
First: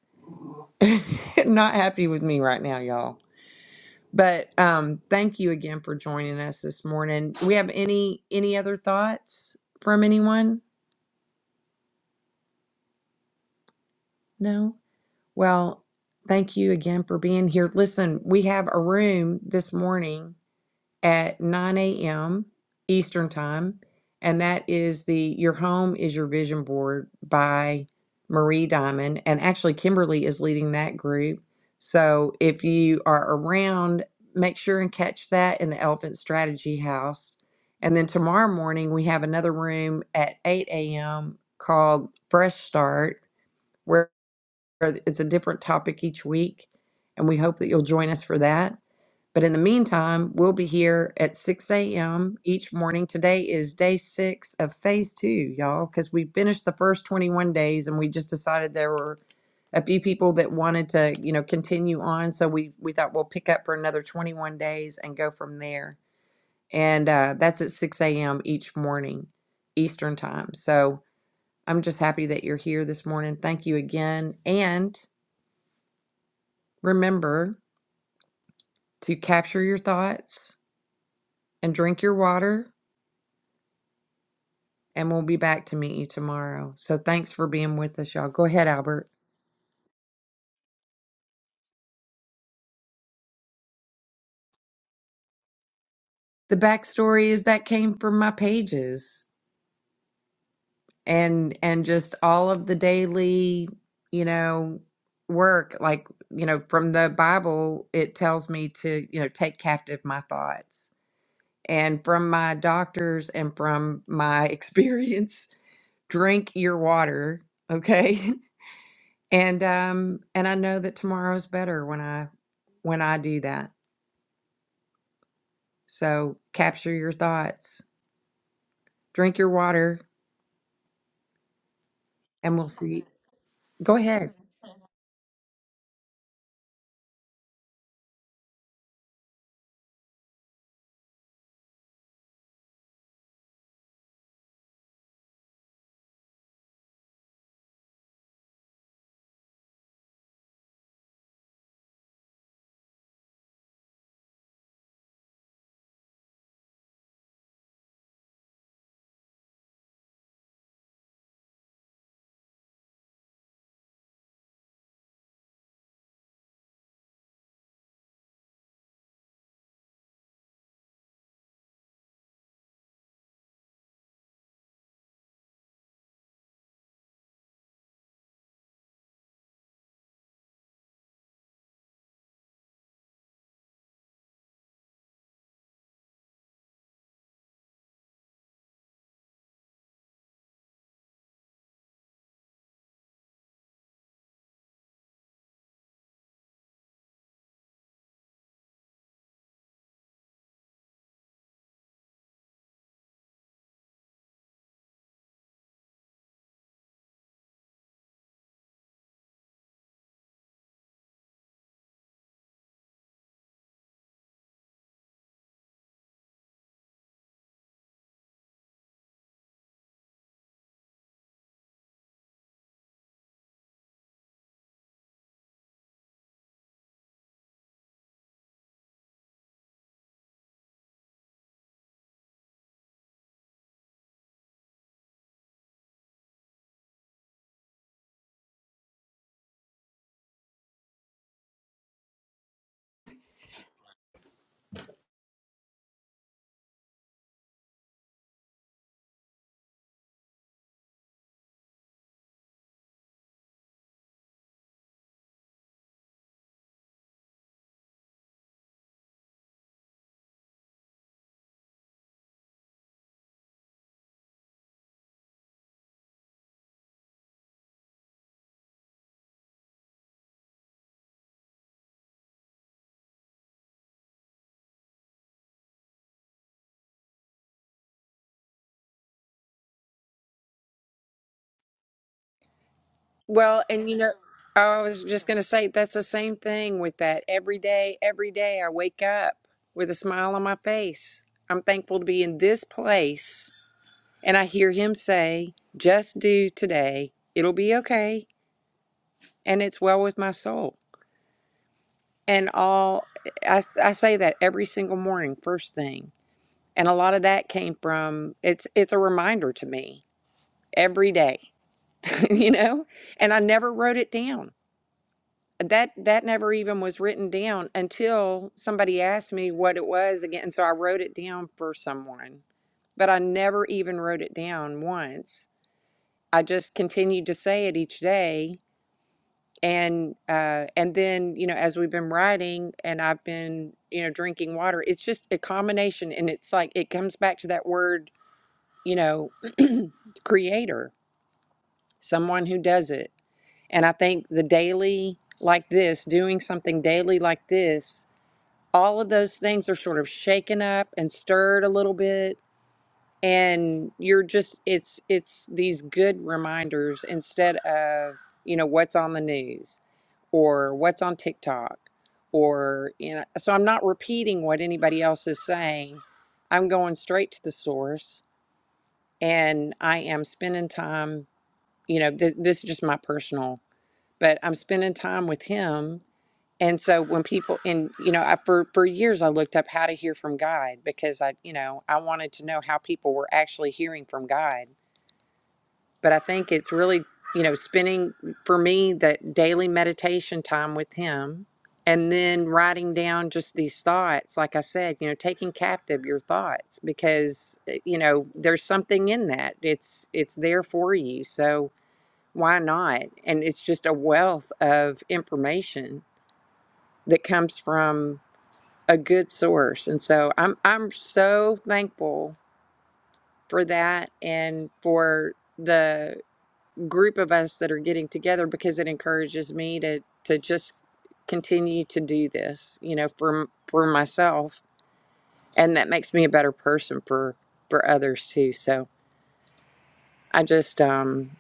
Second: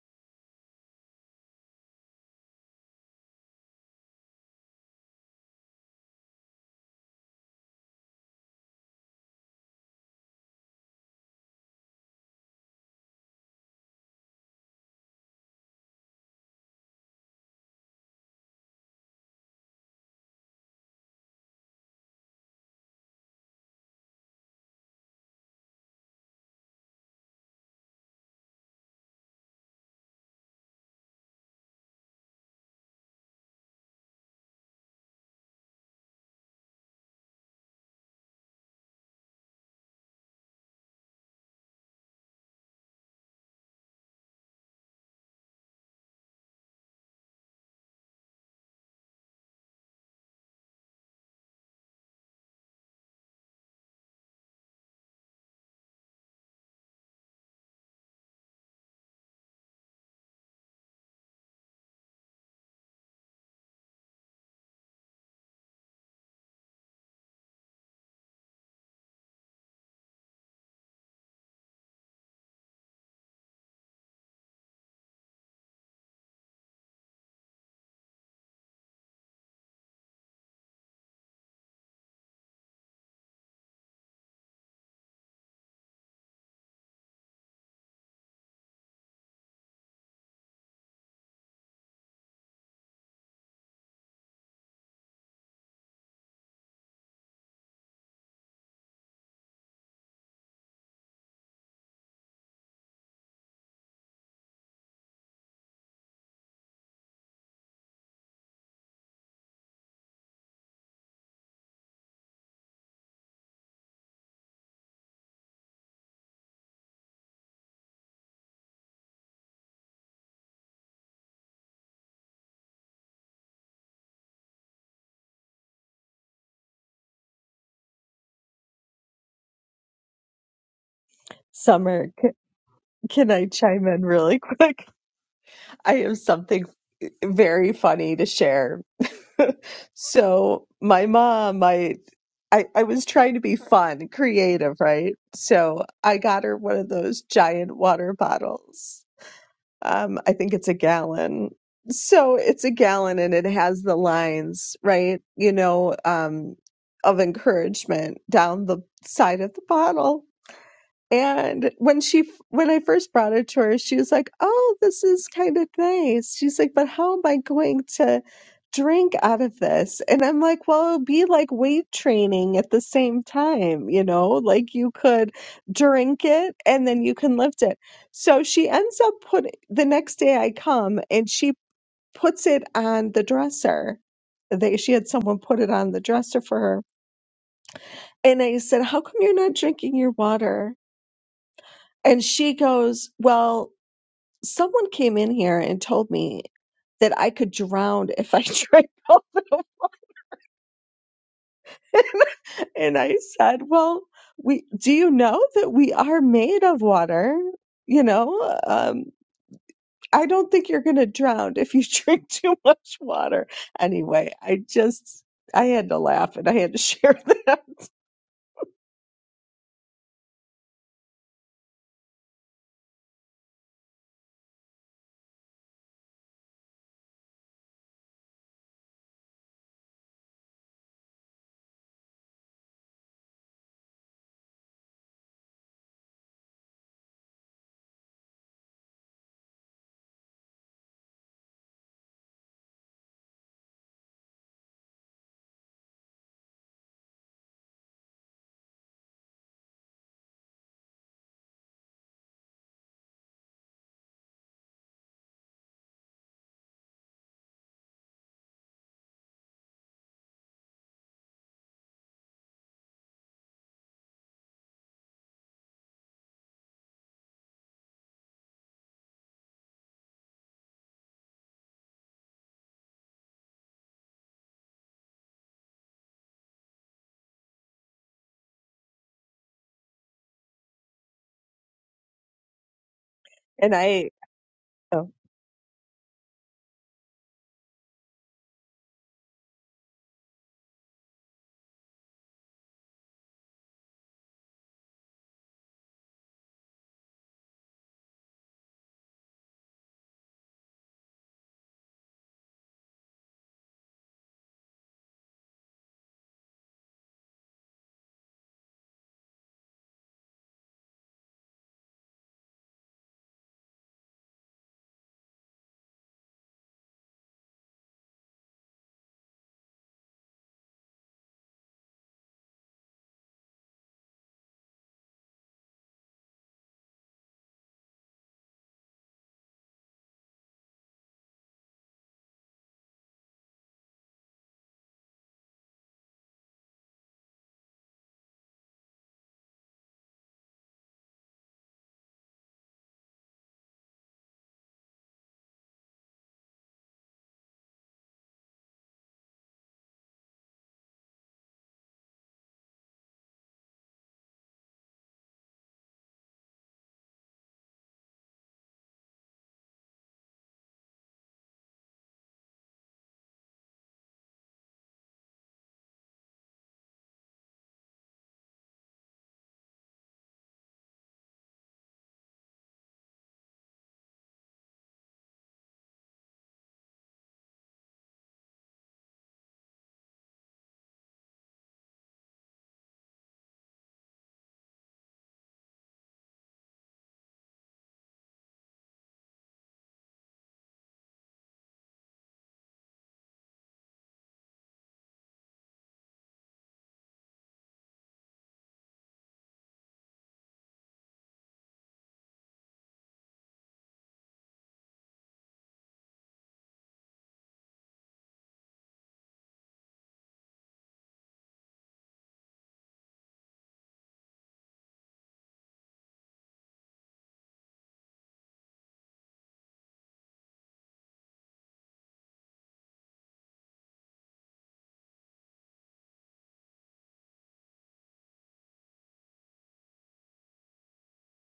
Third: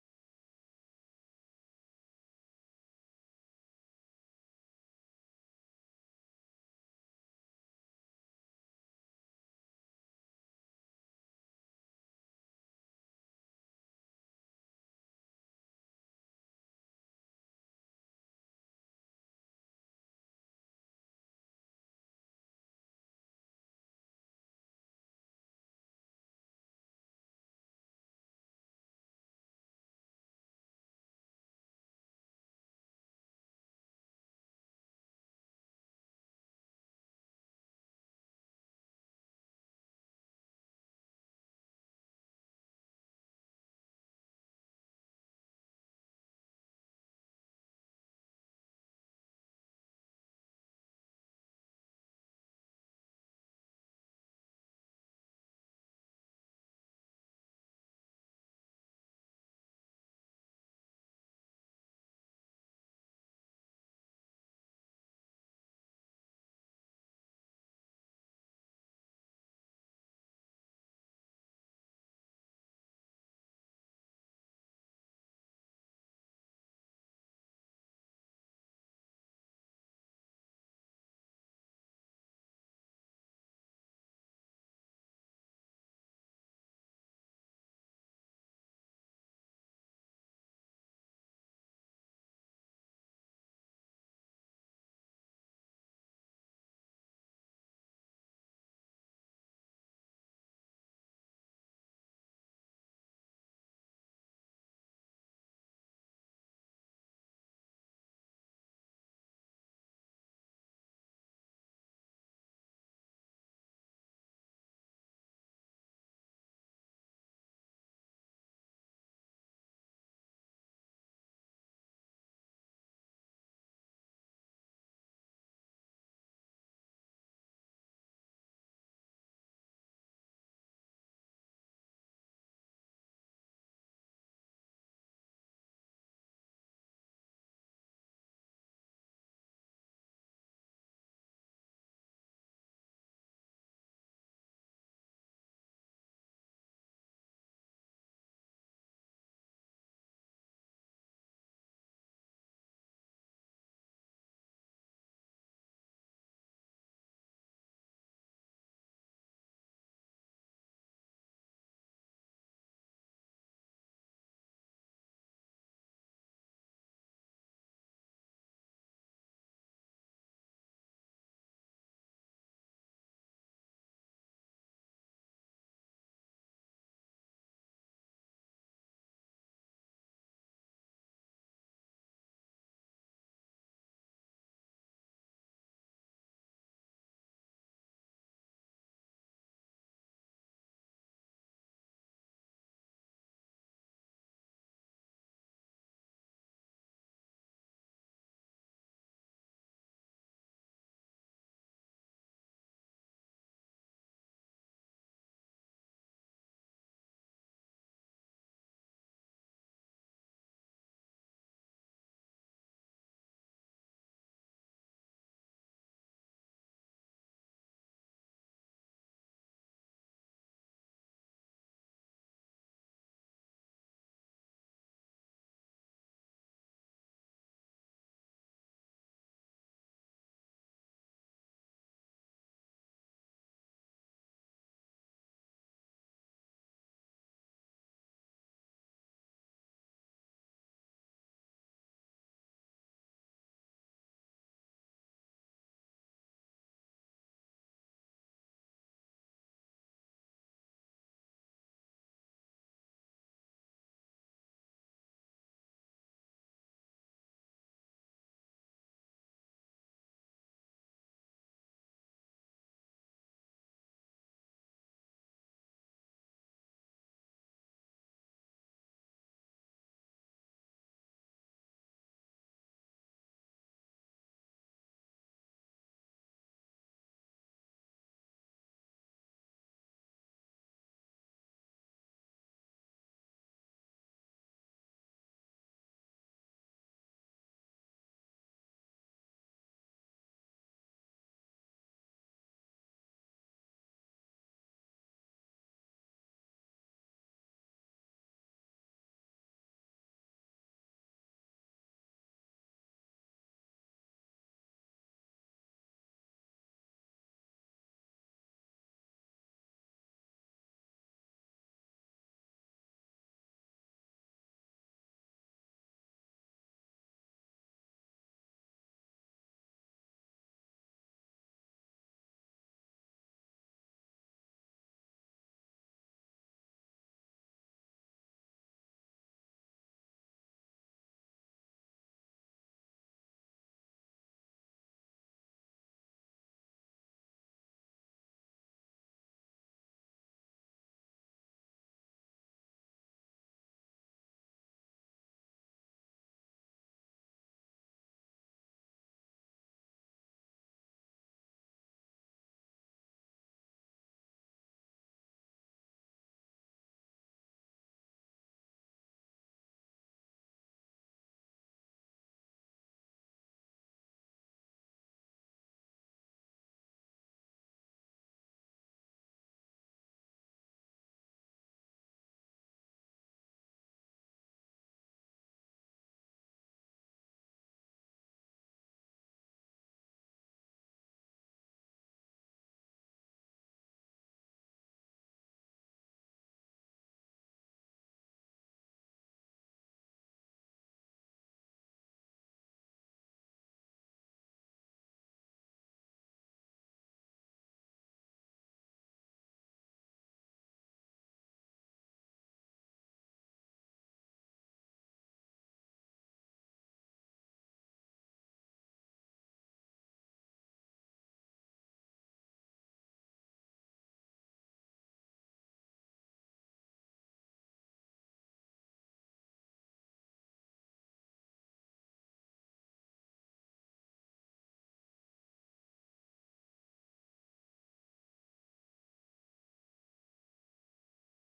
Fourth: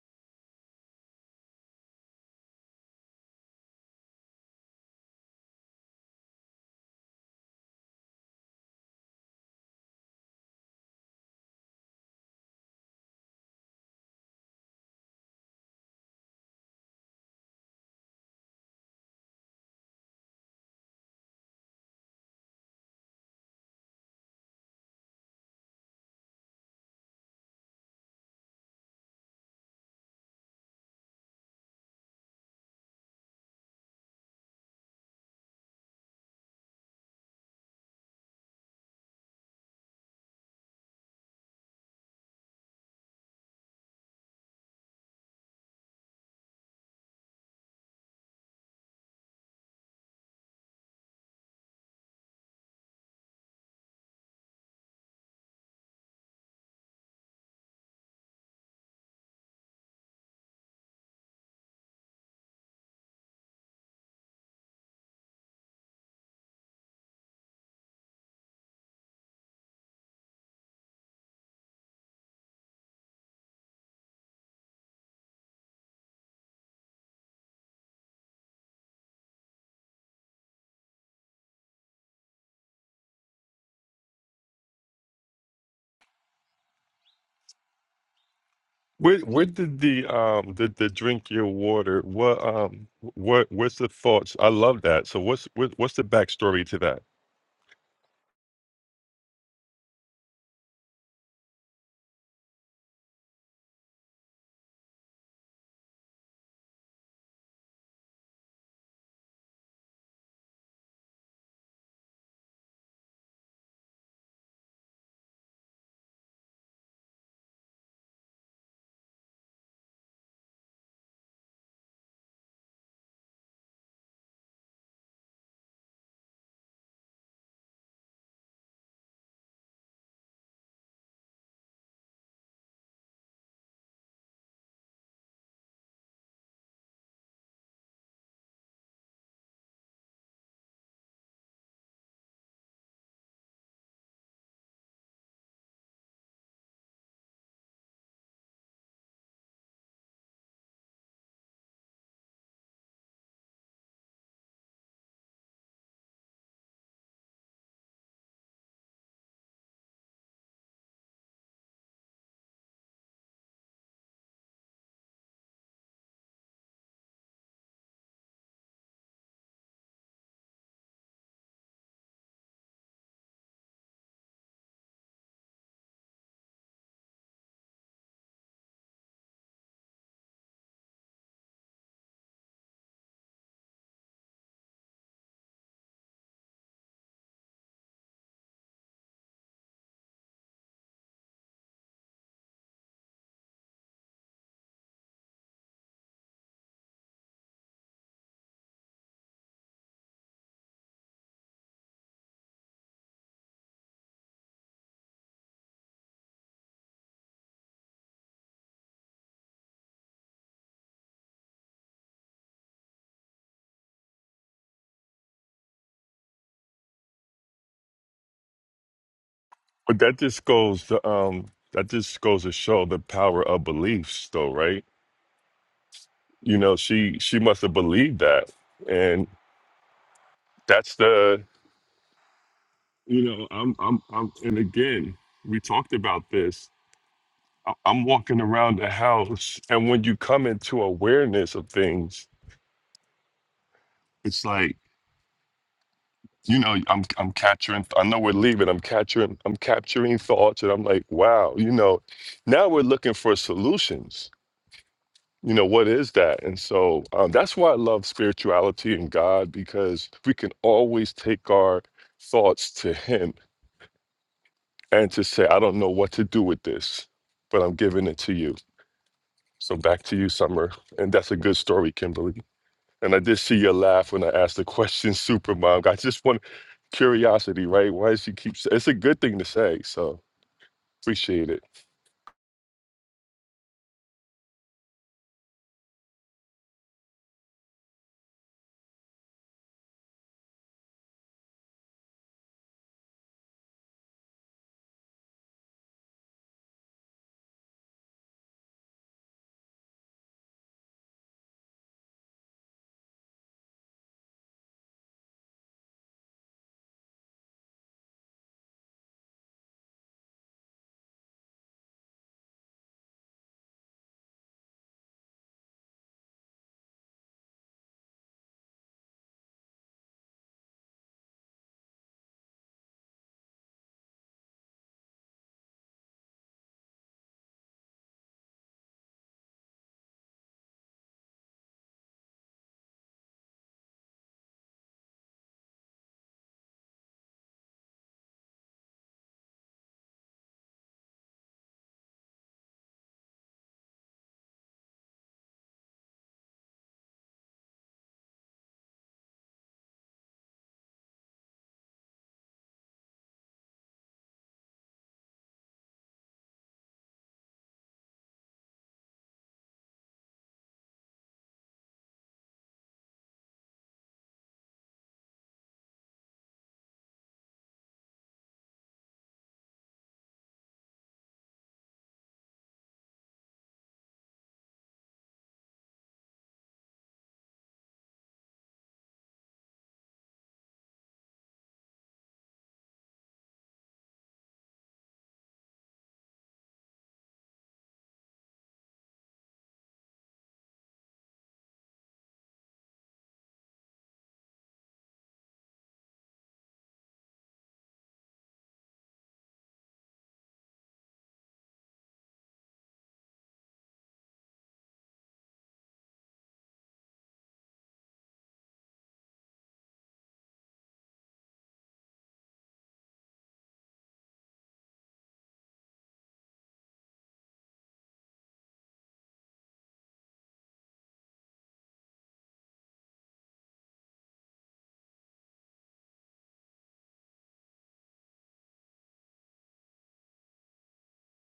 A: not happy with me right now, y'all. But um, thank you again for joining us this morning. Do we have any any other thoughts from anyone? No. Well, thank you again for being here. Listen, we have a room this morning at 9 a.m. Eastern Time, and that is the Your Home is Your Vision Board by Marie Diamond. And actually, Kimberly is leading that group. So if you are around, make sure and catch that in the Elephant Strategy House. And then tomorrow morning, we have another room at 8 a.m. called Fresh Start it's a different topic each week, and we hope that you'll join us for that. But in the meantime, we'll be here at 6 a.m. each morning. Today is day six of phase two, y'all, because we finished the first 21 days and we just decided there were a few people that wanted to, you know, continue on. So we, we thought we'll pick up for another 21 days and go from there. And uh, that's at 6 a.m. each morning, Eastern time. So I'm just happy that you're here this morning. Thank you again. And Remember to capture your thoughts and drink your water, and we'll be back to meet you tomorrow. So thanks for being with us, y'all. Go ahead, Albert.
C: Where where did the um the, the drink your water? What um what what's the thoughts? I love that. So what's what, what's the
A: The
C: backstory to that?
A: backstory is that came from my pages and and just all of the daily, you know, work. Like, you know, from the Bible, it tells me to, you know, take captive my thoughts. And from my doctors and from my experience, drink your water, okay? And um and I know that tomorrow's better when I when I do that. So capture your thoughts, drink your water,
D: Summer, c-
A: and we'll see.
D: can I chime
A: Go
D: in
A: ahead.
D: really quick? I have something eh, very funny to share So my mom, I, I I was trying to be fun, creative, right? So I got her one of those giant water bottles. Um, I think it's a gallon. So it's a gallon and it has the lines, right? You know, um, of encouragement down the side of the bottle. And when she, when I first brought it to her, she was like, "Oh, this is kind of nice." She's like, "But how am I going to drink out of this?" And I'm like, "Well, it'll be like weight training at the same time, you know, like you could drink it and then you can lift it." So she ends up putting the next day I come and she puts it on the dresser. They she had someone put it on the dresser for her. And I said, "How come you're not drinking your water?" And she goes, Well, someone came in here and told me that I could drown if I drank all of it. And I said, Well, we do you know that we are made of water? You know, um, I don't think you're going to drown if you drink too much water. Anyway, I just, I had to laugh and I had to share that.
C: But that just goes to um that just goes to show the power of beliefs, though, right? You know, she she must have believed that, and that's the you know i'm i'm, I'm and again we talked about this I- i'm walking around the house and when you come into awareness of things it's like you know i'm i'm capturing i know we're leaving i'm capturing i'm capturing thoughts and i'm like wow you know now we're looking for solutions you know what is that and so um, that's why i love spirituality and god because we can always take our thoughts to him and to say i don't know what to do with this but i'm giving it to you So back to you, Summer. And that's a good story, Kimberly. And I did see your laugh when I asked the question, Supermom. I just want curiosity, right? Why does she keep? It's a good thing to say, so appreciate it.
A: Well,
D: And
A: and you
D: I,
A: know, oh, I
D: oh.
A: was just going to say that's the same thing with that. Every day, every day I wake up with a smile on my face. I'm thankful to be in this place. And I hear him say, just do today. It'll be okay. And it's well with my soul. and all I I say that every single morning first thing and a lot of that came from it's it's a reminder to me every day you know and i never wrote it down that that never even was written down until somebody asked me what it was again and so i wrote it down for someone but i never even wrote it down once i just continued to say it each day and uh and then you know as we've been riding and i've been you know drinking water it's just a combination and it's like it comes back to that word you know creator someone who does it and i think the daily like this doing something daily like this all of those things are sort of shaken up and stirred a little bit and you're just it's it's these good reminders instead of you know what's on the news or what's on TikTok or you know so I'm not repeating what anybody else is saying I'm going straight to the source and I am spending time you know this, this is just my personal but I'm spending time with Him. And so when people, and you know, I, for for years I looked up how to hear from God because I, you know, I wanted to know how people were actually hearing from God. But I think it's really, you know, spending for me that daily meditation time with Him, and then writing down just these thoughts. Like I said, you know, taking captive your thoughts because eh, you know there's something in that. It's it's there for you. So why not? And it's just a wealth of information that comes from a good source. And so I'm I'm so thankful for that and for the group of us that are getting together because it encourages me to to just continue to do this, you know, for m- for myself and that makes me a better person for for others too. So I just um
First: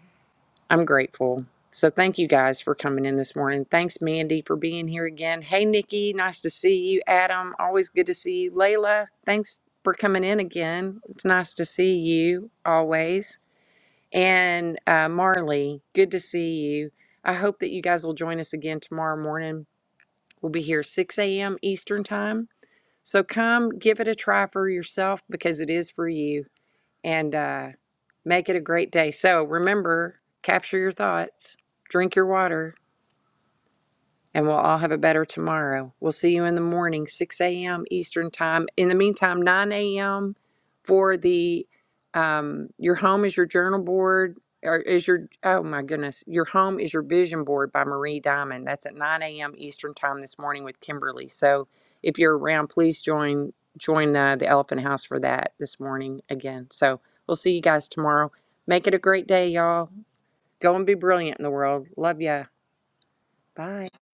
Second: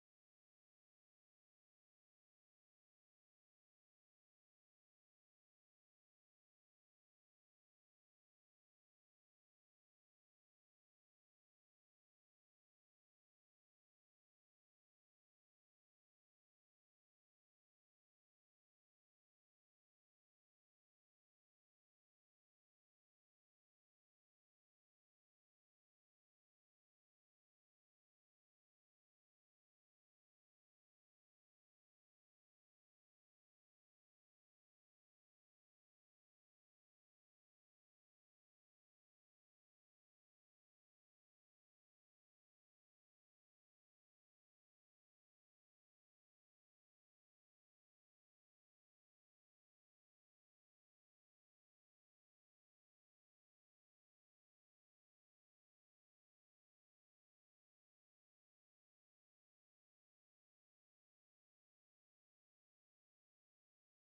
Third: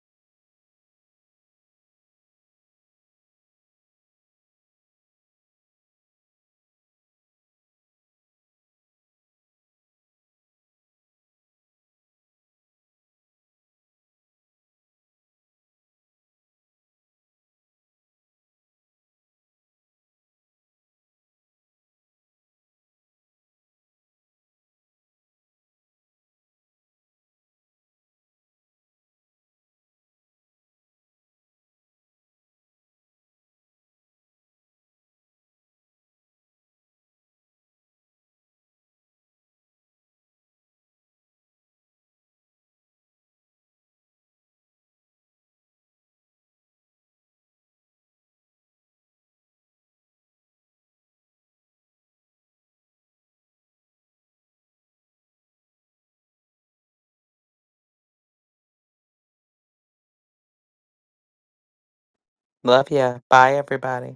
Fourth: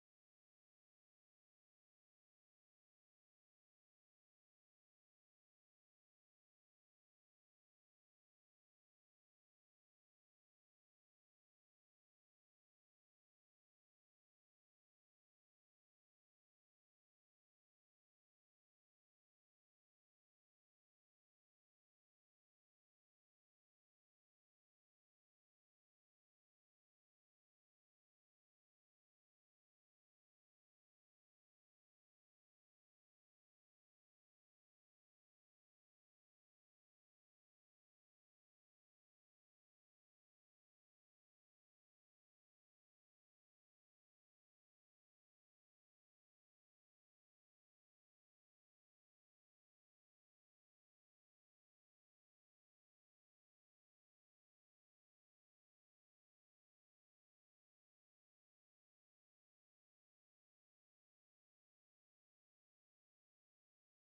A: I'm grateful. So thank you guys for coming in this morning. Thanks, Mandy, for being here again. Hey, Nikki, nice to see you. Adam, always good to see you. Layla, thanks for coming in again. It's nice to see you always. And uh, Marley, good to see you. I hope that you guys will join us again tomorrow morning. We'll be here 6 a.m. Eastern time. So come give it a try for yourself because it is for you and uh, make it a great day. So remember, capture your thoughts, drink your water, and we'll all have a better tomorrow. We'll see you in the morning, 6 a.m. Eastern time. In the meantime, 9 a.m. for the um, your home is your journal board, or is your oh my goodness, your home is your vision board by Marie Diamond. That's at 9 a.m. Eastern time this morning with Kimberly. So if you're around, please join join uh, the Elephant House for that this morning again. So we'll see you guys tomorrow. Make it a great day, y'all. Go and be brilliant in the world. Love ya.
B: Love ya. Bye,
A: Bye.
B: everybody.